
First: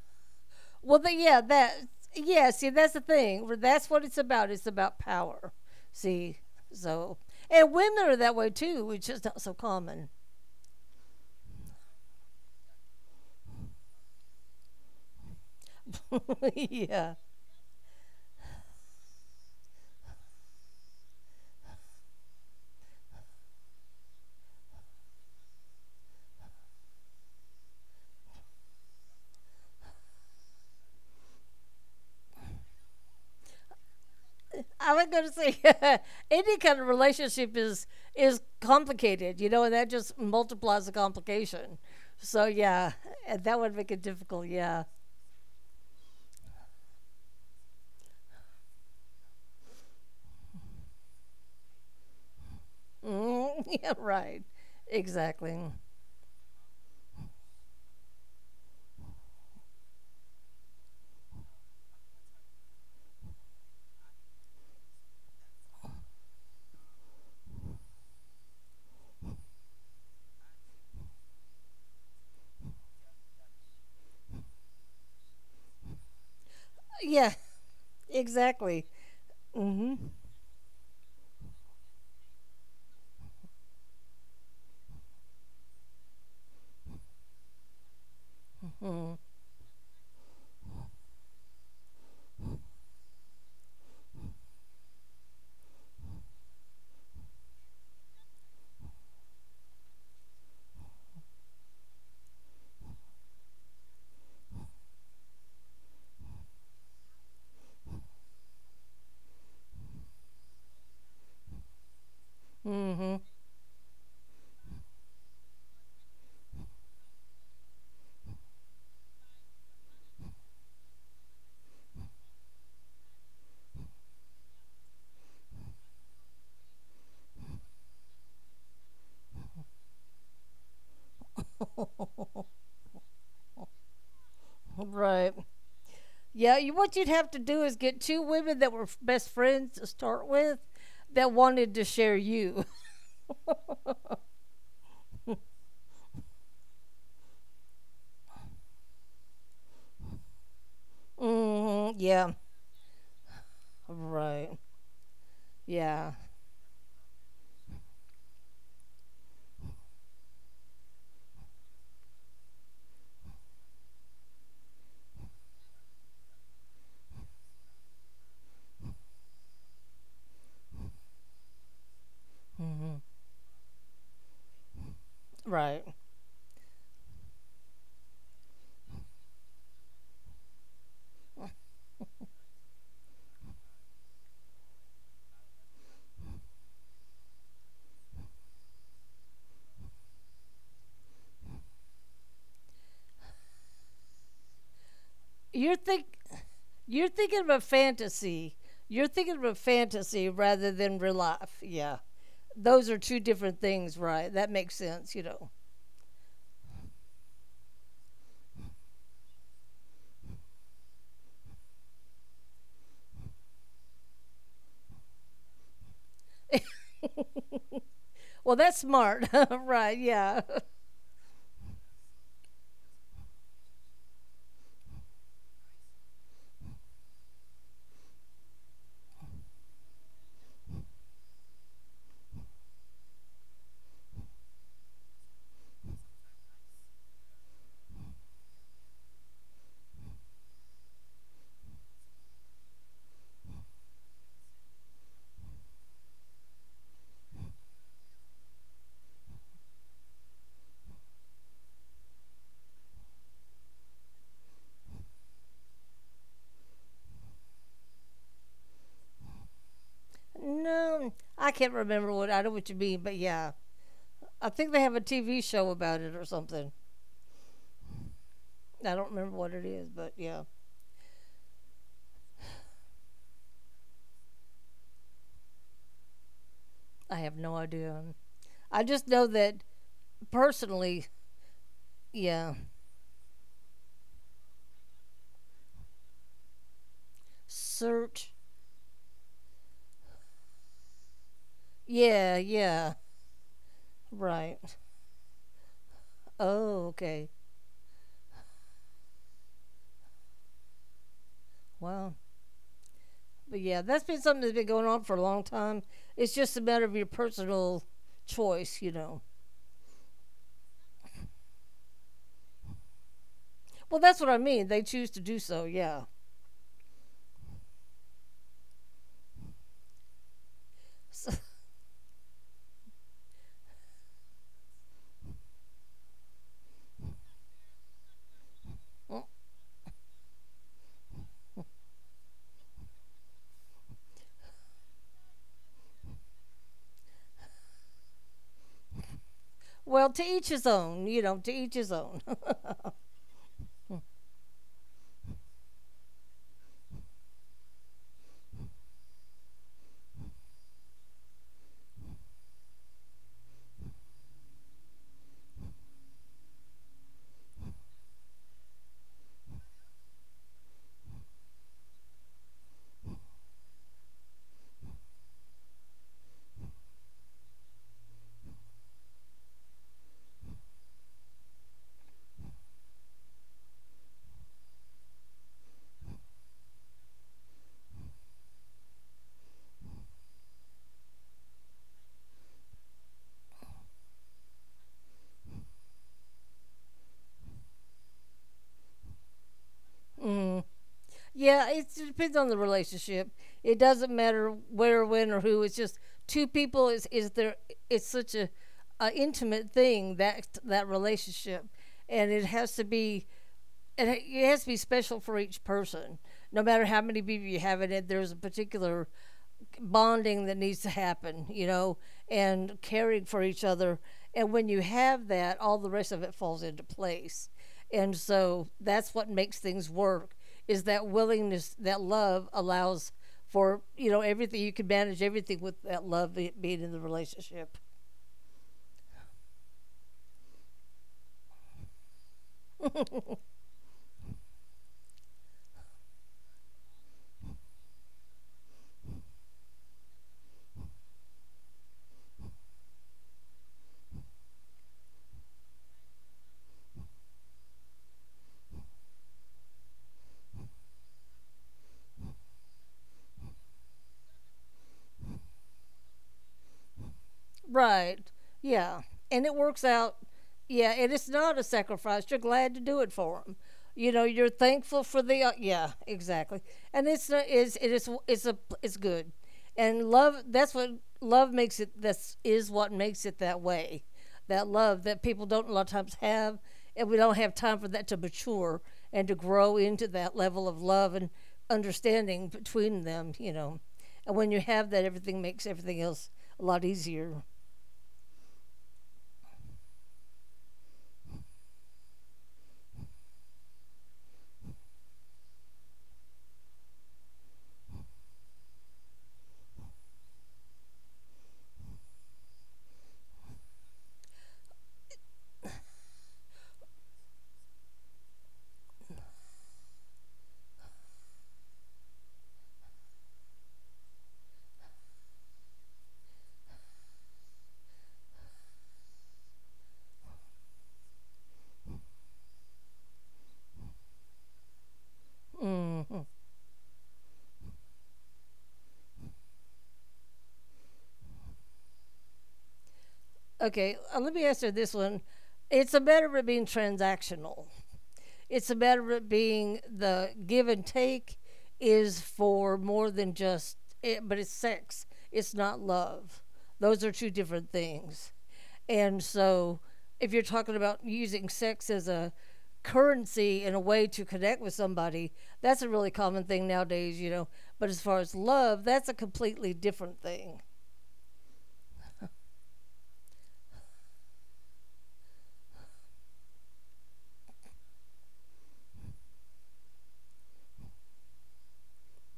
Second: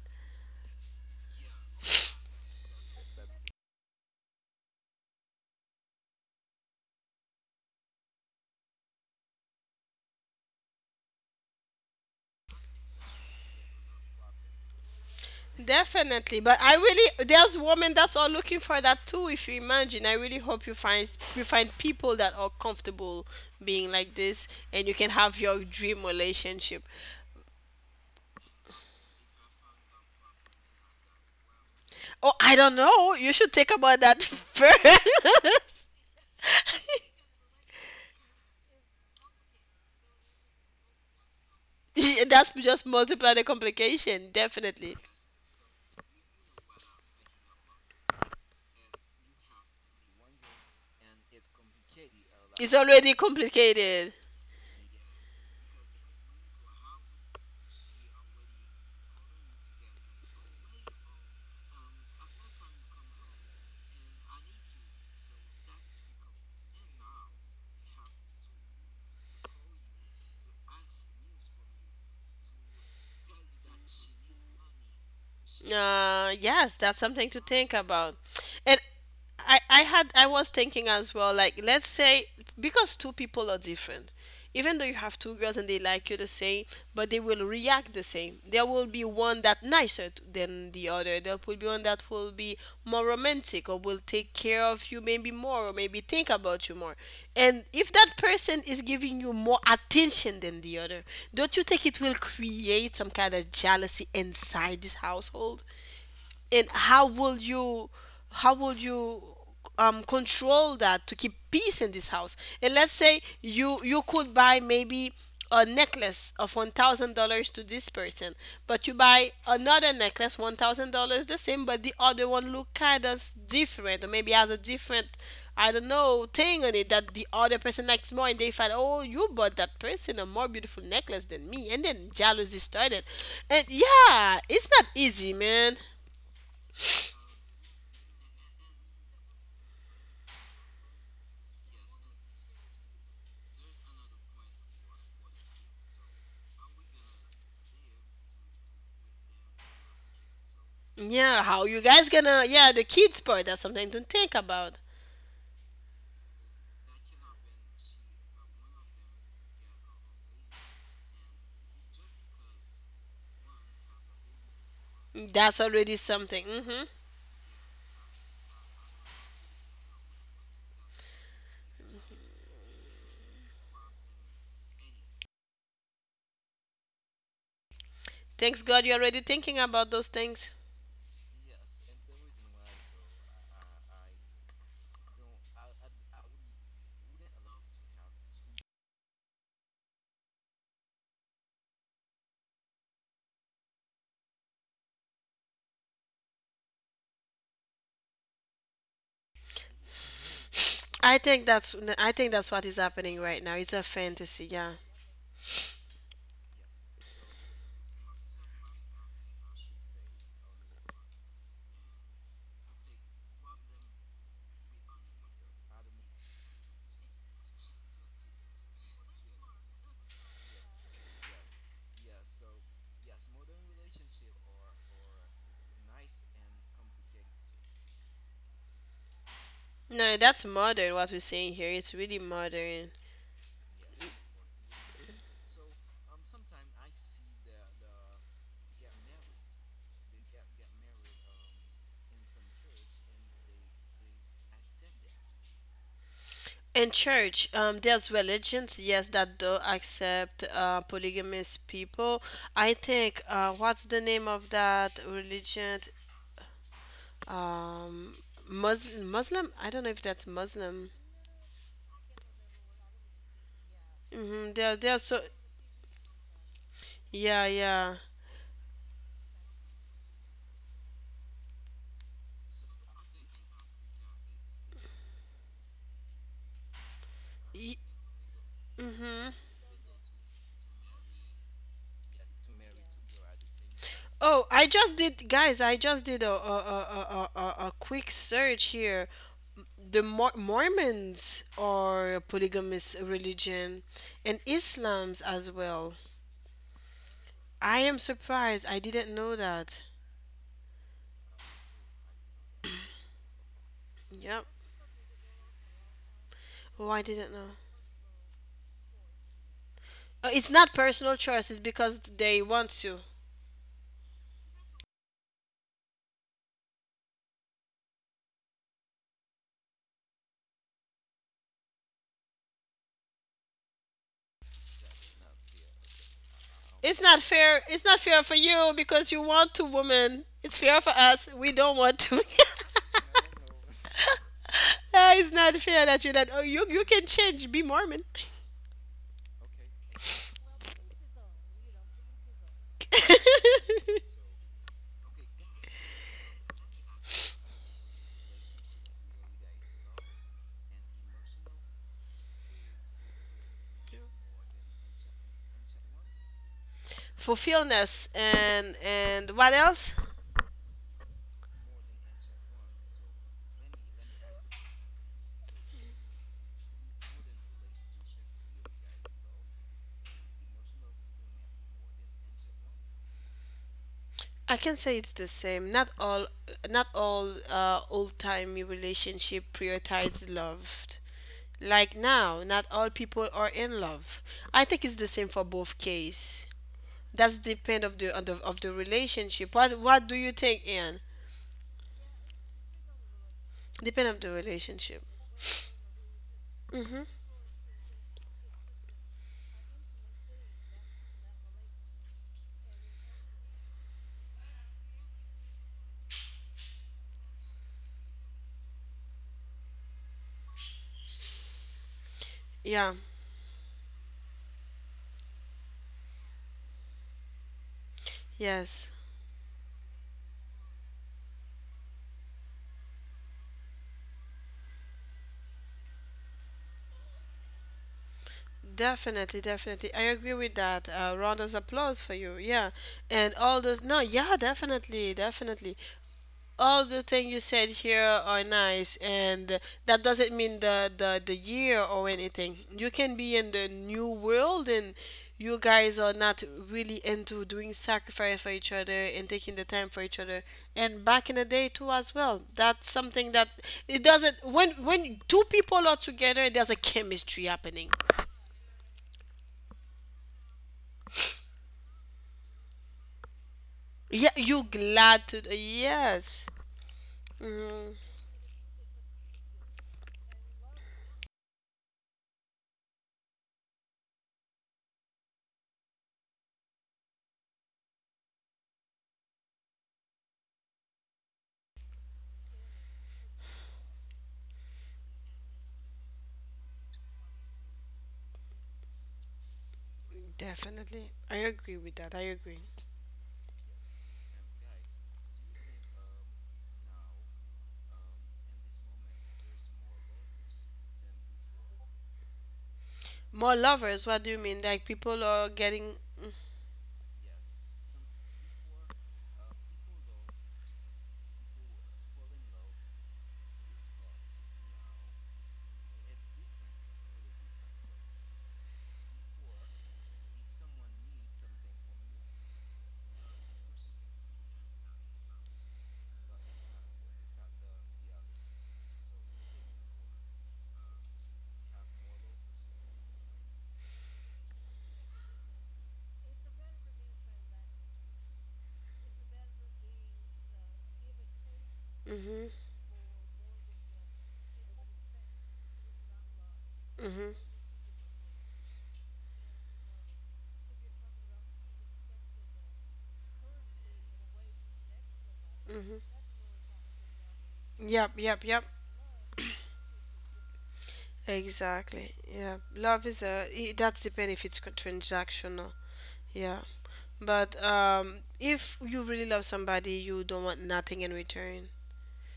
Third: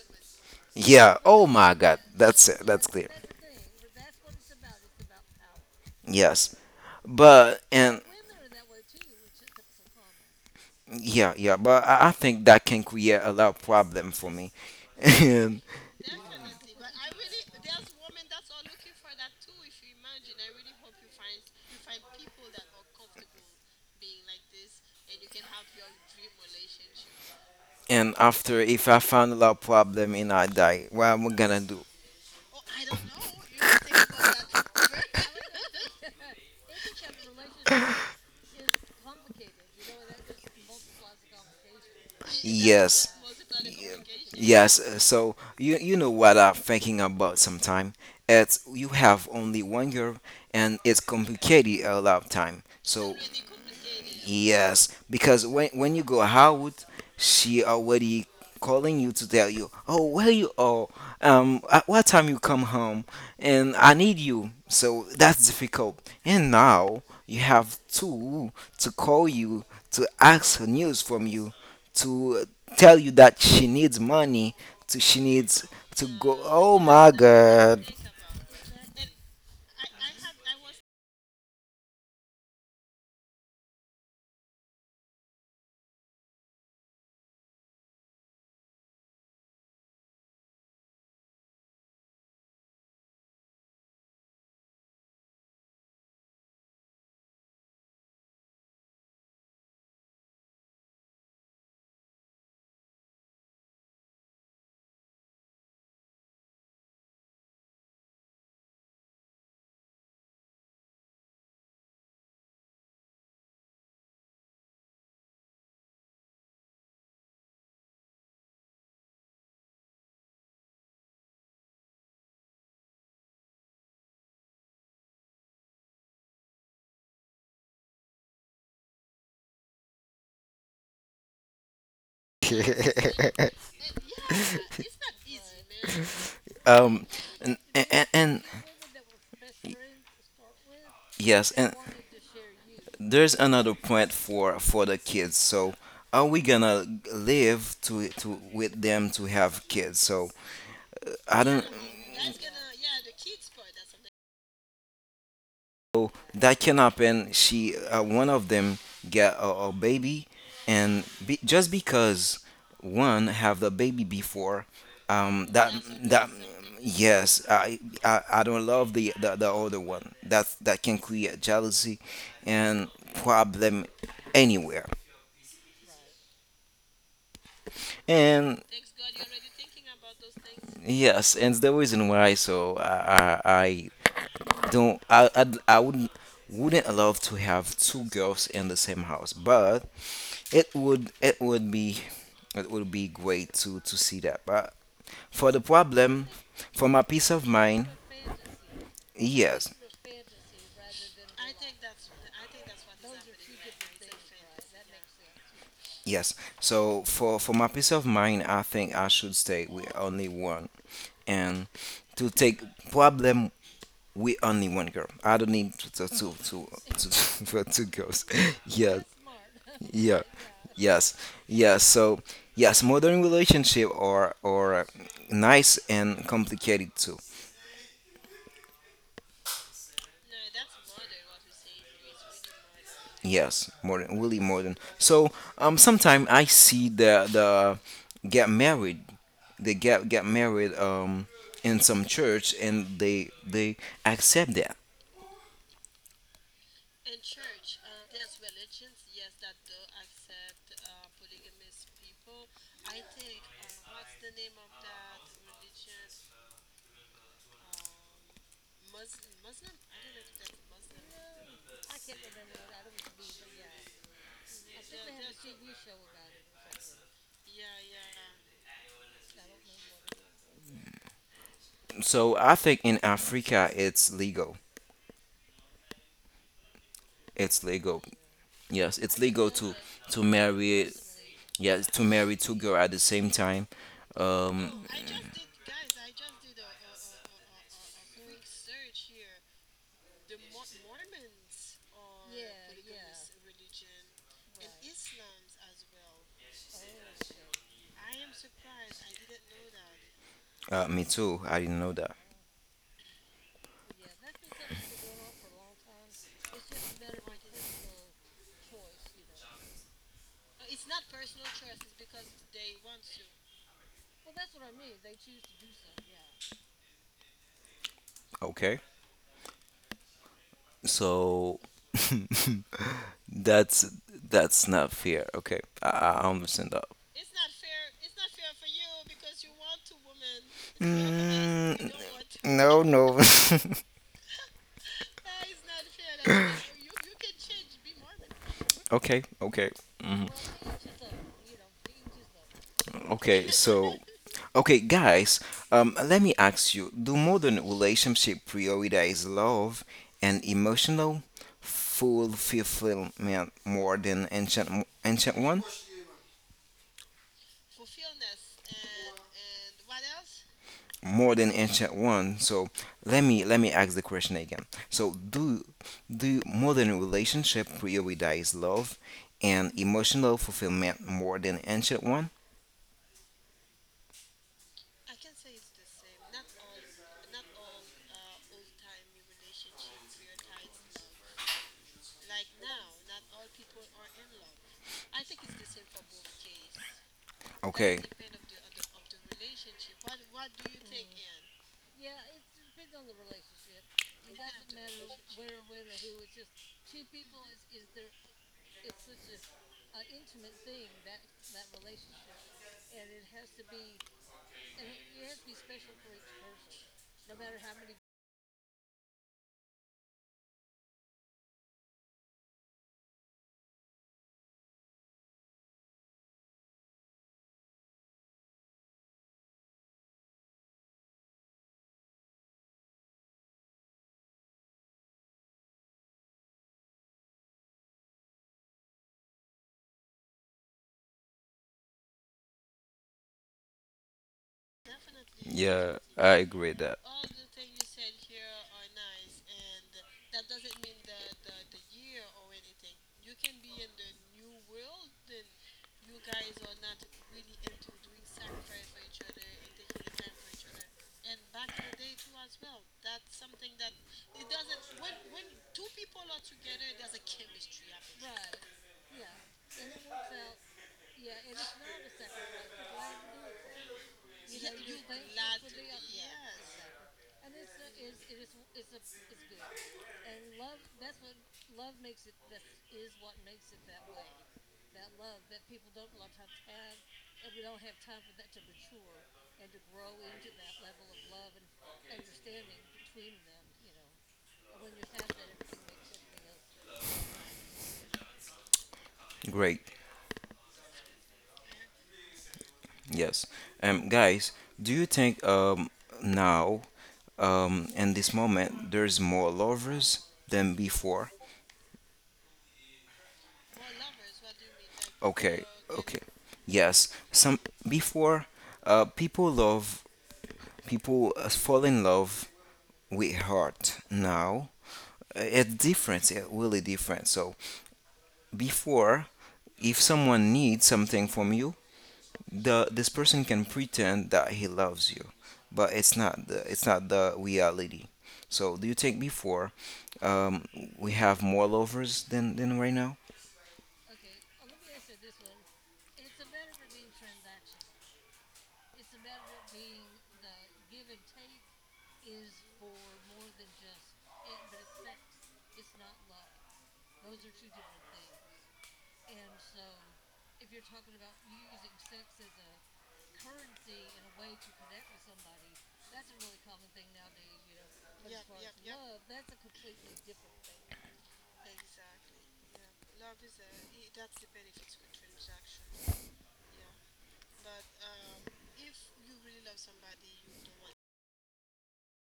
Speaker 2: Well, the,
Speaker 3: Yeah.
Speaker 2: yeah,
Speaker 3: Oh my
Speaker 2: that
Speaker 3: God. That's
Speaker 2: yeah.
Speaker 3: it.
Speaker 2: See,
Speaker 3: That's
Speaker 2: that's the
Speaker 3: clear.
Speaker 2: thing. That's what it's about. It's about power. See,
Speaker 3: Yes.
Speaker 2: so
Speaker 3: But
Speaker 2: and women
Speaker 3: and
Speaker 2: are that way too, which is not so common.
Speaker 3: yeah, yeah. But I think that can create a lot of problem for me. And.
Speaker 1: Definitely. But I really,
Speaker 2: yeah.
Speaker 1: there's women that's all looking for that too, if you imagine. I really hope you find, you find people that are comfortable being like this, and you can have your dream relationship.
Speaker 3: And after, if I found a lot problem and I die, what am I gonna do?
Speaker 1: Oh, I don't know. You should think about that first.
Speaker 2: I was going to say any kind of relationship is complicated, you know, and that just multiplies the complication.
Speaker 1: Yeah,
Speaker 2: So
Speaker 1: that's just
Speaker 2: yeah,
Speaker 3: Yes,
Speaker 1: multiply
Speaker 2: and
Speaker 1: the
Speaker 2: that would make it
Speaker 1: complication,
Speaker 2: difficult.
Speaker 3: yes.
Speaker 2: Yeah,
Speaker 1: definitely.
Speaker 3: So you know what I'm thinking about sometime. It's you have only one year, and it's complicated a lot of time.
Speaker 1: It's
Speaker 3: So
Speaker 1: already
Speaker 2: mm, yeah,
Speaker 1: complicated.
Speaker 2: right.
Speaker 3: yes, because
Speaker 2: Exactly.
Speaker 3: when you go out, she already calling you to tell you, oh, where you are, at what time you come home, and I need you. So that's difficult. And now you have two to call you, to ask her news from you, to tell you that she needs money, to she needs to go.
Speaker 1: Yes,
Speaker 3: Oh
Speaker 1: that's
Speaker 3: my
Speaker 1: something
Speaker 2: Yeah,
Speaker 1: to think
Speaker 3: God.
Speaker 1: about. And
Speaker 2: exactly.
Speaker 1: I
Speaker 2: Mm-hmm.
Speaker 1: had, I was thinking as well, like let's say because two people are different. Even though you have two girls and they like you the same, but they will react the same. There will be one that nicer than the other. There will be one that will be more romantic or will take care of you maybe more, or maybe think about you more. And if that person is giving you more attention than the other, don't you think it will create some kind of jealousy inside this household? And how will you, how will you control that to keep peace in this house? And let's
Speaker 2: Hmm.
Speaker 1: say you could buy maybe a necklace of $1000 to this person, but you buy another necklace $1000 the same, but the other one look kind of different, or maybe has a different, I don't know, thing on it that the other person likes more, and they find, oh, you bought that person a more beautiful necklace than me, and then jealousy started. And yeah, it's not easy,
Speaker 2: Right.
Speaker 1: man.
Speaker 2: Yeah, you, what
Speaker 3: Um,
Speaker 2: you'd have to
Speaker 3: and
Speaker 2: do is get
Speaker 3: and,
Speaker 2: two
Speaker 3: and
Speaker 2: women that were best friends to start with that
Speaker 3: yes, and
Speaker 2: wanted to share you.
Speaker 3: there's another point for the kids. So are we gonna live to with them to have kids? So
Speaker 1: Yeah,
Speaker 3: I
Speaker 1: how
Speaker 3: don't.
Speaker 1: you
Speaker 2: Mhm.
Speaker 1: guys
Speaker 2: Yeah.
Speaker 1: gonna? Yeah, the kids part, that's something to think
Speaker 2: Right.
Speaker 1: about.
Speaker 3: So
Speaker 2: Yeah.
Speaker 3: that can happen. She one of them get a baby, and be, just because one have the baby before,
Speaker 1: That's
Speaker 3: that
Speaker 1: already
Speaker 3: that
Speaker 1: something. Hmm.
Speaker 3: yes, I don't love the other one. That that can create jealousy and
Speaker 2: Hmm.
Speaker 3: problem anywhere.
Speaker 2: Right.
Speaker 1: Thanks
Speaker 3: And
Speaker 1: God, you're already thinking about those things.
Speaker 3: yes, and the reason why so I don't I wouldn't love to have two girls in the same house, but it would it would be it would be great to see that. But for the
Speaker 2: You're think
Speaker 3: problem, for my
Speaker 2: you're
Speaker 3: peace
Speaker 2: thinking
Speaker 3: of
Speaker 2: of a
Speaker 3: mind,
Speaker 2: fantasy. You're thinking of a
Speaker 3: yes,
Speaker 2: fantasy rather than real life. Yeah.
Speaker 1: I think that's what is
Speaker 2: Those are
Speaker 1: happening
Speaker 2: two
Speaker 1: right now.
Speaker 2: different
Speaker 1: It's a
Speaker 2: things, right?
Speaker 1: fantasy.
Speaker 2: That
Speaker 1: Yeah.
Speaker 2: makes sense, you know.
Speaker 3: yes. So for my peace of mind, I think I should stay with only one, and to take problem with only one girl. I don't need to, for two girls.
Speaker 2: Well, that's
Speaker 3: Yeah.
Speaker 2: smart, right?
Speaker 3: Yeah.
Speaker 2: Yeah.
Speaker 3: Yes. Yes. So yes, modern relationship are nice and complicated too.
Speaker 1: No, that's modern. What we're saying here, it's really modern.
Speaker 3: Yes, modern, really modern. So sometimes I see the get married, they get married in some church and they accept that.
Speaker 1: In church, there's religions, yes, that do accept polygamous people. I think, what's the name of that religion? Um, Muslim, Muslim? I don't know if that's Muslim.
Speaker 2: No, I can't remember what I know what you mean, but yeah, I
Speaker 1: Mm-hmm.
Speaker 2: think
Speaker 1: They're
Speaker 2: they have
Speaker 1: they're
Speaker 2: a
Speaker 1: so
Speaker 2: TV show about it or something.
Speaker 1: yeah, yeah.
Speaker 2: I don't remember what it is, but yeah,
Speaker 3: So I think in Africa it's legal.
Speaker 2: I have no
Speaker 3: It's legal.
Speaker 2: idea. I
Speaker 3: Yes,
Speaker 2: just
Speaker 3: it's
Speaker 2: know
Speaker 1: Mm-hmm.
Speaker 3: legal
Speaker 2: that
Speaker 3: to marry.
Speaker 2: personally,
Speaker 3: Yes, to marry two
Speaker 2: yeah,
Speaker 3: girls at the same time.
Speaker 1: Oh, I
Speaker 3: Um,
Speaker 1: just did, guys. I just did a quick
Speaker 2: search,
Speaker 1: search here. The Mormons are a
Speaker 2: yeah, yeah,
Speaker 1: polygamous religion, and
Speaker 2: right.
Speaker 1: Islam's as well.
Speaker 2: Oh, okay,
Speaker 1: I am surprised. I didn't know that.
Speaker 3: me too. I didn't know
Speaker 2: wow,
Speaker 3: that.
Speaker 2: but yeah, that's been something
Speaker 1: Yep.
Speaker 2: that's been going on for a long time. It's just a matter
Speaker 1: Oh,
Speaker 2: of your
Speaker 1: I didn't know.
Speaker 2: personal choice, you know.
Speaker 1: It's not personal choice. It's because they want to.
Speaker 2: Well, that's what I mean. They choose to do so, yeah.
Speaker 3: Okay,
Speaker 2: So,
Speaker 3: so that's that's not fair. Okay, I understand that.
Speaker 1: It's not fair. It's not fair for you because you want to, woman. It's fair for us. We don't want
Speaker 3: Mm,
Speaker 1: to.
Speaker 3: no, no.
Speaker 1: Ah, it's not fair that you, that oh you, you can change, be Mormon.
Speaker 3: okay, okay,
Speaker 2: well, to each his own, you know, to each his own.
Speaker 3: okay. So. Okay, guys, let me ask you, do modern relationship prioritize love and emotional fulfillment more than ancient one?
Speaker 1: Fulfillness and what else?
Speaker 3: More than ancient one. So let me ask the question again. So do do modern relationship prioritize love and emotional fulfillment more than ancient one?
Speaker 1: I can say it's the same. Not all old timey relationship prioritize love. Like now, not all people are in love. I think it's the same for both case. That's depend
Speaker 3: Okay.
Speaker 1: of the relationship. What do you
Speaker 2: mm.
Speaker 1: think, Ian?
Speaker 2: Yeah, it depends on the relationship. It
Speaker 1: Depend
Speaker 2: doesn't
Speaker 1: of the
Speaker 2: matter where,
Speaker 1: relationship.
Speaker 2: when, or who. It's just two people
Speaker 1: Mm-hmm.
Speaker 2: is there. It's such a intimate thing that that relationship, and it has to be and it has to be special for each person. No matter how many people you have in it, there's a particular bonding that needs to happen, you know, and
Speaker 1: Yeah.
Speaker 2: caring for each other. And when you have that, all the rest of it falls into place. And so
Speaker 1: Yes.
Speaker 2: that's what makes things work is that willingness, that love allows for, you know, everything. You can manage everything with that love being in the relationship.
Speaker 1: Definitely, definitely. I agree with that. Round of applause for you. Yeah. And all those, no, yeah, definitely, definitely.
Speaker 3: Yeah, I agree with
Speaker 1: All
Speaker 3: that.
Speaker 1: the things you said here are nice. And that doesn't mean the, the year or anything. You can be in the new world, and you guys are not really into doing sacrifice for each other and taking the time for each other. And back in the day too as well. That's something that it doesn't, when two people are together, there's a chemistry happening.
Speaker 2: Right. Yeah. And it works out. Yeah. And it's not a sacrifice. You're glad to do it for them. You know,
Speaker 1: Yeah,
Speaker 2: you're
Speaker 1: you
Speaker 2: thankful for
Speaker 1: glad to,
Speaker 2: the. Yeah.
Speaker 1: yes.
Speaker 2: Exactly. And it's not. It's it
Speaker 1: Hmm.
Speaker 2: is. It's a. It's good. And love. That's what love makes it. This is what makes it that way. That love that people don't a lot of times have, and we don't have time for that to mature and to grow into that level of love and understanding between them. You know, and when you have that, everything makes everything else a lot easier.
Speaker 3: Great.
Speaker 1: Definitely. I agree with that. I agree.
Speaker 3: Yes. Guys, do you think now, in this moment, there's more lovers than before?
Speaker 1: More lovers, what do you mean? Like people are
Speaker 3: Okay,
Speaker 1: getting.
Speaker 3: okay. Yes. Some before, people love people fall in love with heart. Now, it's different. It's really different. So before, if someone needs something from you, the this person can pretend that he loves you, but
Speaker 2: Mhm.
Speaker 3: it's not the reality. So do you think before um, we have more lovers than right now?
Speaker 2: Okay, let me answer this one. It's a matter of being transactional. It's a matter of being the give and take is
Speaker 1: Mhm.
Speaker 2: for more than just it, but it's sex. It's not love. Those are two
Speaker 1: Mhm.
Speaker 2: different things. And so, if you're talking about using sex as a currency and a way to connect with somebody, that's a
Speaker 1: Mhm.
Speaker 2: really common thing nowadays, you know. But as
Speaker 1: Yep,
Speaker 2: far as
Speaker 1: yep, yep.
Speaker 2: love, that's a completely different thing,
Speaker 1: Exactly. Yeah. Love is a that's depend if it's transactional. Yeah. But um, if you really love somebody, you don't want nothing in return.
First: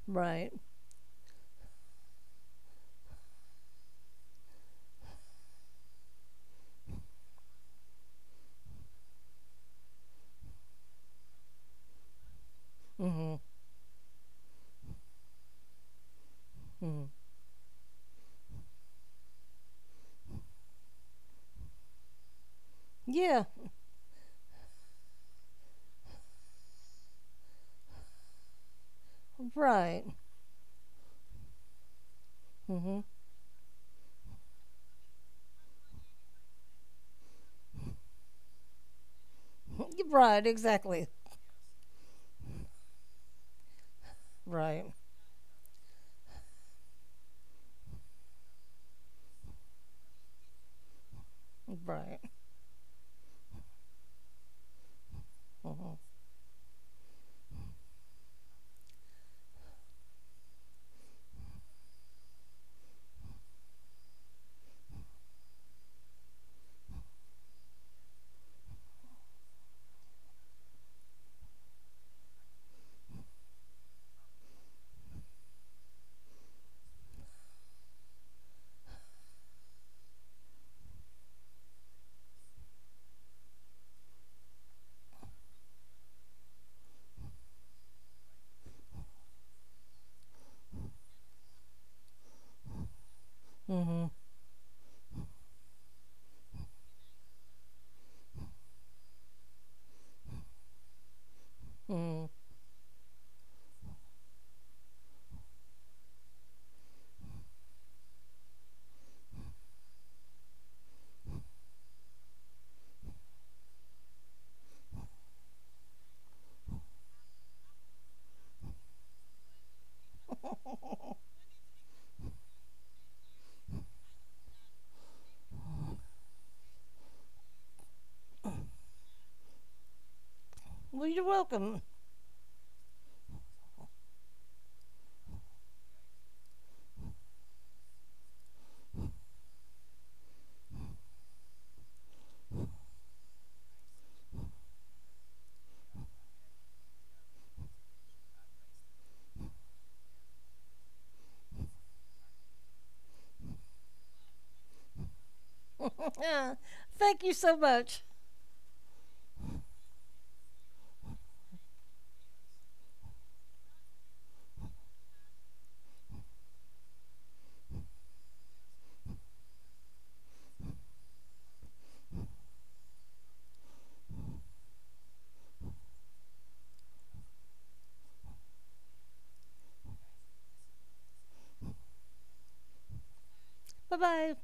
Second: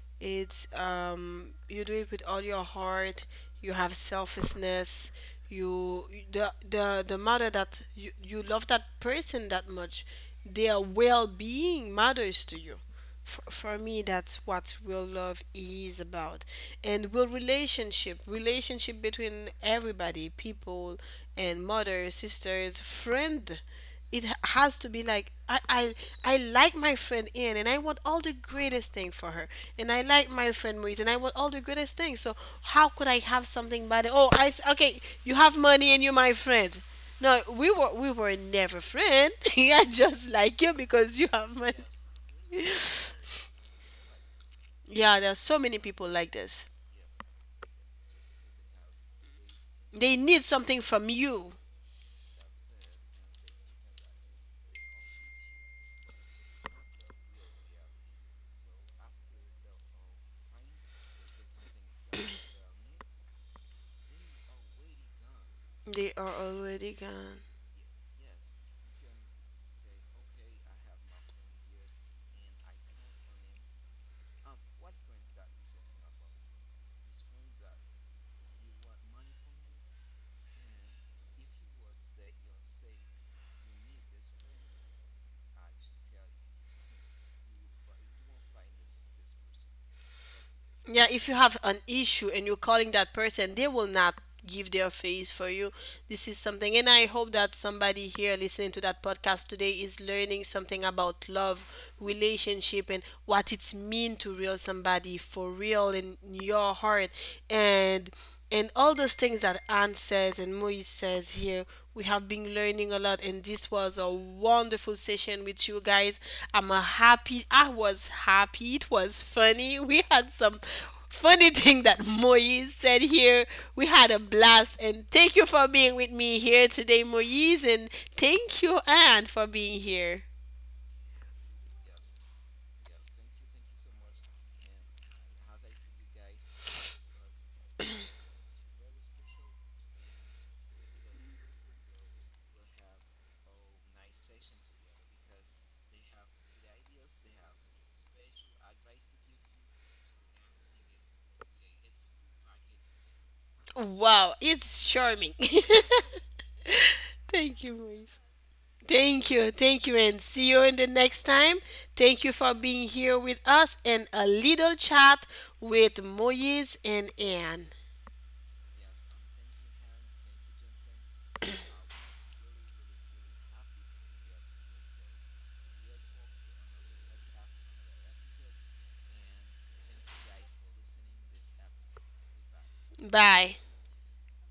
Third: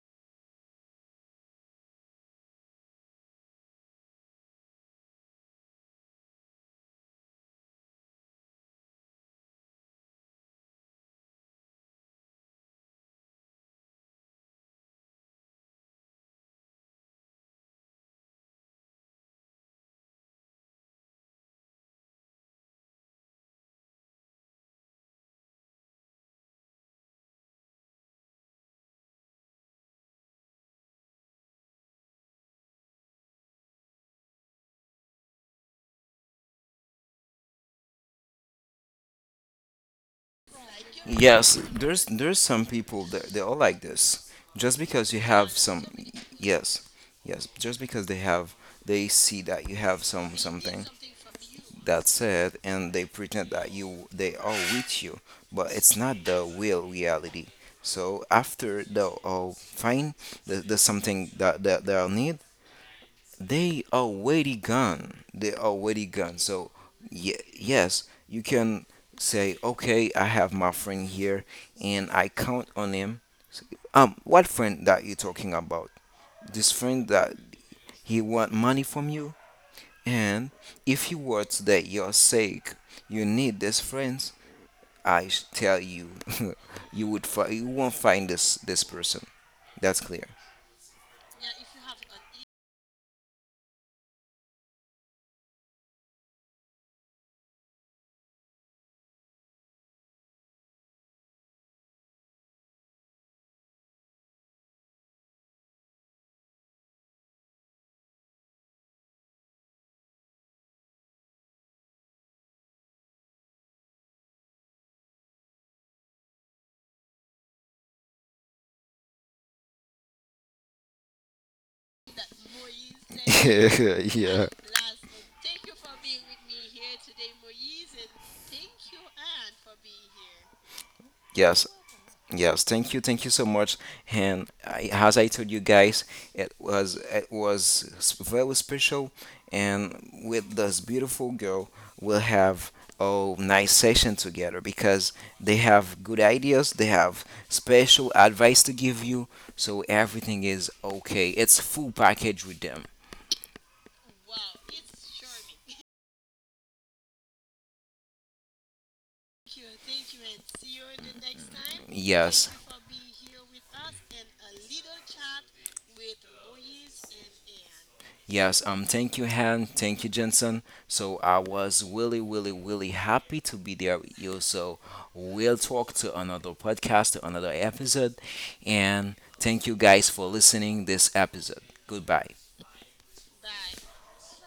Speaker 2: right?
Speaker 1: It's you do it with all your heart. You have selflessness. You, the matter that you love that person that much. Their well being matters to you.
Speaker 2: Mm-hmm.
Speaker 1: For me, that's what real love is about.
Speaker 2: Hmm.
Speaker 1: And real relationship, relationship between everybody, people, and mother, sisters,
Speaker 2: Yeah.
Speaker 1: friend, it has to be like I like my friend Anne, and I want all the greatest thing for her, and I
Speaker 2: Right.
Speaker 1: like my friend Maurice, and I want all the greatest thing. So
Speaker 2: Mm.
Speaker 1: how
Speaker 2: Mhm.
Speaker 1: could I have something bad? Oh, I okay, you have money and you're my friend. No, we were never friend. I just
Speaker 2: Right,
Speaker 1: like you
Speaker 2: exactly.
Speaker 1: because you have
Speaker 3: Yes,
Speaker 1: money.
Speaker 3: there's some people that they all like this just
Speaker 2: Right.
Speaker 1: Yeah,
Speaker 3: because you
Speaker 1: there are
Speaker 3: have
Speaker 1: so many
Speaker 3: some.
Speaker 1: people like this.
Speaker 3: Yes, yes, just because they have, they see that you have
Speaker 1: They need
Speaker 3: some
Speaker 1: something
Speaker 3: something
Speaker 1: from you.
Speaker 3: that
Speaker 2: Right.
Speaker 3: said, and they pretend that you they are with you, but it's
Speaker 2: Mhm.
Speaker 3: not the real reality. So after the oh fine, the something that that they'll need, they are already gone. They are
Speaker 1: They
Speaker 3: already
Speaker 1: are
Speaker 3: gone. So
Speaker 1: already gone.
Speaker 3: ye- yes, you can say okay, I have my friend here, and I count on him. What friend that you talking about? This friend that he want money from you? And if you were today your sake, you need these friends. I sh- tell you, you would fi- you won't find this person. That's clear.
Speaker 1: Yeah, if you have an issue and you're calling that person, they will not
Speaker 2: Mhm.
Speaker 1: give their face for you. This is something, and I hope that somebody here listening to that podcast today is learning something about love,
Speaker 2: Mhm.
Speaker 1: relationship, and what it's mean to real somebody for real in your heart, and and all those things that Anne says and Moise says here. We have been learning a lot, and this was a wonderful session with you guys. I'm a happy. I was happy. It was funny. We had some funny thing that Moise said here. We had a
Speaker 3: yeah.
Speaker 1: blast, and thank you for being with me here today, Moise, and thank you, Anne, for being here.
Speaker 2: well, you're
Speaker 3: Yes,
Speaker 2: welcome.
Speaker 3: yes, thank you so much. And I, as I told you guys, it was s- very special. And with this beautiful girl, we'll have a nice session together because they have good ideas, they have special advice to give you, so everything is okay. It's full package with them.
Speaker 1: Wow, it's charming.
Speaker 2: Thank you
Speaker 1: Thank
Speaker 2: so
Speaker 1: you,
Speaker 2: much.
Speaker 1: Moise. Thank you. Thank you. And see you in the next time. Thank you
Speaker 3: Yes.
Speaker 1: for being here with us and a little chat with Moyes and Anne.
Speaker 3: Yes, thank you, Han. Thank you, Jensen. So I was really, really, really happy to be there with you. So we'll talk to another podcast, to another episode. And thank you guys for listening this episode. Goodbye.
Speaker 1: Bye.
Speaker 2: Bye-bye.